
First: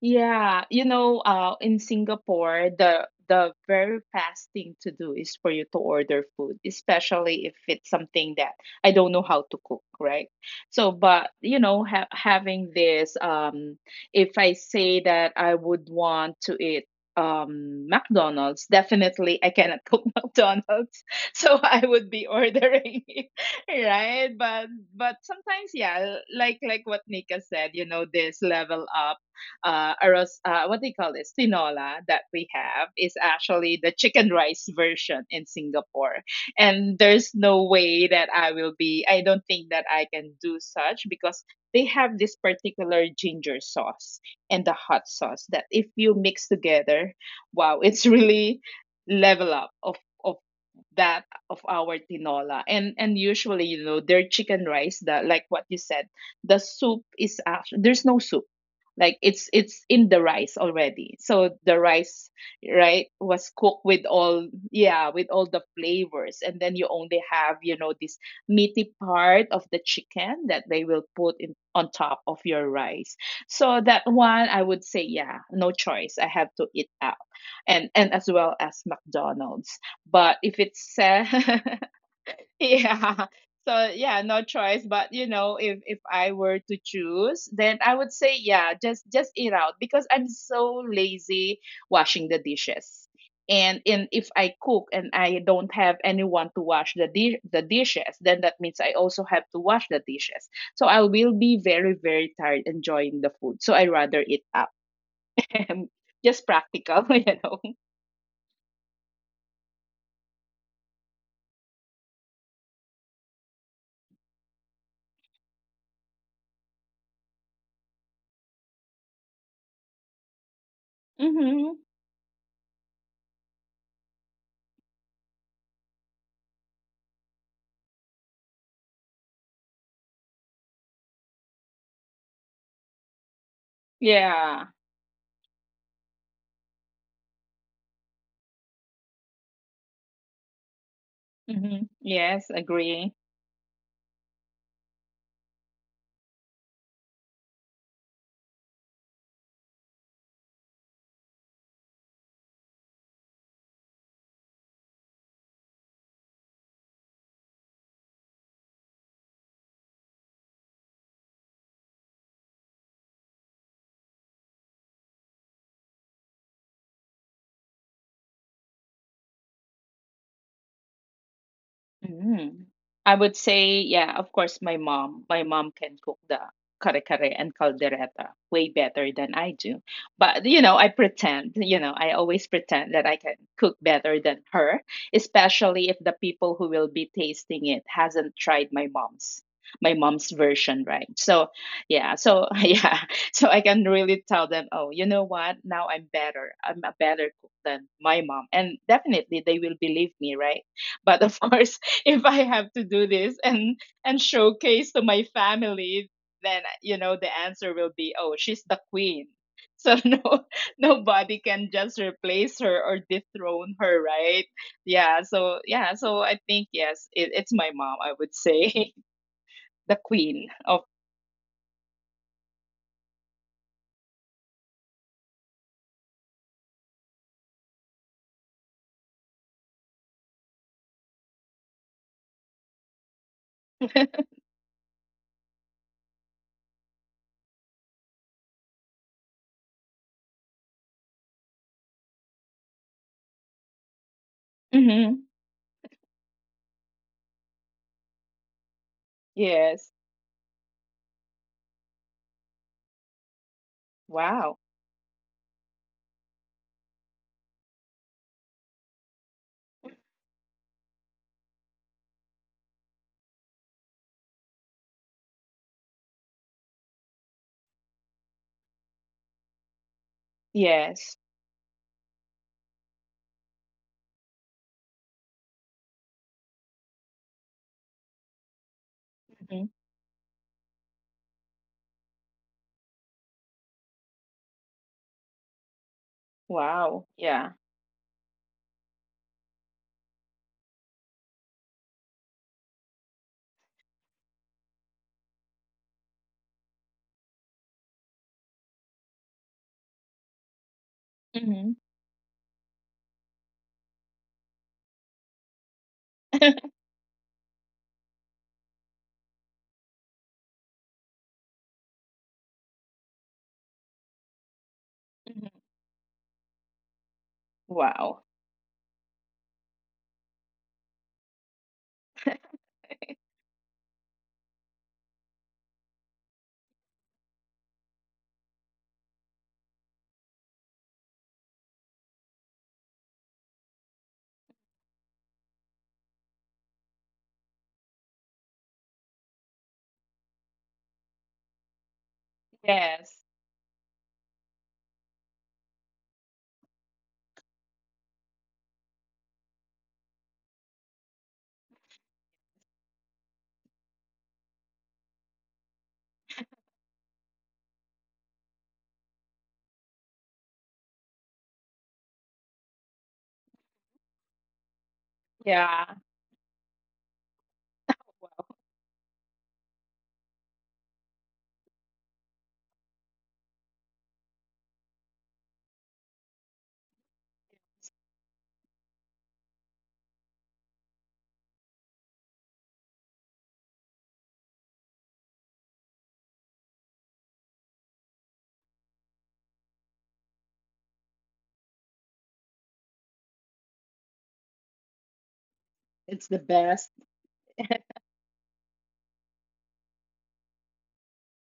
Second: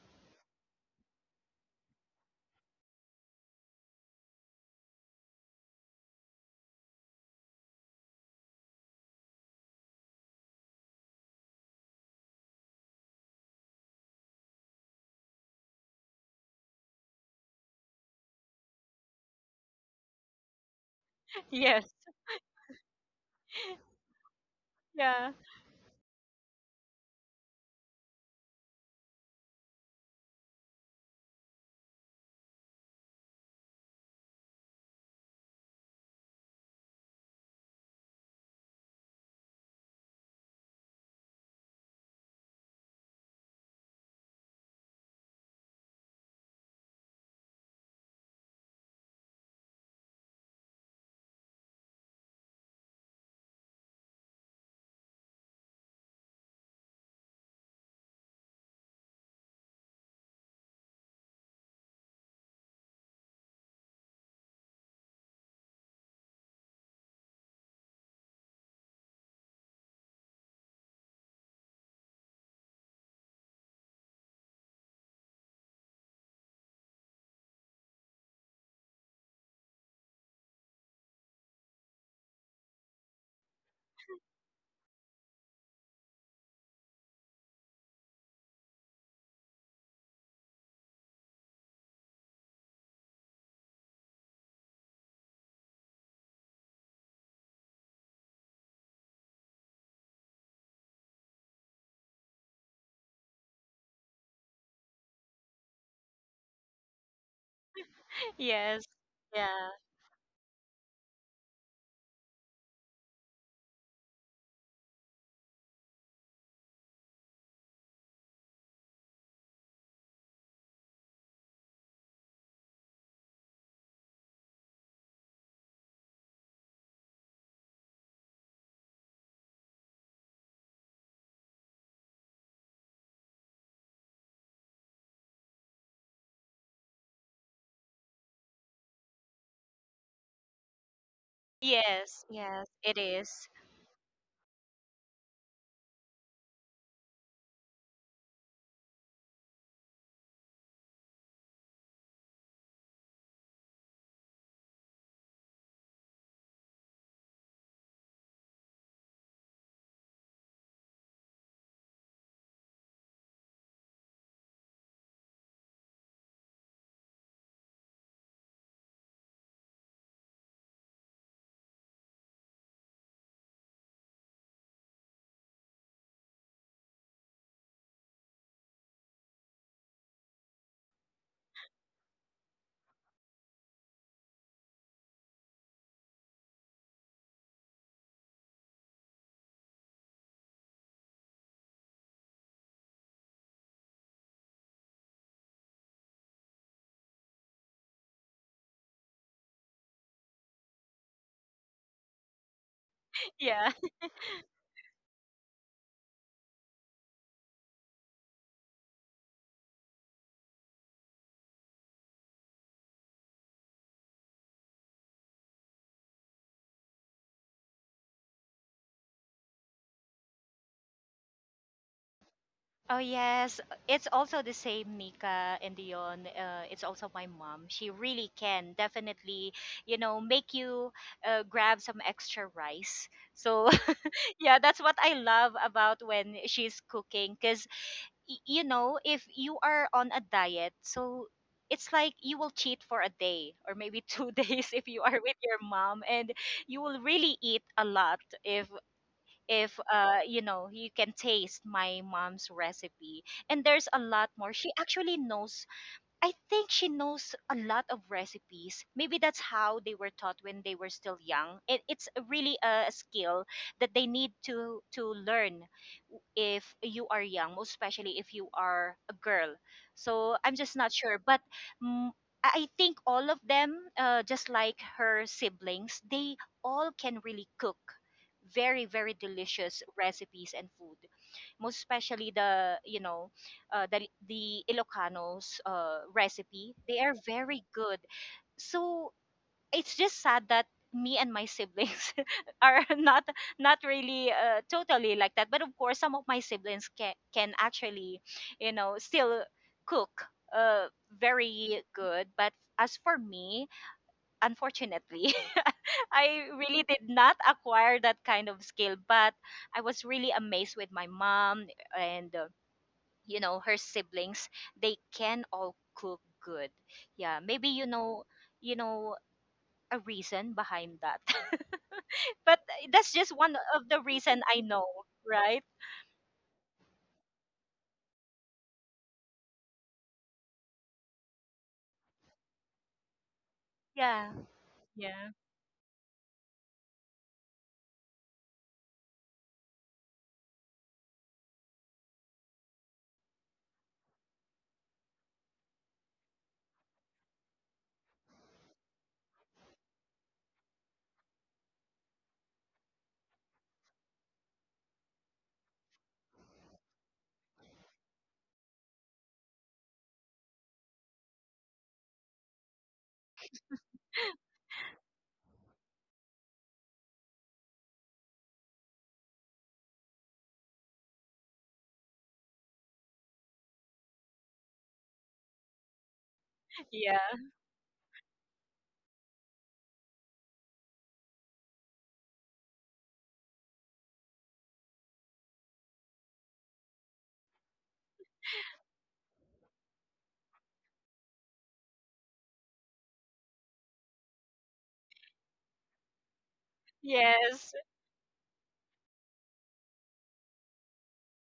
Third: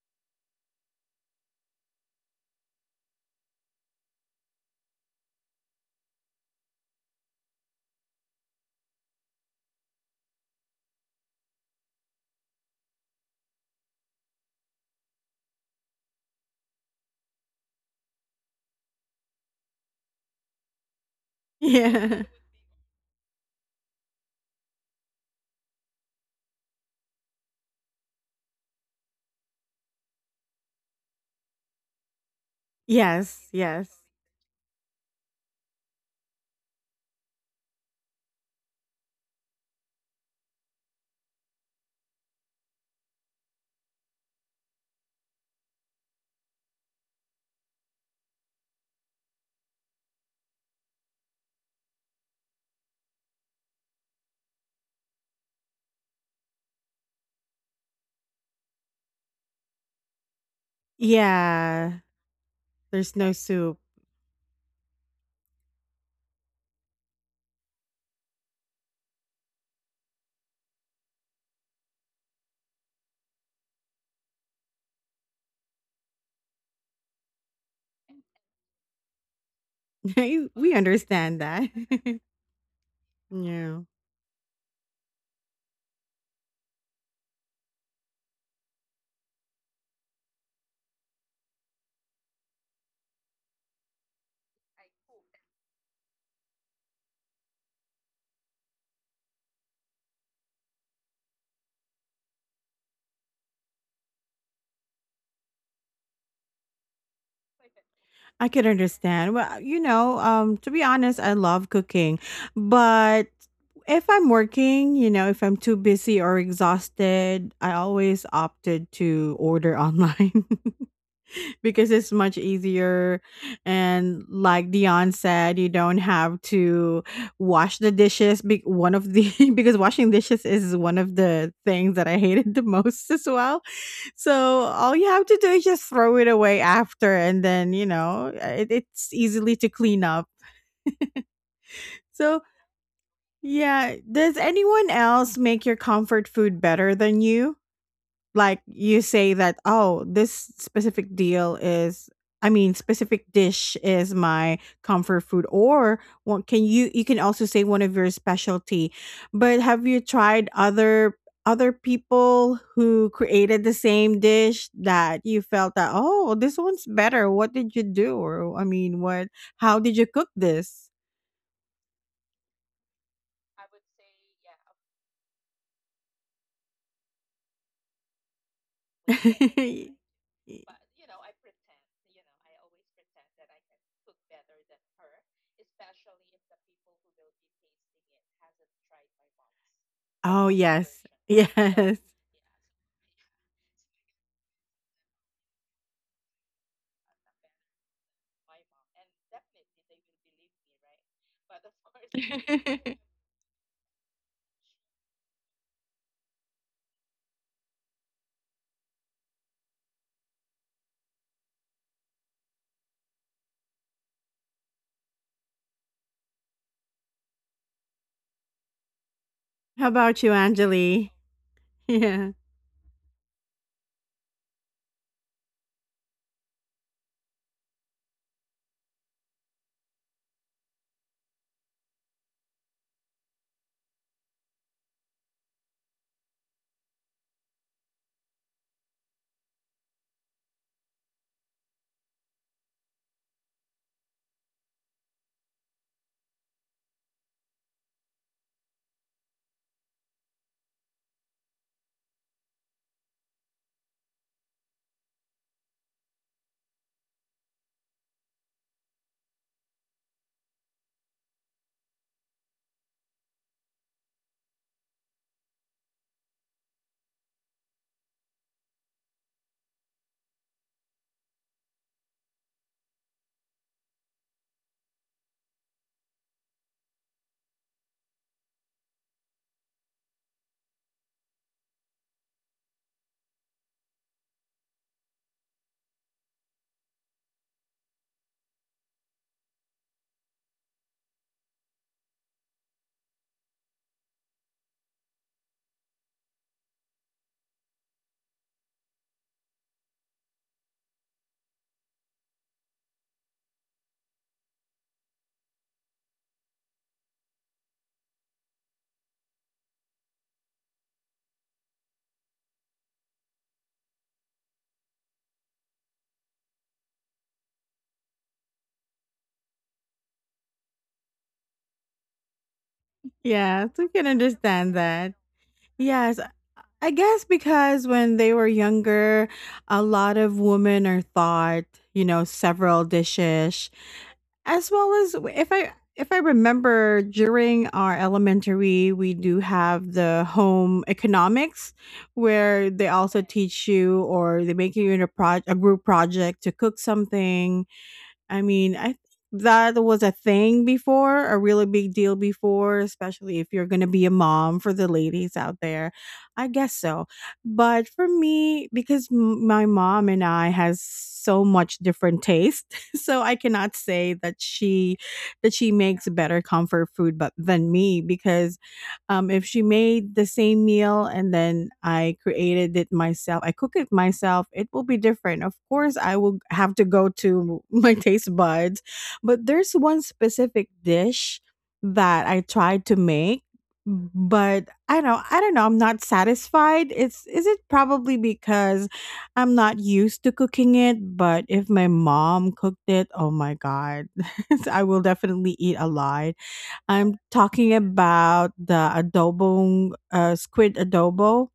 Speaker 2: Yeah, you know, in Singapore, the very fast thing to do is for you to order food, especially if it's something that I don't know how to cook, right? So, but you know, ha having this, if I say that I would want to eat McDonald's, definitely I cannot cook McDonald's, so I
Speaker 3: Yes.
Speaker 2: would
Speaker 1: Yeah.
Speaker 2: be ordering it, right? But
Speaker 3: Yeah.
Speaker 2: sometimes, yeah, like what Nika said, you know, this level up what do you call this? Tinola that we have is
Speaker 1: Yes,
Speaker 2: actually the
Speaker 1: yes.
Speaker 2: chicken rice version in Singapore. And there's no way that I don't think that I can do such because they have this particular ginger sauce and the hot sauce that if you mix together, wow, it's really level up of that of our tinola, and usually, you know, their chicken rice, the like what you said, the soup is actually, there's no soup, like it's in the rice already, so the
Speaker 1: Yeah.
Speaker 2: rice, right,
Speaker 1: There's no
Speaker 2: was
Speaker 1: soup.
Speaker 2: cooked with all, yeah, with all the flavors, and then you only have, you know, this meaty part of the chicken that they will put in on top of your rice. So that one, I would say, yeah, no choice, I have to eat out. And as well as McDonald's. But if
Speaker 1: We
Speaker 2: it's
Speaker 1: understand that.
Speaker 2: yeah.
Speaker 1: Yeah.
Speaker 2: So yeah, no choice. But you know, if I were to choose, then I would say, yeah, just eat out because I'm so lazy washing the dishes. And if I cook and I don't have anyone to wash the dishes, then that means I also have to wash the dishes. So I will be very tired enjoying the food. So I rather eat out. Just practical, you know.
Speaker 1: I could
Speaker 3: Yes.
Speaker 1: understand. Well,
Speaker 3: Yeah.
Speaker 1: you know, to be honest, I love cooking, but if I'm working, you know, if I'm too busy or exhausted, I always opted to order online
Speaker 2: Mhm.
Speaker 1: because it's much easier. And like Dion said, you don't have to wash the dishes. Be- one of the because washing dishes is one of the things that I hated the most as well. So
Speaker 2: Yeah.
Speaker 1: all you have to do is just throw it away after, and then you know it, it's easily to clean up.
Speaker 2: Mhm.
Speaker 3: Yes.
Speaker 1: So
Speaker 2: Yes,
Speaker 3: Yes, it
Speaker 2: agree.
Speaker 3: is.
Speaker 1: yeah, does anyone else make your comfort food better than you? Like you say that oh, this specific deal is, I mean specific dish is my comfort food, or what, can you, you can also say one of your specialty. But have you tried other, other people who created the same dish that you felt that oh, this one's better, what did you do, or I mean what, how did you cook this?
Speaker 2: Mm. I would say, yeah, of course, my mom. My mom can cook the kare kare and caldereta way better than I do. But,
Speaker 1: Y-
Speaker 2: you
Speaker 1: But
Speaker 2: know, I
Speaker 1: you know I
Speaker 2: pretend, you
Speaker 1: pretend,
Speaker 2: know, I
Speaker 1: pretend
Speaker 2: always
Speaker 1: always
Speaker 2: pretend that I can
Speaker 1: that I can
Speaker 2: cook
Speaker 1: cook
Speaker 2: better than
Speaker 1: better than
Speaker 2: her,
Speaker 1: her.
Speaker 2: especially if the people who will be tasting it hasn't tried my mom's
Speaker 1: Oh,
Speaker 2: version,
Speaker 1: yes.
Speaker 2: right? So
Speaker 1: Yes.
Speaker 2: yeah, so yeah, so I can really tell them, oh, you know what, now I'm better, I'm a better cook than my mom, and definitely they will believe me, right? But of course, if I have to do this
Speaker 3: Yeah.
Speaker 2: and showcase to my family, then you know the answer will be, oh, she's the queen. So no, nobody can just replace her or dethrone her, right? Yeah. So yeah. So I think yes, it's my mom. I would say
Speaker 1: How
Speaker 2: the
Speaker 1: about you,
Speaker 2: queen of.
Speaker 1: Anjali? Yeah.
Speaker 3: Oh yes, it's also the same, Nika and Dion. It's also my mom. She really can definitely, you know, make you grab some extra rice. So yeah, that's what I love about when she's cooking. Cause you know, if you are on a diet, so it's like you will cheat for a day or maybe two days if you are with
Speaker 2: Mhm.
Speaker 3: your mom, and you will really eat a lot if
Speaker 2: Yes.
Speaker 3: you know you can taste my mom's recipe. And there's a lot more
Speaker 2: Wow.
Speaker 3: she actually knows. I think she knows a lot of recipes. Maybe that's how they were taught when they were still young. It's really a skill that they need to learn if you are young, most especially if you are a girl. So I'm just not sure,
Speaker 2: Yes.
Speaker 3: but mm, I think all of them, just like her siblings, they all can really cook very very
Speaker 2: Mhm.
Speaker 3: delicious recipes and food, most especially the, you know, the Ilocanos, recipe. They
Speaker 2: Wow.
Speaker 3: are
Speaker 2: Yeah.
Speaker 3: very good. So it's just sad that me and my siblings are not really, totally like that. But of course, some of my siblings can actually, you know, still cook
Speaker 2: Hmm,
Speaker 3: very good. But as for me, unfortunately, I really did not acquire that kind of skill. But I was really amazed with my mom and. You know, her siblings, they can
Speaker 2: hmm.
Speaker 3: all cook good. Yeah, maybe, you
Speaker 2: Wow.
Speaker 3: know, you know a reason behind that. But that's just one
Speaker 1: Yes, we
Speaker 3: of the
Speaker 1: can
Speaker 3: reason I
Speaker 1: understand
Speaker 3: know.
Speaker 1: that.
Speaker 3: Right.
Speaker 1: Yes, I guess because when they were younger, a lot of women are thought, you know, several dishes,
Speaker 3: Yeah.
Speaker 1: as well as
Speaker 3: Yeah.
Speaker 1: if I remember during our elementary, we do have the home economics where they also
Speaker 2: Yes.
Speaker 1: teach you or they make you in a group project to cook something. I mean, I think that was a thing before, a really big deal before, especially if you're going to be a mom for the ladies out there. I guess so. But for me, because my mom and I has so much different taste, so I cannot say that she
Speaker 2: Yeah.
Speaker 1: makes better comfort food but than me because if she made the same meal and then I created it myself, I cook it myself, it will be different. Of course, I will have to go
Speaker 3: Yeah.
Speaker 1: to my taste buds, but there's one specific dish that I tried to make, but I know I don't know. I'm not satisfied. It's is it probably because I'm not used to cooking it, but if my mom cooked it, oh my god, I will definitely eat a
Speaker 2: It's
Speaker 1: lot.
Speaker 2: the best.
Speaker 1: I'm talking
Speaker 3: Yes.
Speaker 1: about the adobo, squid adobo.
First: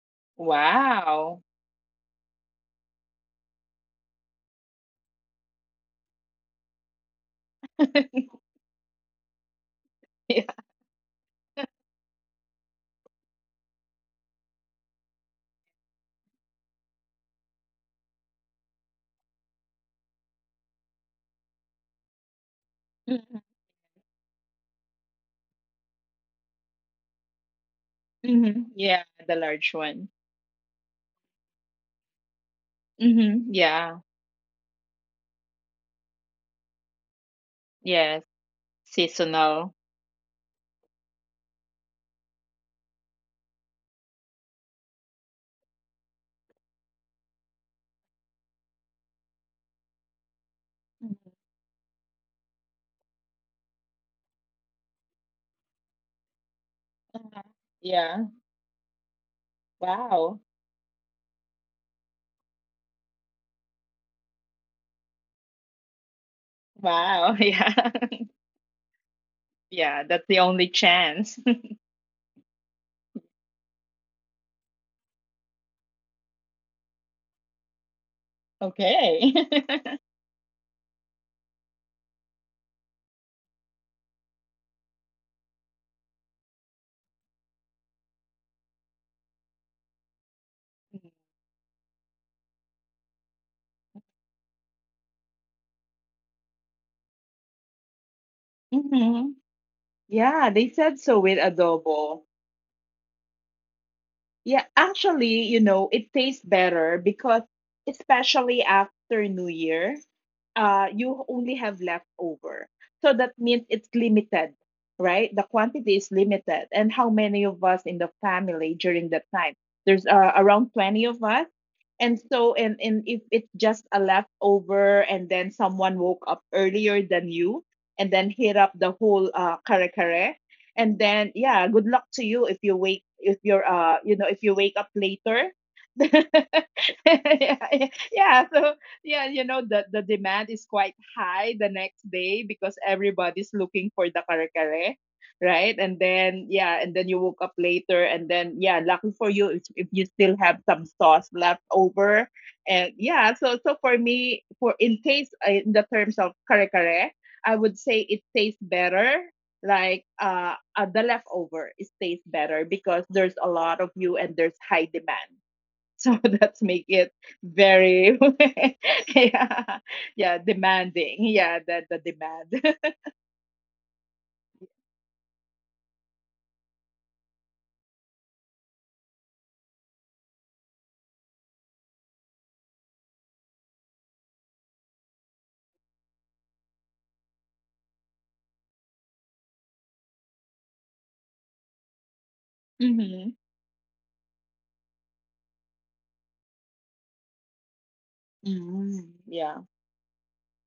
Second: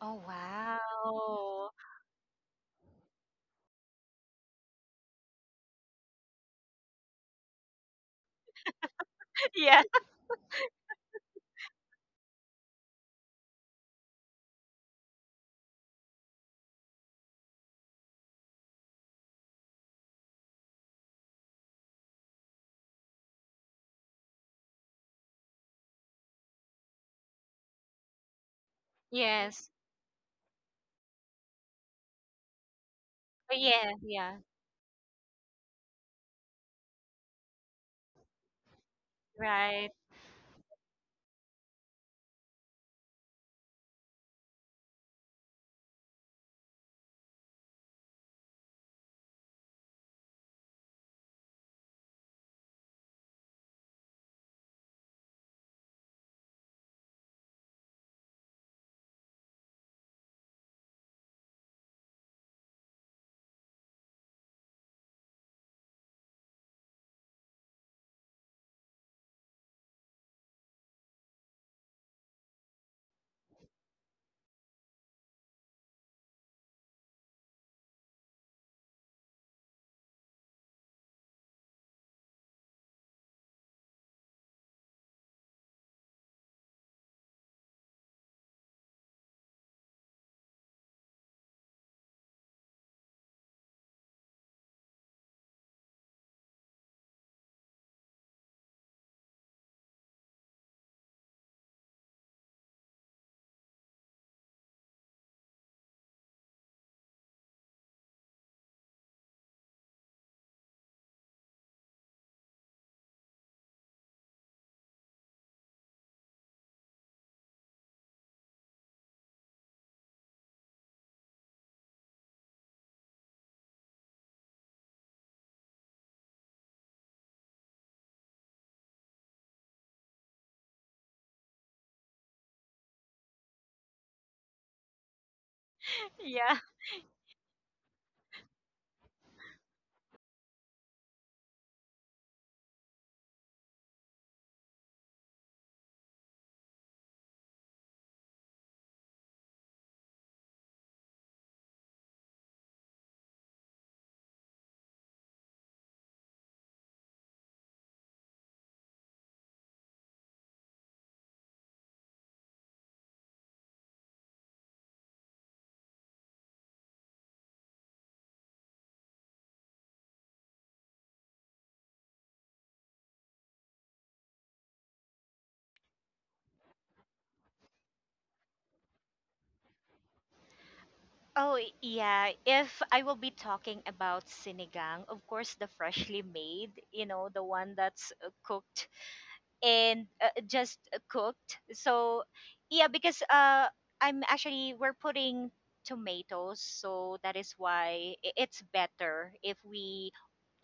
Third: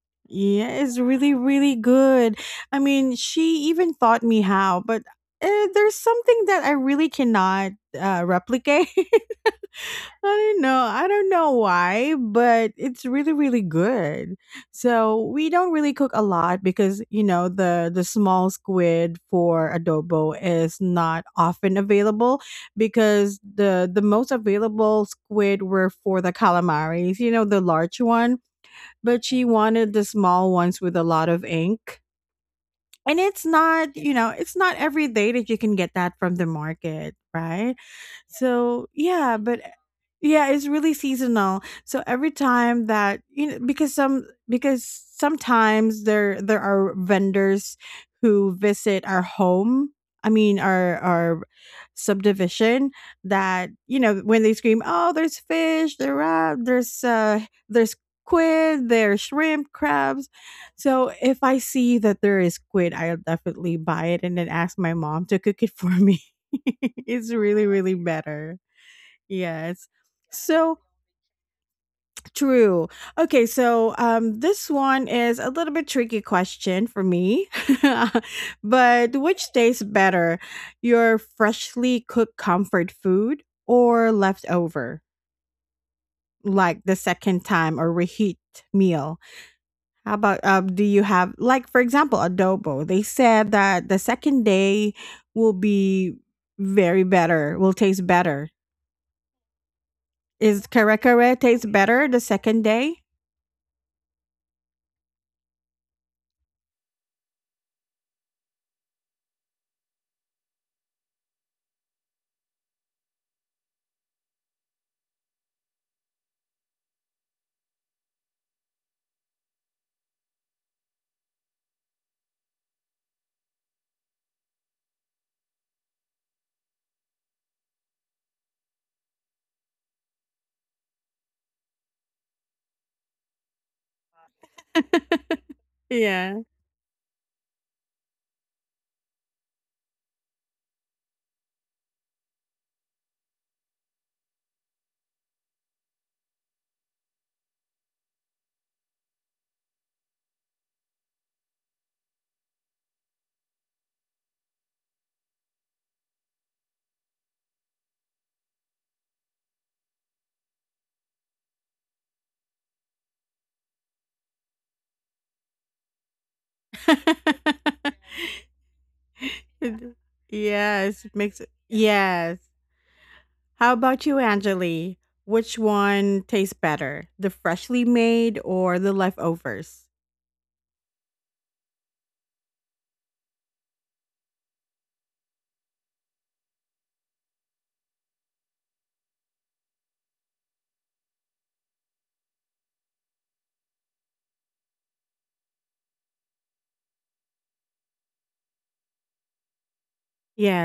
Speaker 3: Oh
Speaker 1: Yeah, it's really,
Speaker 2: Wow.
Speaker 3: wow.
Speaker 1: really good. I mean, she even taught me how, but there's something that I really cannot replicate.
Speaker 3: Yeah.
Speaker 1: I
Speaker 2: Yeah.
Speaker 1: don't know. I don't know why, but it's really, really good. So we don't really cook a lot because you know the small squid for adobo is not often available because the most available squid were for the calamaris, you know, the large one.
Speaker 2: Mhm. Yeah,
Speaker 1: But
Speaker 2: the
Speaker 1: she
Speaker 3: Yes.
Speaker 2: large
Speaker 1: wanted the
Speaker 2: one.
Speaker 1: small ones with a lot of ink, and
Speaker 2: Mhm.
Speaker 1: it's
Speaker 3: But yeah.
Speaker 1: not,
Speaker 2: Yeah.
Speaker 1: you know,
Speaker 3: Yeah.
Speaker 1: it's not every day that you can get that from the market, right?
Speaker 2: Yes.
Speaker 1: So yeah, but
Speaker 2: Seasonal.
Speaker 3: Right.
Speaker 1: yeah, it's really seasonal, so every time that, you know, because sometimes there are vendors who visit our home. I mean our
Speaker 2: Mhm.
Speaker 1: our subdivision. That, you know, when they scream, oh, there's fish,
Speaker 2: Uh-huh.
Speaker 1: there's
Speaker 2: Yeah.
Speaker 1: squid, there's shrimp, crabs.
Speaker 2: Wow.
Speaker 1: So if I see that there is squid, I'll definitely buy it and then ask my mom to cook it for me. It's
Speaker 2: Wow.
Speaker 1: really, really
Speaker 2: Yeah.
Speaker 1: better. Yes.
Speaker 2: Yeah, that's the only
Speaker 1: So
Speaker 2: chance.
Speaker 1: true. Okay, so this one is a little bit tricky question for me. But
Speaker 2: Okay.
Speaker 1: which tastes better? Your freshly cooked comfort food or leftover? Like the second time or reheat meal? How about do you have, like, for example, adobo? They said that the second day will be very better, will taste better.
Speaker 2: Mhm. Yeah,
Speaker 1: Is
Speaker 2: they
Speaker 1: kare
Speaker 2: said so
Speaker 1: kare
Speaker 2: with
Speaker 1: taste better the
Speaker 2: adobo.
Speaker 1: second day?
Speaker 2: Yeah, actually, you know, it tastes better because especially after New Year, you only have leftover. So that means it's limited, right? The quantity is limited. And how many of us in the family during that time? There's around 20 of us. And so, and if it's just a leftover and then someone woke up earlier than you and then hit up the whole kare kare, and then yeah, good luck to you if you wake, if you wake up later.
Speaker 1: Yeah.
Speaker 3: Yeah.
Speaker 2: Yeah so, yeah, you know, the demand is quite high the next day because everybody's looking for the kare kare, right? And then yeah, and then you woke up later and then yeah, lucky for you if you still have some sauce left over. And yeah, so for me, for in taste in the terms of kare kare, I would say it tastes better, like the leftover, it stays better because there's a lot of you and there's high demand, so that's make it very yeah,
Speaker 1: It-
Speaker 2: yeah,
Speaker 1: yes,
Speaker 2: demanding, yeah, the
Speaker 1: yes.
Speaker 2: demand.
Speaker 1: How about you, Angeli? Which one tastes better, the freshly made or the leftovers?
Speaker 3: Oh, yeah. If I will be talking about sinigang, of course, the freshly made, you know, the one that's cooked and just cooked. So yeah, because I'm actually we're putting tomatoes, so that is why
Speaker 2: Hmm,
Speaker 3: it's
Speaker 2: hmm.
Speaker 3: better
Speaker 2: Yeah,
Speaker 3: if we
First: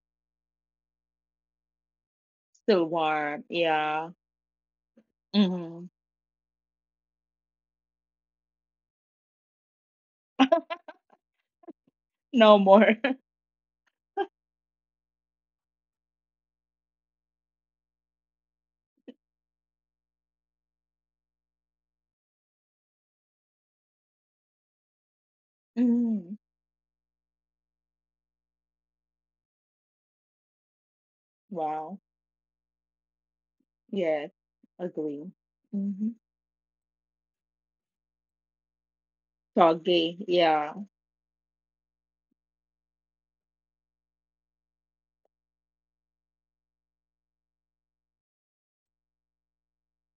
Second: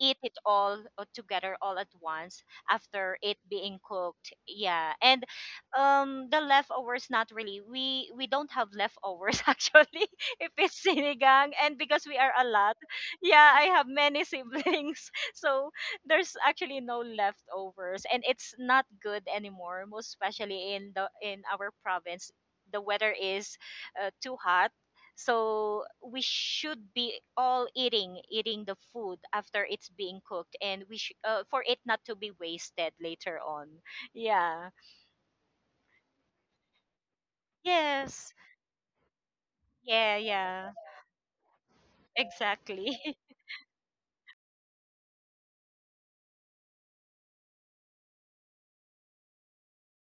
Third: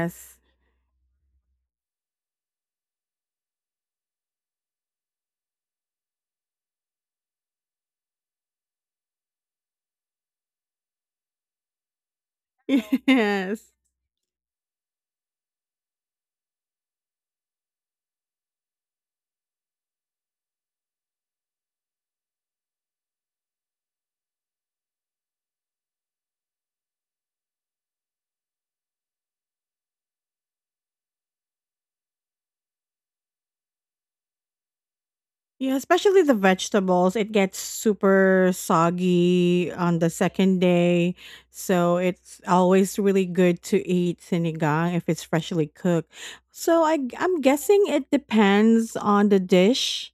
Speaker 3: eat it all, together, all at once
Speaker 2: still
Speaker 3: after it
Speaker 2: warm,
Speaker 3: being
Speaker 2: yeah.
Speaker 3: cooked, yeah. And
Speaker 2: Hmm.
Speaker 3: the leftovers, not really, we don't have leftovers actually, if it's sinigang, and because we are a
Speaker 2: No
Speaker 3: lot.
Speaker 2: more.
Speaker 3: Yeah,
Speaker 1: Yes.
Speaker 3: I have many siblings. So there's actually no leftovers, and it's not good anymore, most especially in the in our province. The weather is too hot, so we
Speaker 2: Hmm.
Speaker 3: should be all eating the food after it's being cooked, and we for it
Speaker 2: Wow.
Speaker 3: not to be wasted later on.
Speaker 2: Yes.
Speaker 3: Yeah.
Speaker 2: Agree.
Speaker 1: Yeah,
Speaker 2: Mm-hmm.
Speaker 1: especially the vegetables. It gets
Speaker 3: Yes.
Speaker 1: super soggy on the
Speaker 3: Yeah.
Speaker 2: Soggy,
Speaker 1: second
Speaker 2: yeah.
Speaker 3: Yeah.
Speaker 1: day. So it's
Speaker 3: Exactly.
Speaker 1: always really good to eat sinigang if it's freshly cooked. So I'm guessing it depends on the dish,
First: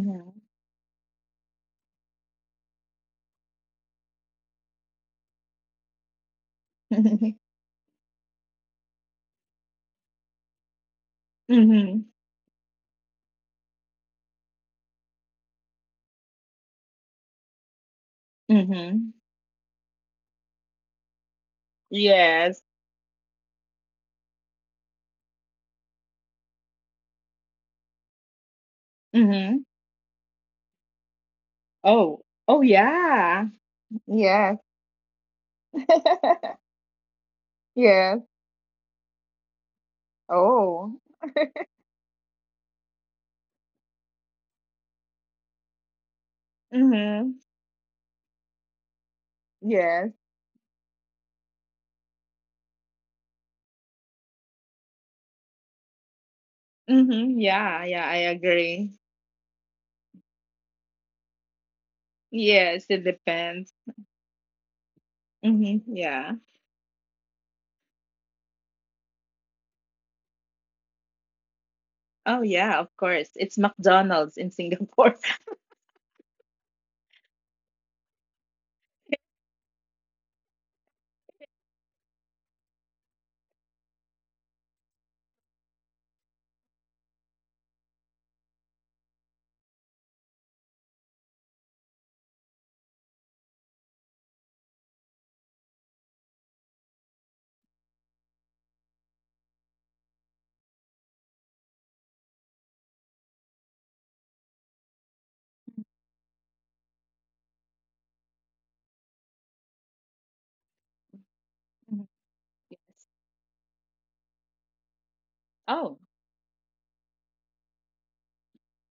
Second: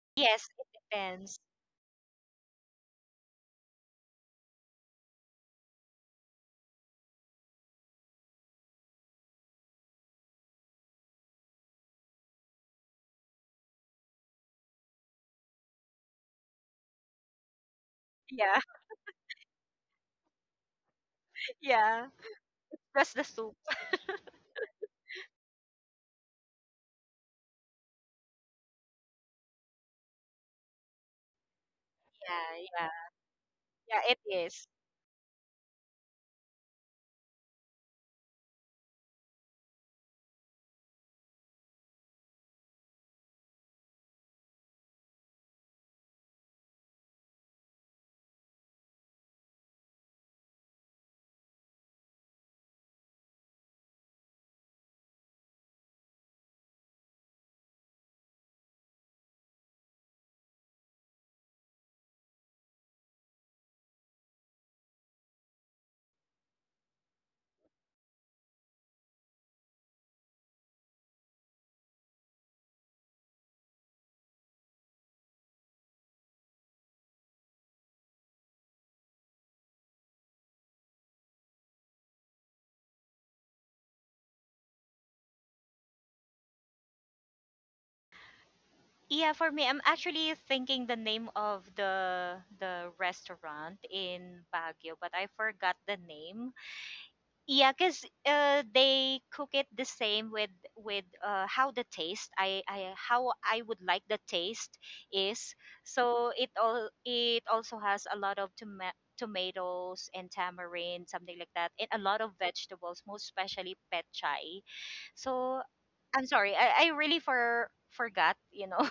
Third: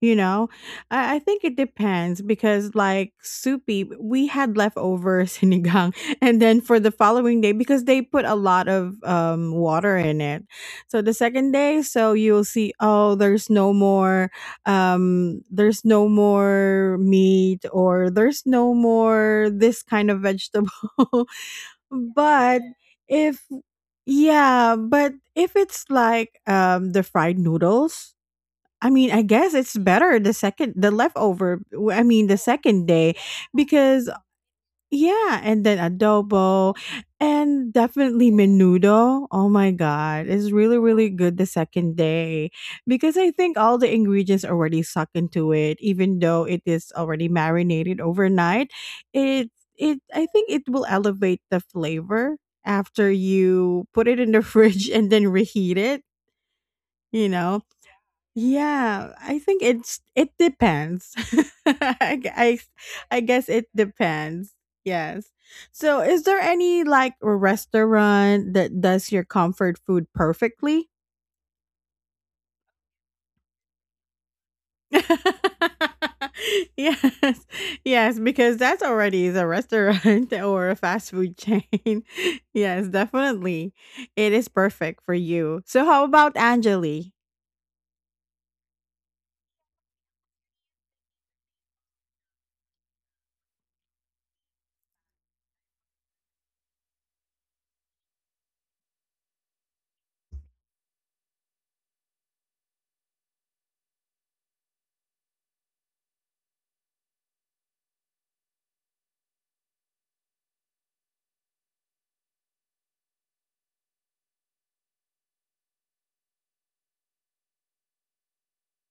Speaker 1: you
Speaker 3: Yes,
Speaker 1: know,
Speaker 3: it
Speaker 1: I
Speaker 3: depends.
Speaker 1: think it depends because, like, soupy, we had leftover sinigang, and then for the following day, because they put a lot of water in it, so the second day,
Speaker 2: hmm,
Speaker 1: so you'll see, oh, there's no more meat, or there's
Speaker 3: Yeah.
Speaker 1: no
Speaker 2: hmm.
Speaker 1: more this kind of vegetable.
Speaker 3: Yeah.
Speaker 2: Yes.
Speaker 1: but
Speaker 3: Plus the
Speaker 1: if
Speaker 3: soup.
Speaker 1: yeah, but if it's like the fried noodles. I mean, I guess
Speaker 2: Hmm.
Speaker 1: it's better the second I
Speaker 2: Oh,
Speaker 1: mean, the
Speaker 3: Yeah.
Speaker 2: oh
Speaker 1: second
Speaker 3: Yeah.
Speaker 1: day
Speaker 2: yeah.
Speaker 3: Yeah,
Speaker 1: because
Speaker 3: it
Speaker 2: Yes.
Speaker 3: is.
Speaker 1: yeah, and then adobo, and
Speaker 2: Yes.
Speaker 1: definitely menudo. Oh my god, it's really
Speaker 2: Oh,
Speaker 1: really good the second day because I think all the ingredients already suck into it even though it is already
Speaker 2: mm-hmm.
Speaker 1: marinated overnight. It it
Speaker 2: Yes.
Speaker 1: I think it will elevate the flavor after you put it in the fridge and then reheat it, you
Speaker 2: Mm-hmm.
Speaker 1: know.
Speaker 2: Yeah, yeah, I agree.
Speaker 1: Yeah, I think it depends. I
Speaker 2: Yes, it
Speaker 1: I guess it
Speaker 2: depends.
Speaker 1: depends. Yes.
Speaker 2: Mm-hmm.
Speaker 1: So, is
Speaker 2: Yeah.
Speaker 1: there any, like, a restaurant that does your comfort food perfectly?
Speaker 2: Oh, yeah, of course. It's McDonald's in Singapore.
Speaker 1: Yes. Yes, because that's already is a restaurant or a fast food chain. Yes, definitely. It is perfect for you. So, how about Angeli?
Speaker 3: Yeah, for me, I'm actually thinking the name of the restaurant in Baguio, but I forgot the name. Yeah, cause they cook it the same with how the taste, I how I would like the taste is. So it all, it also has a lot of tomatoes and tamarind, something like that, and a
Speaker 2: Mhm,
Speaker 3: lot of vegetables,
Speaker 2: yes.
Speaker 3: most especially pet chai. So
Speaker 2: Oh.
Speaker 3: I'm sorry, I really forgot, you know,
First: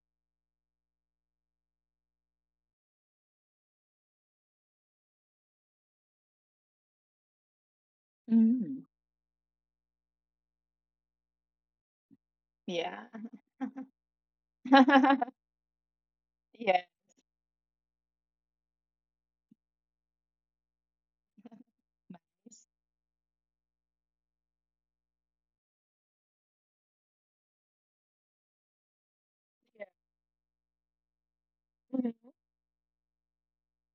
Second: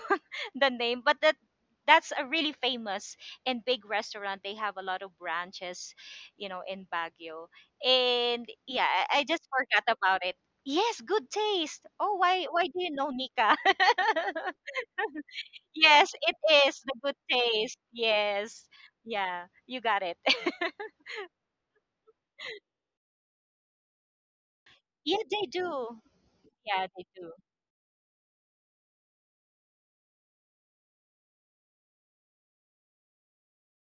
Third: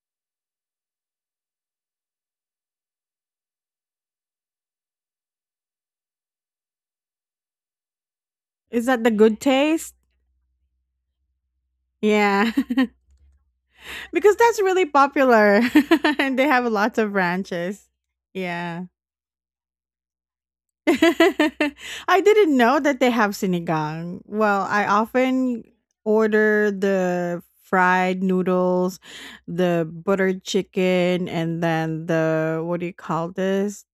Speaker 3: the name, but that's a really famous and big restaurant. They have a lot of branches, you know, in Baguio. And
Speaker 2: Mm-hmm.
Speaker 1: Is
Speaker 3: yeah,
Speaker 1: that the
Speaker 3: I
Speaker 1: good
Speaker 3: just
Speaker 1: taste?
Speaker 3: forgot about it. Yes, good taste. Oh,
Speaker 1: Yeah.
Speaker 3: why do you
Speaker 2: Yeah.
Speaker 3: know, Nika?
Speaker 1: Because that's really popular
Speaker 3: Yes, it
Speaker 1: and they have
Speaker 3: is
Speaker 2: Yeah.
Speaker 3: the
Speaker 1: lots of
Speaker 3: good taste.
Speaker 1: branches.
Speaker 3: Yes.
Speaker 1: Yeah.
Speaker 3: Yeah, you got it.
Speaker 1: I didn't
Speaker 2: Nice.
Speaker 1: know that they have sinigang. Well, I
Speaker 3: Yeah, they
Speaker 1: often
Speaker 3: do.
Speaker 1: order
Speaker 3: Yeah, they do.
Speaker 1: the fried noodles,
Speaker 2: Yeah.
Speaker 1: the buttered chicken, and then
Speaker 2: Mhm.
Speaker 1: the what do you call this?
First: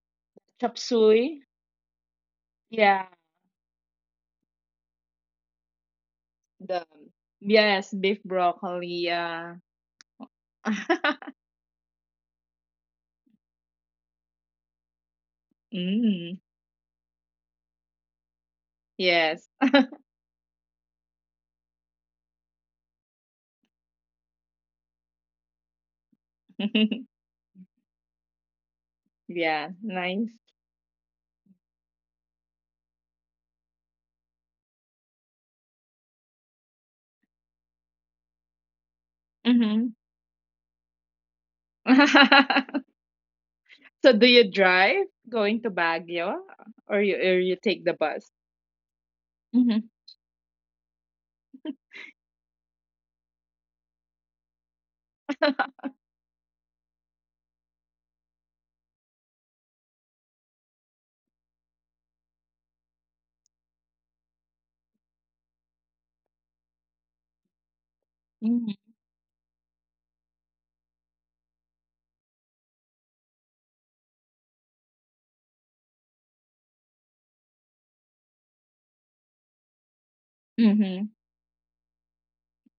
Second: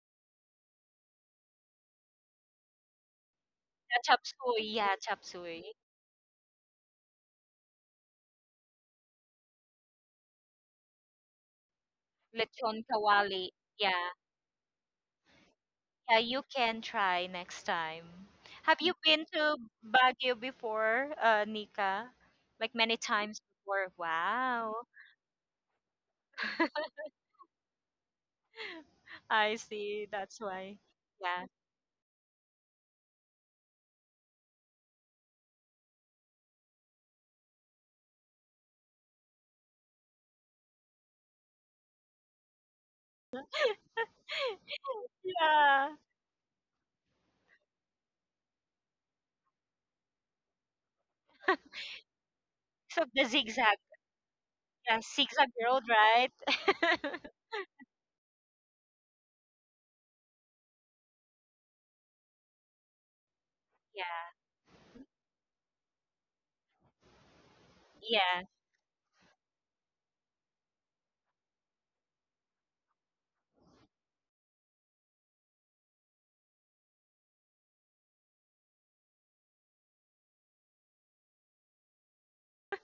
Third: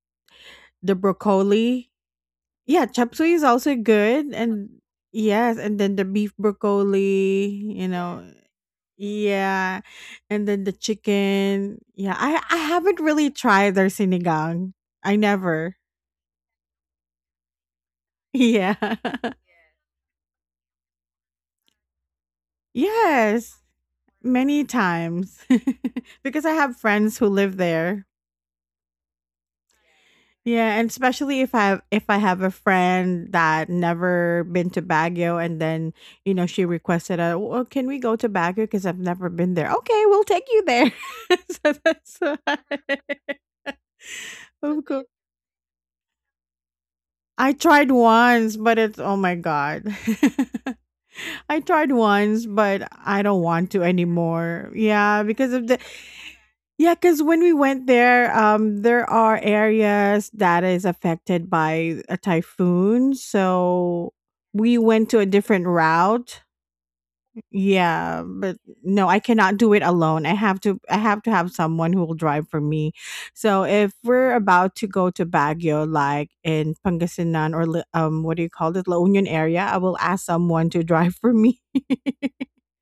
Speaker 2: Chop
Speaker 1: The
Speaker 2: suey.
Speaker 1: broccoli. Yeah,
Speaker 2: Yeah.
Speaker 1: chop suey is also
Speaker 3: Yeah, chop
Speaker 1: good,
Speaker 3: suey.
Speaker 1: and
Speaker 3: Yeah, chop
Speaker 1: yes,
Speaker 3: suey.
Speaker 1: and then the beef
Speaker 2: The
Speaker 1: broccoli. You. Yeah.
Speaker 2: yes,
Speaker 1: Know,
Speaker 2: beef broccoli. Yeah.
Speaker 1: yeah, and then the chicken. Yeah, I
Speaker 3: Lechon
Speaker 1: haven't really
Speaker 3: kawali.
Speaker 1: tried their
Speaker 3: Yeah.
Speaker 1: sinigang. I never.
Speaker 3: Yeah,
Speaker 2: Mm.
Speaker 3: you can try next time.
Speaker 1: Yeah.
Speaker 3: Have you been
Speaker 2: Yes.
Speaker 3: to Baguio before, Nika? Like many times
Speaker 1: Yes,
Speaker 3: before?
Speaker 1: many
Speaker 3: Wow.
Speaker 1: times because I have friends who live there.
Speaker 3: I
Speaker 2: Yeah,
Speaker 3: see,
Speaker 2: nice.
Speaker 3: that's why.
Speaker 1: Yeah, and especially
Speaker 3: Yeah.
Speaker 1: if I have a friend that never been to Baguio and then, you know, she requested a, "Well, can we go to Baguio because I've never been there."
Speaker 2: Mhm.
Speaker 1: Okay, we'll take you there. So that's why.
Speaker 2: So do you
Speaker 1: Of course.
Speaker 2: drive going to
Speaker 3: Yeah.
Speaker 2: Baguio, or you or
Speaker 1: I
Speaker 2: you take
Speaker 1: tried
Speaker 2: the bus?
Speaker 1: once, but it's oh my
Speaker 2: Mhm.
Speaker 1: god. I tried once, but
Speaker 3: So
Speaker 1: I
Speaker 3: the
Speaker 1: don't want
Speaker 3: zigzag.
Speaker 1: to anymore.
Speaker 3: Yeah,
Speaker 1: Yeah,
Speaker 3: zigzag
Speaker 1: because of the
Speaker 3: road, right?
Speaker 1: yeah, because when we went there, there are areas that is affected by a typhoon, so
Speaker 3: Yeah.
Speaker 1: we went to a different route, yeah,
Speaker 3: Yeah.
Speaker 1: but
Speaker 2: Mhm.
Speaker 1: no, I cannot do it alone. I have to have someone who will drive for me. So if we're about to go to Baguio like in Pangasinan or what do you call it? La Union area, I will ask someone to drive
Speaker 2: Mhm.
Speaker 1: for me.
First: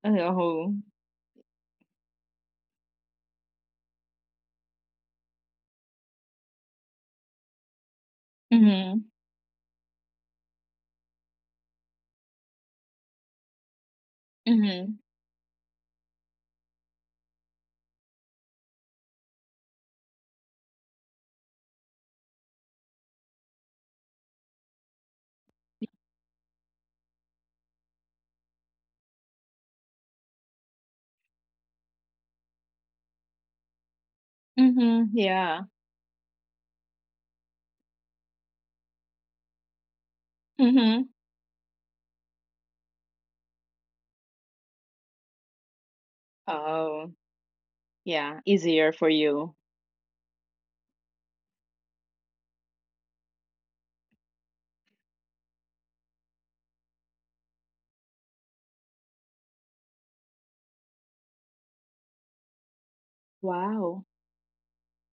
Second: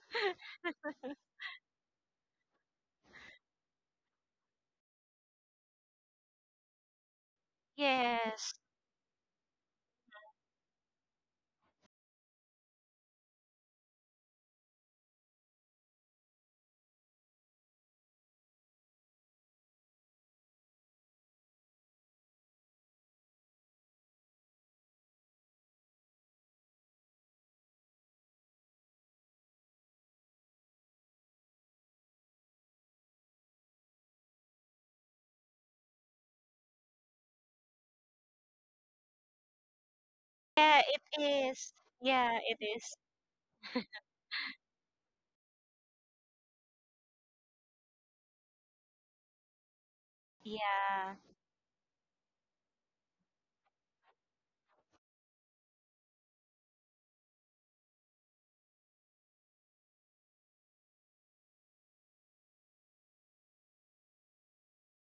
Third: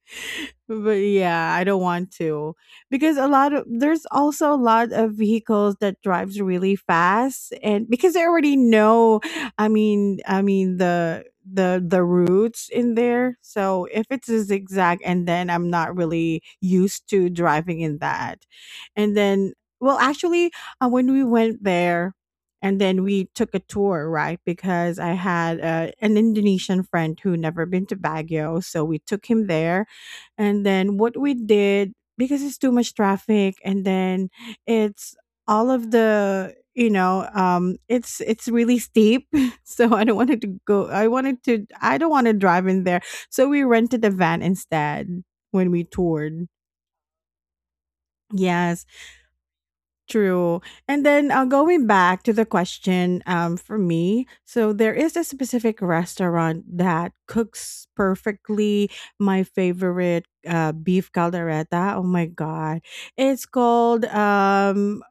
Speaker 2: Oh.
Speaker 1: But yeah, I don't want to because a lot of there's also a lot of vehicles that drives really fast and because I
Speaker 3: Yes.
Speaker 1: already
Speaker 2: Mhm.
Speaker 1: know I mean the routes in there. So if it's a
Speaker 2: Mhm.
Speaker 1: zigzag and then I'm not really used to driving in that. And then well actually, when we went there and then we took a tour, right? Because I had an Indonesian friend who never been to Baguio, so we took him there and then what we did because it's too much traffic and then
Speaker 2: Mhm.
Speaker 1: it's
Speaker 2: Yeah.
Speaker 1: all of the, you know, it's really steep. So
Speaker 3: Yeah,
Speaker 2: Mhm.
Speaker 3: it is.
Speaker 1: I don't want to
Speaker 3: Yeah, it
Speaker 1: drive in
Speaker 3: is.
Speaker 1: there, so we rented a van instead when we toured.
Speaker 2: Oh, yeah.
Speaker 1: Yes.
Speaker 2: Easier for you.
Speaker 1: True. And
Speaker 3: Yeah.
Speaker 1: then going back to the question, for me, so there is a specific restaurant that cooks perfectly my favorite beef caldereta. Oh my God. It's
Speaker 2: Wow.
Speaker 1: called,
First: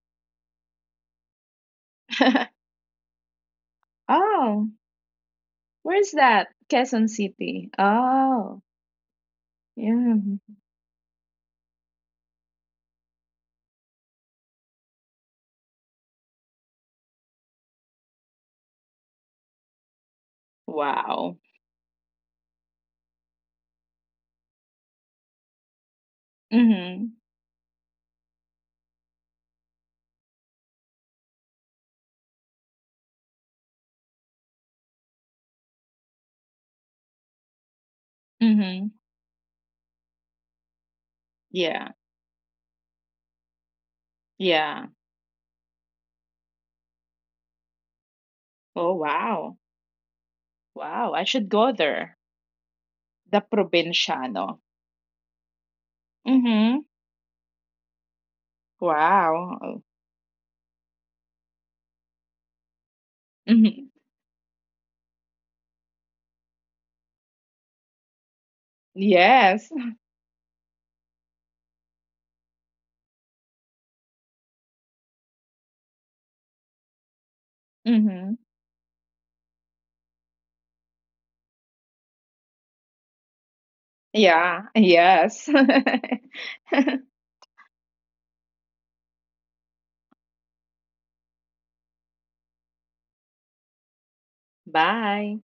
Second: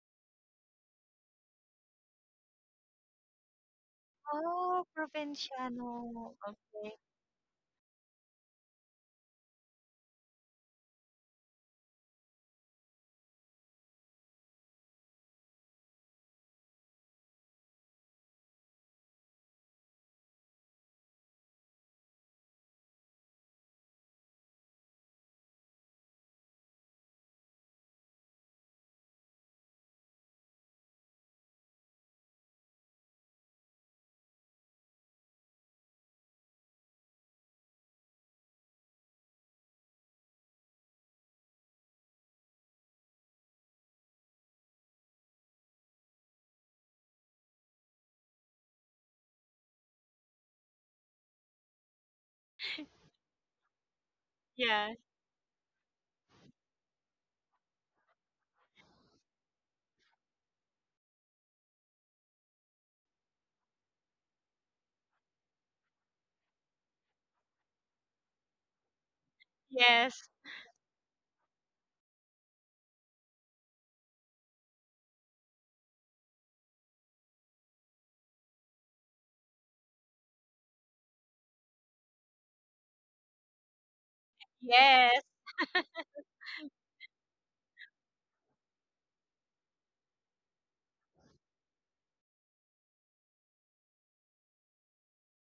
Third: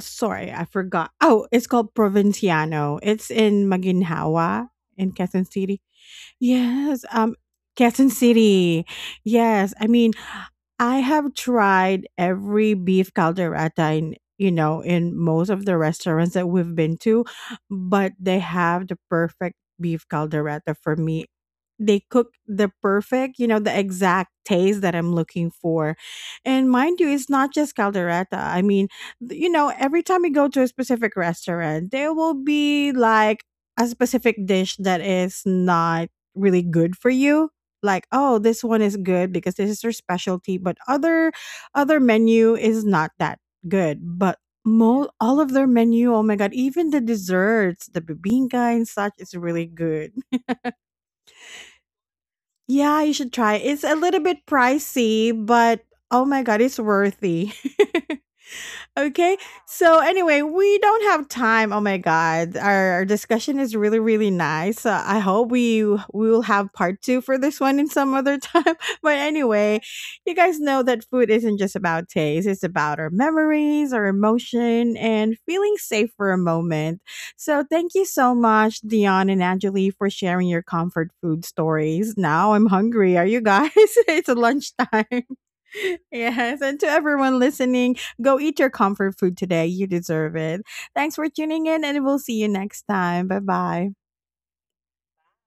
Speaker 1: sorry, I forgot. Oh, it's called Provinciano. It's in Maginhawa
Speaker 2: Oh,
Speaker 3: Oh,
Speaker 1: in Quezon City.
Speaker 2: where's
Speaker 3: Provinciano.
Speaker 2: that?
Speaker 3: Okay.
Speaker 1: Yes.
Speaker 2: Quezon City.
Speaker 1: Quezon
Speaker 2: Oh,
Speaker 1: City. Yes. I mean,
Speaker 2: yeah.
Speaker 1: I have tried every beef caldereta in, you know, in most of the restaurants that we've been to, but they have the perfect beef caldereta for me.
Speaker 2: Wow.
Speaker 1: They cook the perfect, you know, the exact taste that I'm looking for. And mind you,
Speaker 2: Mhm.
Speaker 1: it's not just caldereta. I mean, you know, every time you go to a specific restaurant, there will be like a specific dish that is not really good for you, like oh, this one
Speaker 2: Mhm.
Speaker 1: is good because this is their specialty, but other
Speaker 2: Yeah.
Speaker 1: other menu is not that good but yeah.
Speaker 2: Yeah.
Speaker 1: All of their menu, oh my god, even the desserts, the bibinka and
Speaker 2: Oh,
Speaker 1: such is
Speaker 2: wow.
Speaker 1: really good.
Speaker 2: Wow, I should go there.
Speaker 1: Yeah, you should
Speaker 2: The
Speaker 1: try. It's a little bit
Speaker 2: Provinciano.
Speaker 3: Yeah.
Speaker 1: pricey but oh my god it's
Speaker 2: Mm-hmm.
Speaker 1: worthy. Okay.
Speaker 2: Wow.
Speaker 1: So anyway, we don't have time. Oh my god, our discussion is
Speaker 2: Mm-hmm.
Speaker 1: really really nice. I hope we will have part 2 for this one in some other time. But
Speaker 2: Yes.
Speaker 1: anyway,
Speaker 3: Yes.
Speaker 1: you guys know that food isn't just about taste; it's about our memories, our emotion, and feeling safe for a moment. So thank you so
Speaker 2: Mm-hmm.
Speaker 1: much, Dion and Angeli, for sharing your comfort food stories. Now I'm hungry. Are you guys? It's
Speaker 2: Yeah.
Speaker 3: Yes.
Speaker 1: lunchtime.
Speaker 2: Yes.
Speaker 1: Yes, and to everyone listening, go eat your comfort food today. You deserve it. Thanks for tuning in, and we'll see you next time. Bye bye.
Speaker 2: Bye.